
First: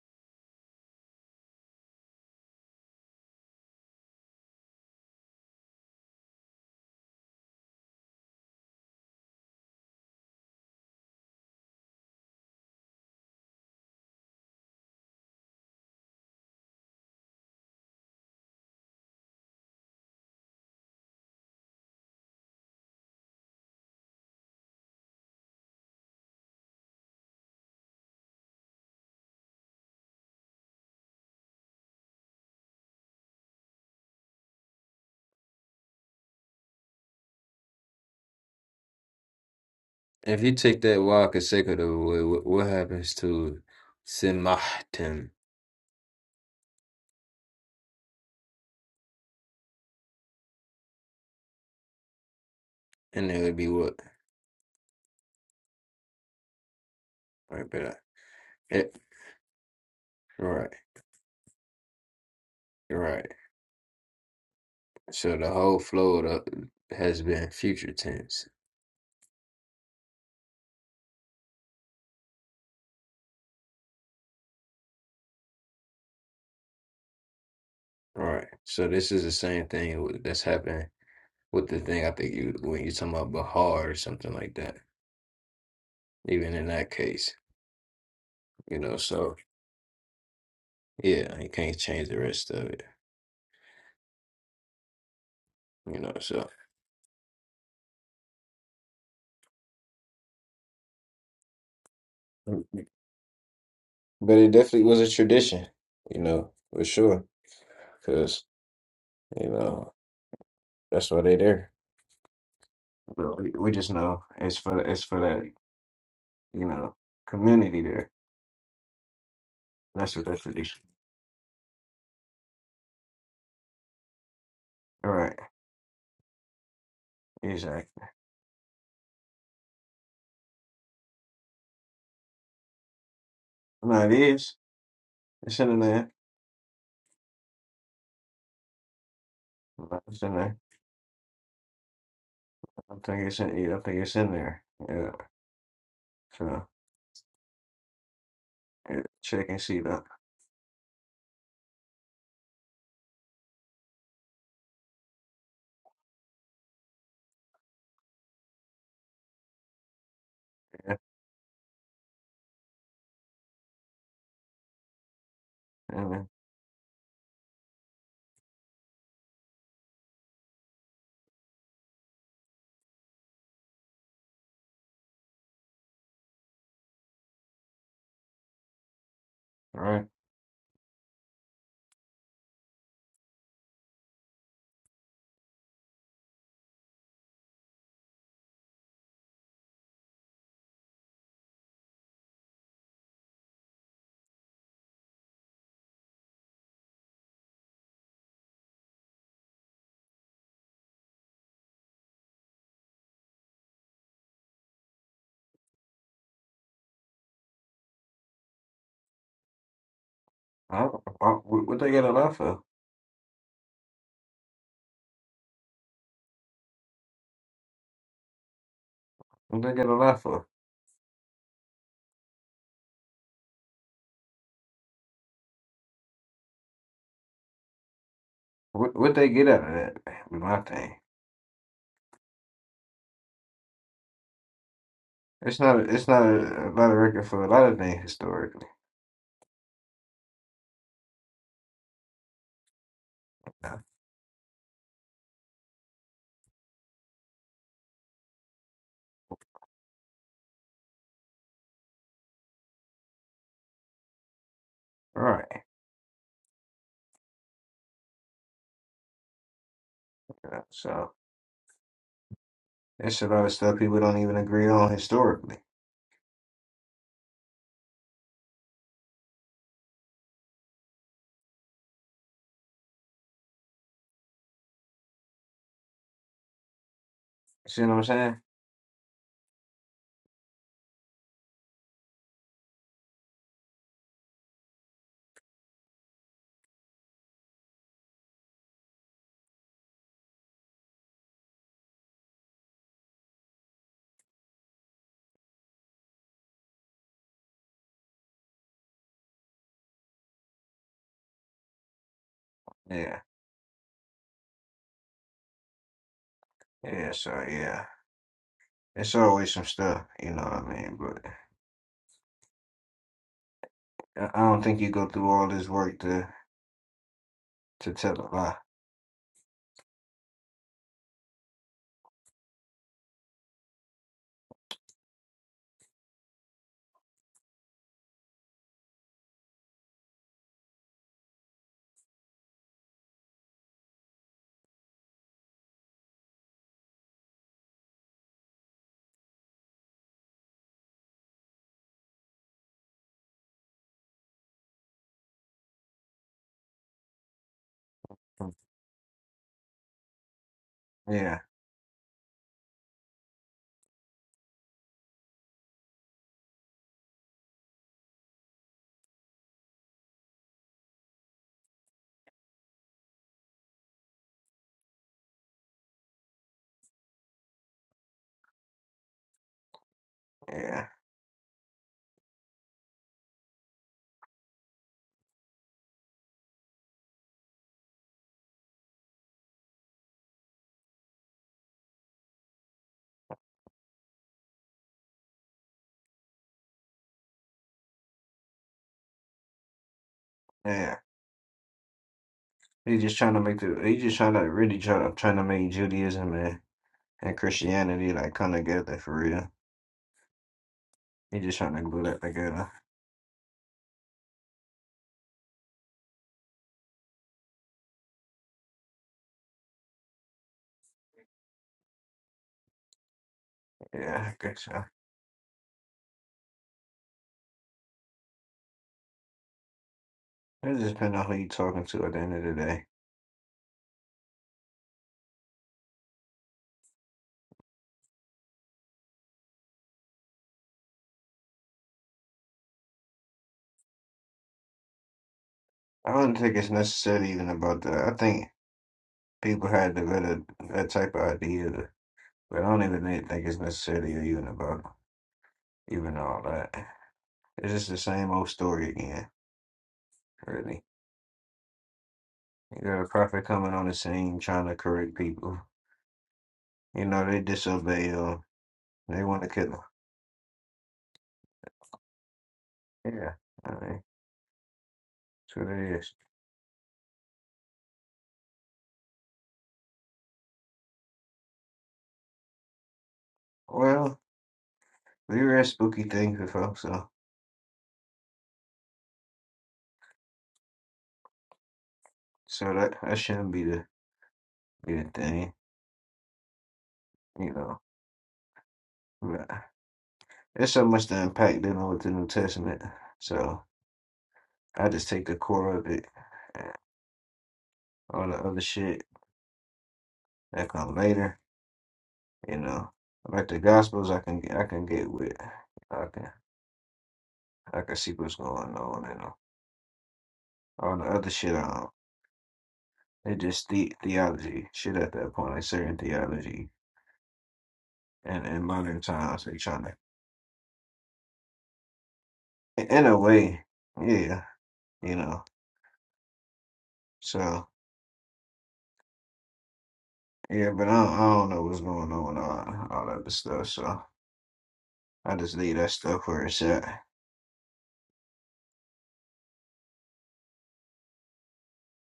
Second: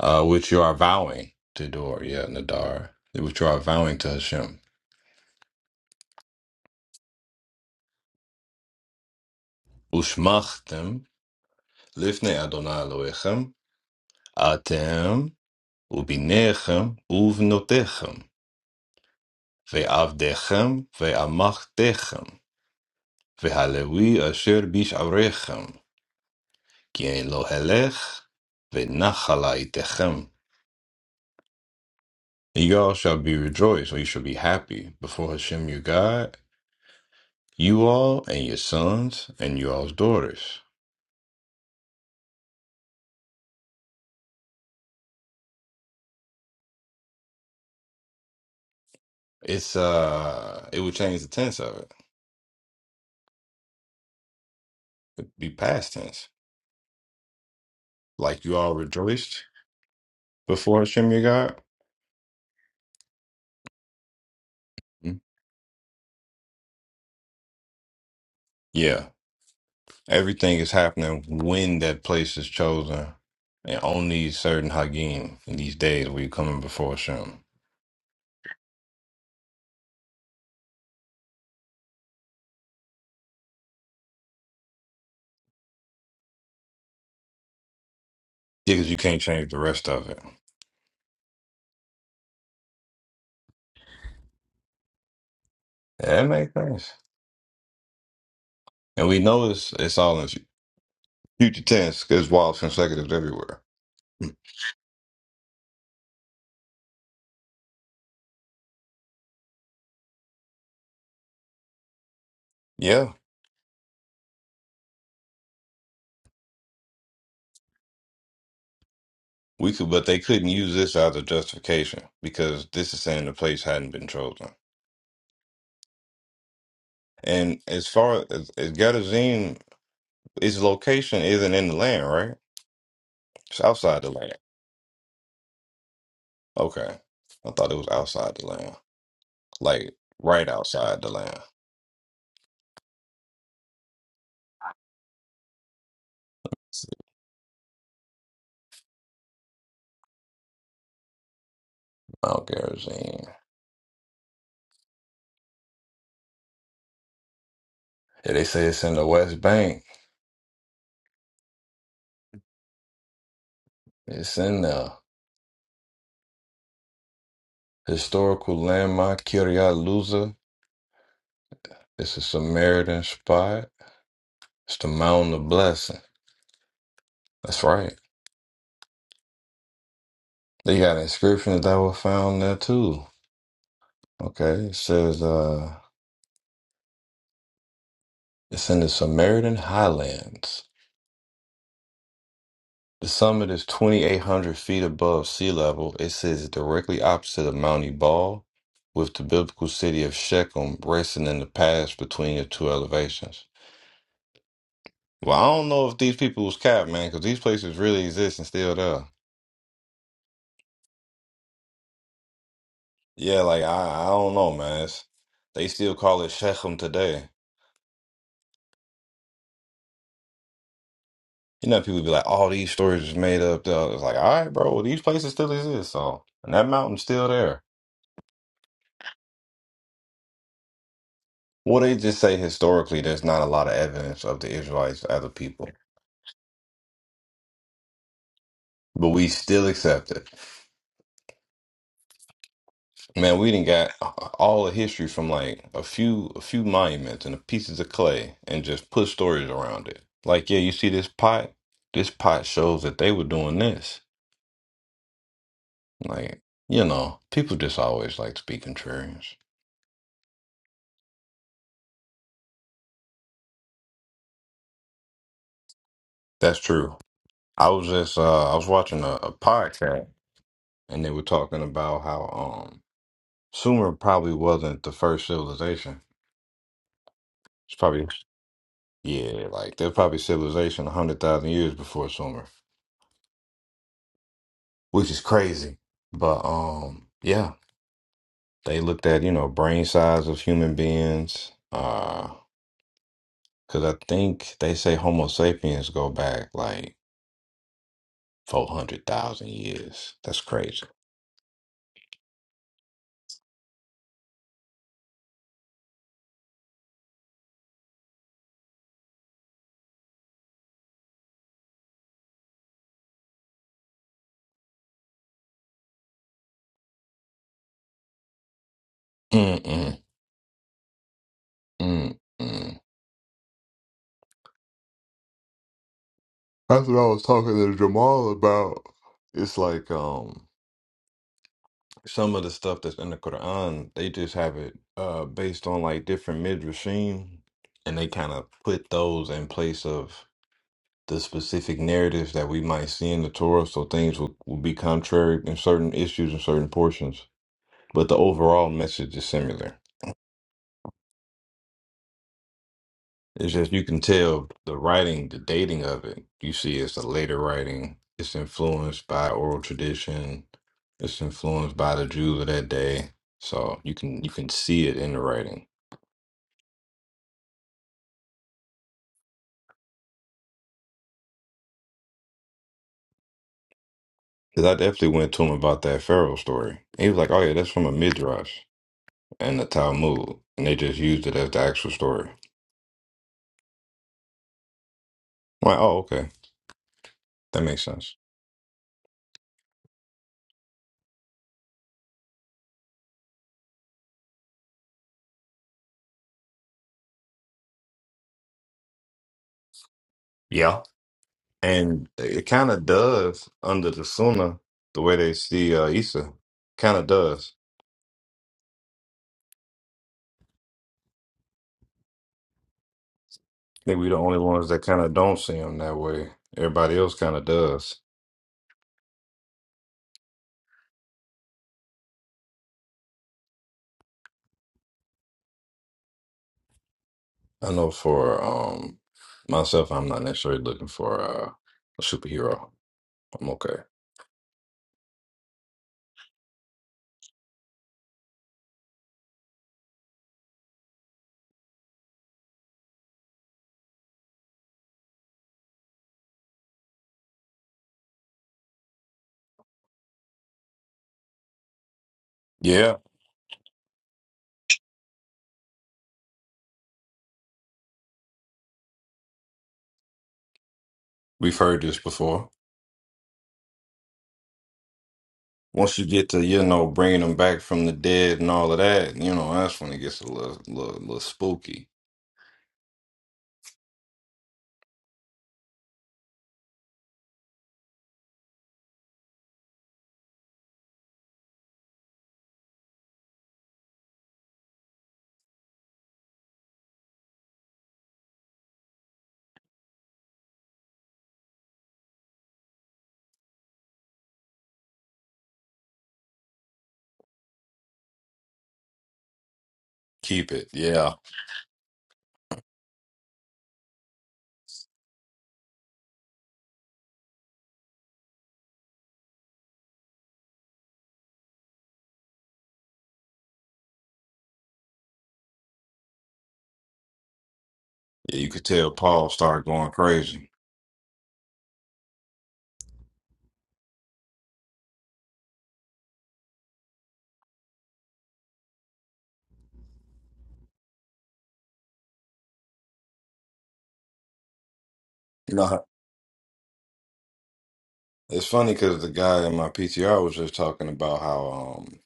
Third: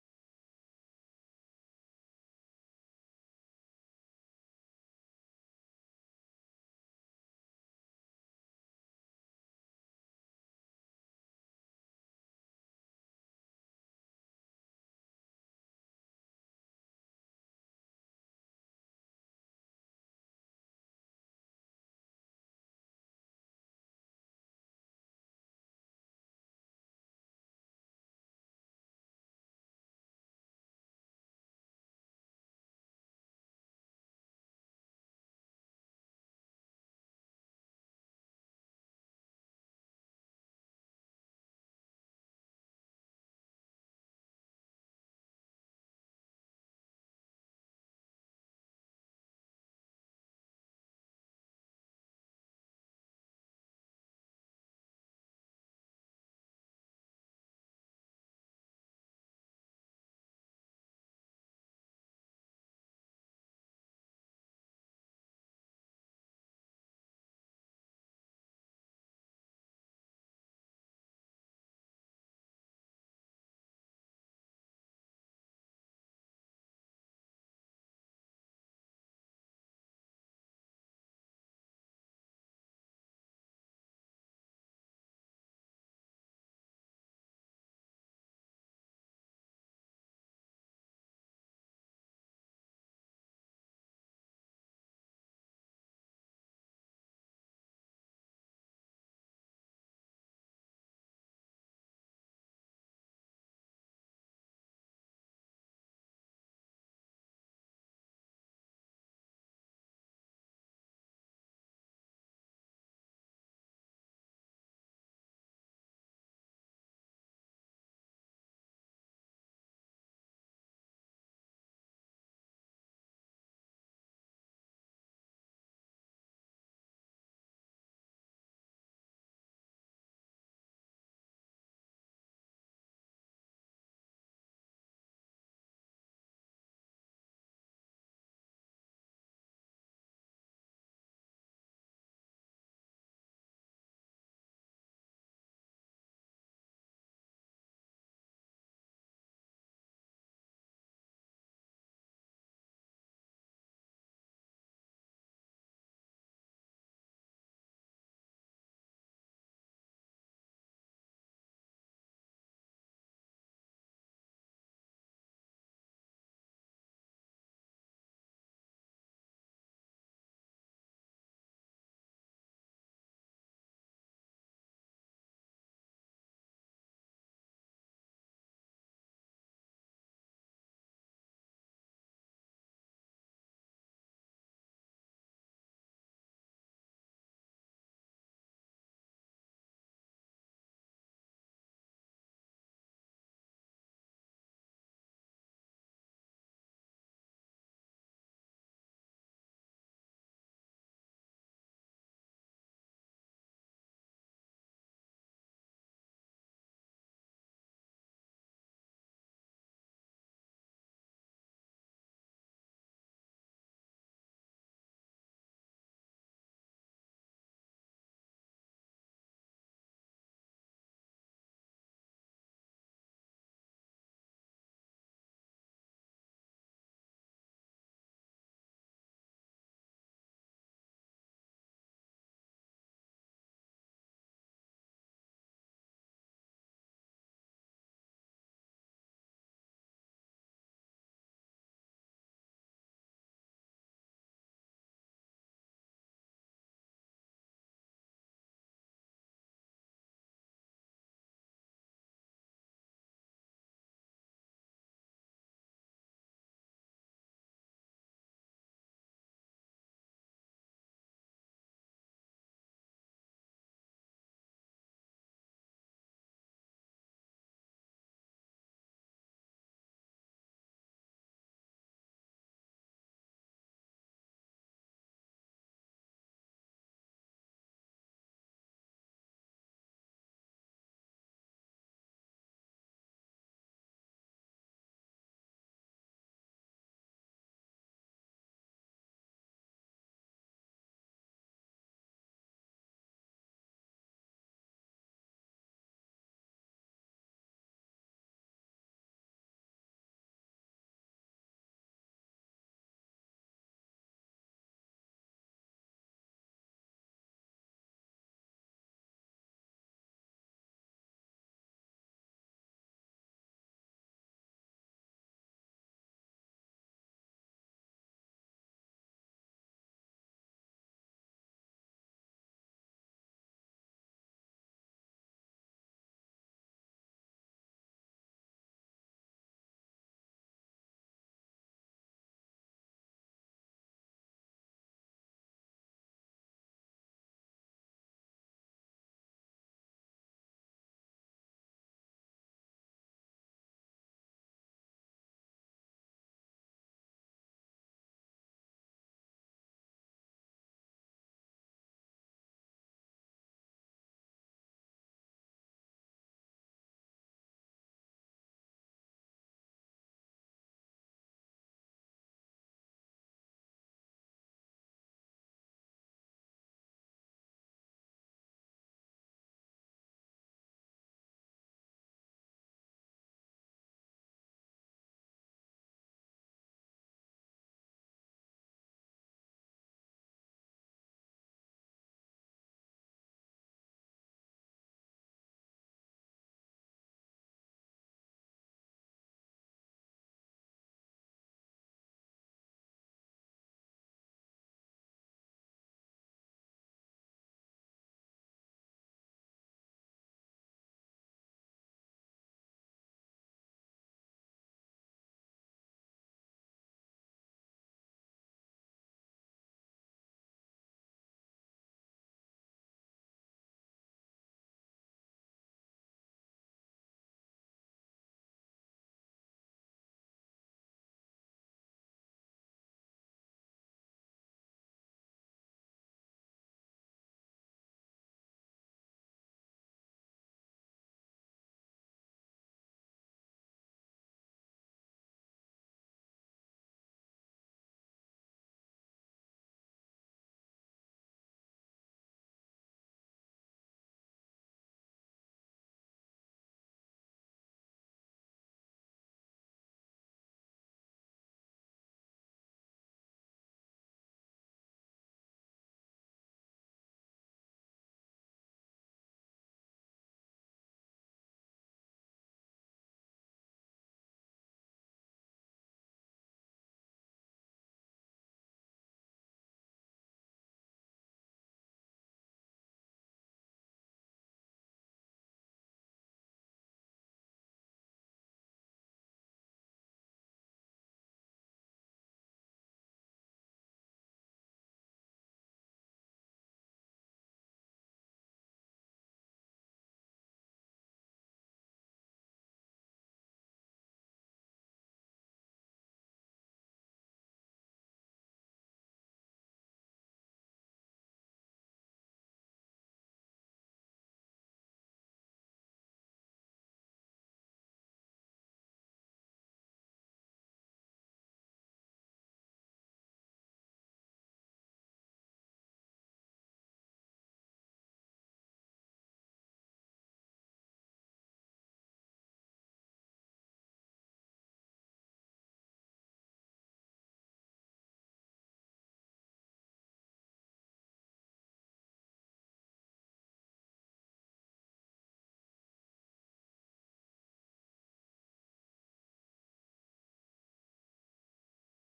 uh, which you are vowing to Dor, yeah, Nadar, which you are vowing to Hashem. Ushmachtem lifnei Adonai Elohechem, atem ubinechem uvnotechem, ve'avdechem ve'amachtechem, ve'halevi asher bisharechem, ki ein lo helech ve'nachalaitechem. You all shall be rejoiced, or you shall be happy before Hashem your God, you all and your sons and you all's If you daughters take that word consecutive away, what, what happens to Simahtim? It's uh, it would change the tense of it. And it would be what? It'd be past tense, Right, but uh, like you all it, rejoiced right, before Hashem your God. right. Mm. So the whole flow of the, has been future tense. Yeah, everything is happening when that place is chosen, and on these certain Hagim in these days where you're coming before Hashem. All Right. So this is the same thing with- that's happening with the thing I think you when you're talking about Bahar or something like that. even in that case, Yeah, you because know. you can't So change the rest of it. yeah, he can't change the rest of it, you know. Yeah, that So, makes sense. And we know it's it's all in future tense because while but consecutives everywhere. Mm. it definitely was a tradition, you know, for sure, because you know that's why they there. Yeah, But we we just know it's for it's for that you know community there. we could, but That's they what that couldn't use tradition. this as a justification because this is saying the place hadn't been chosen. All right, And as exactly. far as, as Gadazim, its location isn't in the land, right? It's No, outside it the land. is. It's in there. Okay. I thought it was outside the land. Like No, It's in right there. outside the land. I don't think it's in. yeah, I think it's in there. Yeah. So yeah, check and see that. Mount Gerizim. Yeah, they say it's in the West Bank. Yeah. It's in the And then, historical landmark Kiryat Luza. It's a Samaritan spot. It's the Mountain of Blessing. That's right. all right. They got inscriptions that were found there too. Okay. It says uh it's in the Samaritan Highlands. The summit is 2,800 feet above sea level. It sits directly opposite of Mount Ebal, with the biblical city of Shechem racing in the pass between the two elevations. Well, I don't know if these people was capped, man, because these places really exist and still there. I don't, why- what what they got a lot for? Yeah, like, I, I don't know, man. It's, they still call it Shechem today. What they get a lot for? You know, people be like, all these stories is made up. though." It's like, all right, bro, well, these places still exist. So, and that mountain's still there. What what they get out of that? Be my thing. Well, they just say historically, there's not a lot of evidence of the Israelites as a It's people. not. It's not a, a lot of record for a lot of things historically. but we still accept it. Man, we didn't All got all the history from like a few a few monuments and the pieces of clay and just put stories around it. Like, yeah, you see this pot? This pot shows that they were doing this. right. Like, you know, people just always like to be contrarians. uh, So it's a lot of stuff people don't even agree on historically. That's true. I was just uh I was watching a, a podcast and they were talking about how um Sumer probably wasn't the first civilization. It's See what I'm probably saying? yeah, like there's probably civilization a hundred thousand years before Sumer. which is crazy. But um, yeah, they looked at, you know, brain size of human beings. uh, because I think they say Homo sapiens go back like 400,000 years. That's crazy. Yeah. Yeah. So yeah, it's always some stuff. You know what I mean? But I I don't think you go through all this work to to tell a lie. Mm-mm, mm-mm. That's what I was talking to Jamal about. It's like um some of the stuff that's in the Quran, they just have it uh based on like different midrashim, and they kind of put those in place of the specific narratives that we might see in the Torah, so things will, will be contrary in certain issues and certain portions. But the overall message is similar. Yeah. It's just you can tell the writing, the dating of it. You see, it's a later writing. It's influenced by oral tradition. It's influenced by the Jews of that day. So you can you can see it in the writing. Yeah. Cause I definitely went to him about that Pharaoh story. And He was like, "Oh yeah, that's from a midrash and the Talmud," and they just used it as the actual story. I'm like, "Oh okay." That makes sense. Yeah. He just trying to make the. He just trying to really try to trying to make Judaism and, and Christianity like come together for real. Yeah. You just trying to glue And that it together. kind of does under the Sunnah, the way they see uh, Issa. Kind of does. I think we're the Yeah, I only guess ones that so. kind of don't see him that way. Everybody else kind of does. It just depends on who you talking to at the end of the day. I know for um myself, I'm not necessarily looking for uh, a superhero. I'm okay. I don't think it's necessarily even about that. I think people had the better that type of idea, but I don't even think think it's necessarily even about even all that. It's just the same old story again, really. You Yeah, got a prophet coming on the scene trying to correct people. You know, they disobey him. They want to kill him. we've heard this before. Yeah, I mean, that's what it Once you is. get to, you know, bringing them back from the dead and all of that, you know, that's when it gets a little, little, little spooky. Well, we read spooky things before, so so that, that shouldn't be the good thing. You know, But it's so much to unpack. dealing with the New Testament. So I just take the core of it. and All the other shit Keep it. that come Yeah. later. You know, like the Gospels, I can I can get with. I can I can see what's going on and all all the other shit. I don't. It just the theology shit at that point, like certain theology. Yeah, And you in could tell modern Paul times, they started trying going crazy. to, in a way, yeah, you know. So. Yeah, but I don't, I don't know what's going on, uh, all that other stuff. So I You just know, leave how- that stuff where it's at. it's funny because the guy in my PTR was just talking about how um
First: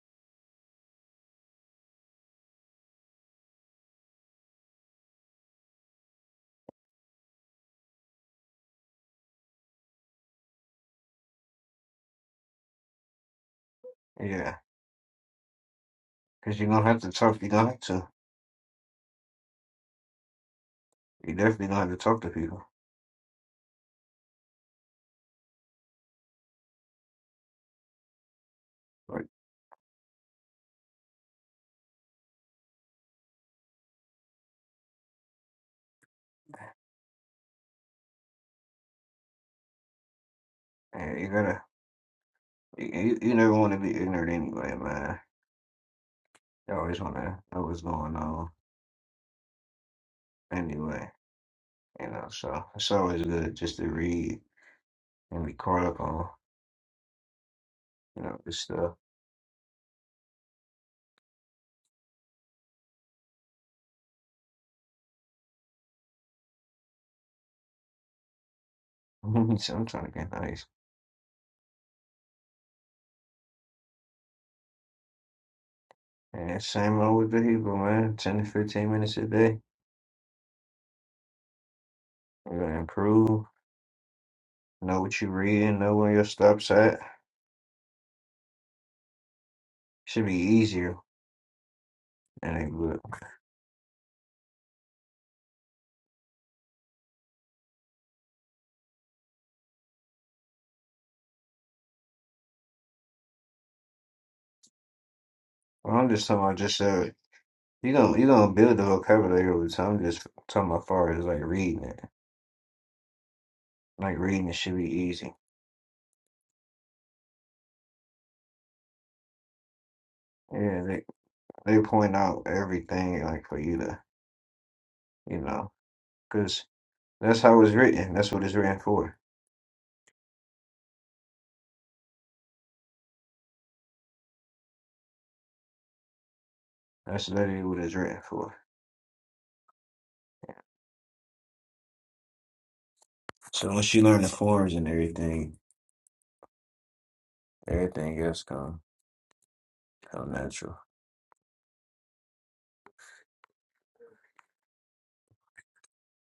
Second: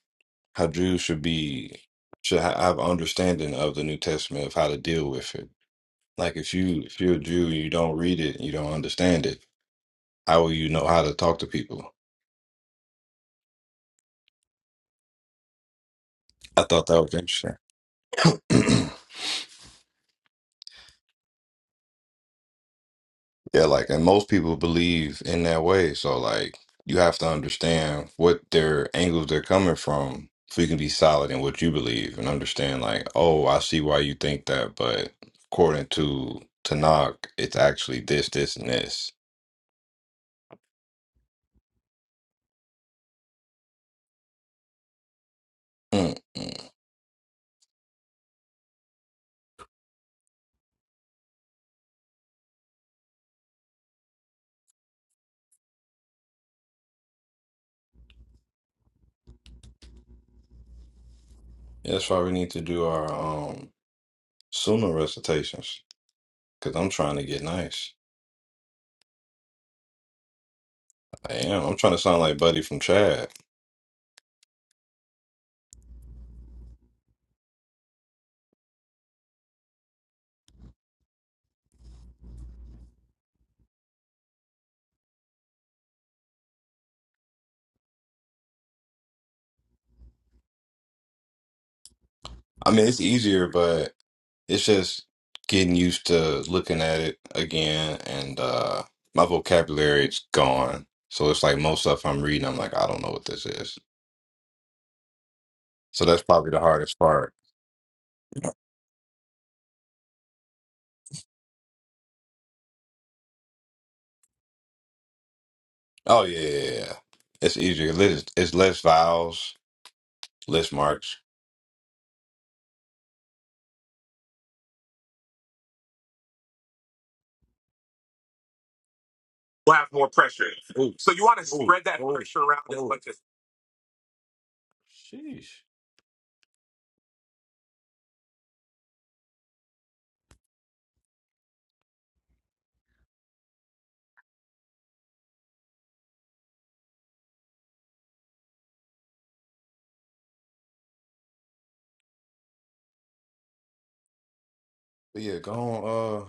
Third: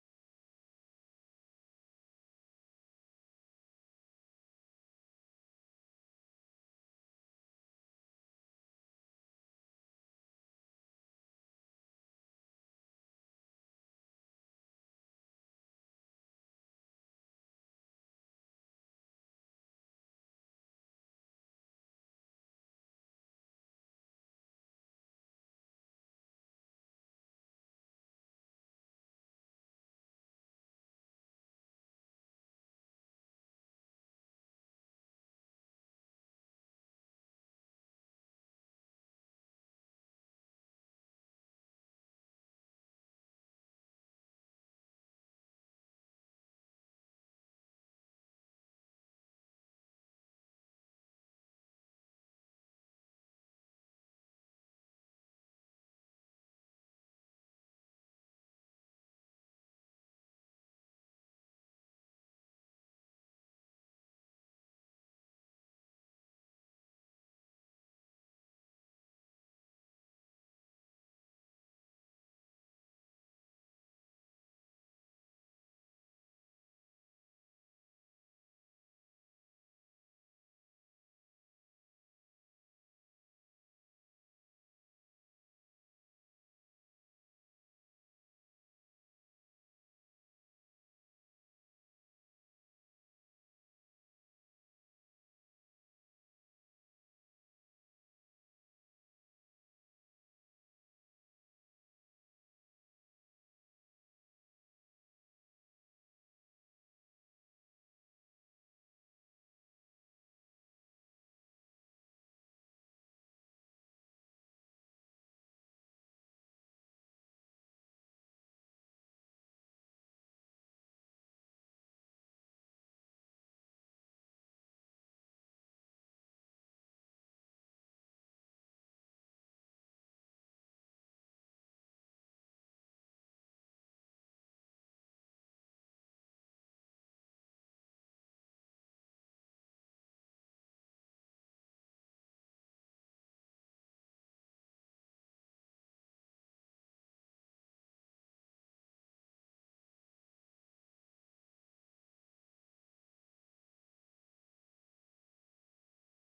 how Jews should be should ha have understanding of the New Testament of how to deal with it. Like if you if you're a Jew and you don't read it, you don't understand it. How will you know how to talk to people? Yeah, because I you're gonna thought that have to was talk. You're interesting. gonna have to. You definitely gonna have to talk to people. Yeah, like, and most people believe in that way. So, like, you have to understand what their Like, angles they're coming from so you can be solid in what you believe and understand, like, oh, I see why you think that, but according to Tanakh, it's actually this, this, and this. yeah, you gotta. You, you you never want to be ignorant anyway, man. Mm-mm. You always want to know what's going on anyway. You know, so it's always good just to read and be caught up on you know this stuff. That's why we need to do our um sunnah recitations because I'm trying to get nice. so I'm trying to get nice. I am. I'm trying to sound like Buddy from Chad. And same old with the Hebrew man, ten to fifteen minutes a day. We're gonna improve. Know what you read know where your stops at. Should be easier than a I mean, book. it's easier, but It's just getting used to looking at it again, and uh, my vocabulary is gone. So it's like most stuff I'm reading, I'm like, I don't know what this is. So I'm that's just talking probably about the just hardest uh part. you gonna you gonna build the vocabulary over time. I'm just talking about far as like reading it. Like reading it should be easy. Oh yeah, yeah, yeah. yeah. it's easier. It's, it's less vowels, less Yeah, they marks. they point out everything like for you to you know because that's how it's written. That's what it's written for. We'll have more pressure. Ooh, So you want to ooh, spread that ooh, pressure around as ooh. much as Sheesh. That's literally what it's written for. So once you learn the forms and everything, everything else come come natural. But yeah, go on, uh,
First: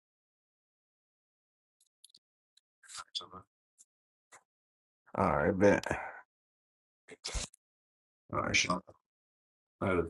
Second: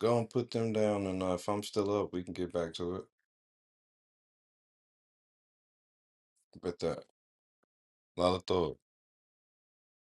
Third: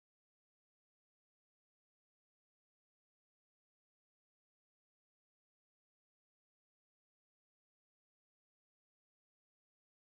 go and put them down, and uh, if I'm still up, we can get back to it. All right, bet. Bet that. All right, Lala sure. Later.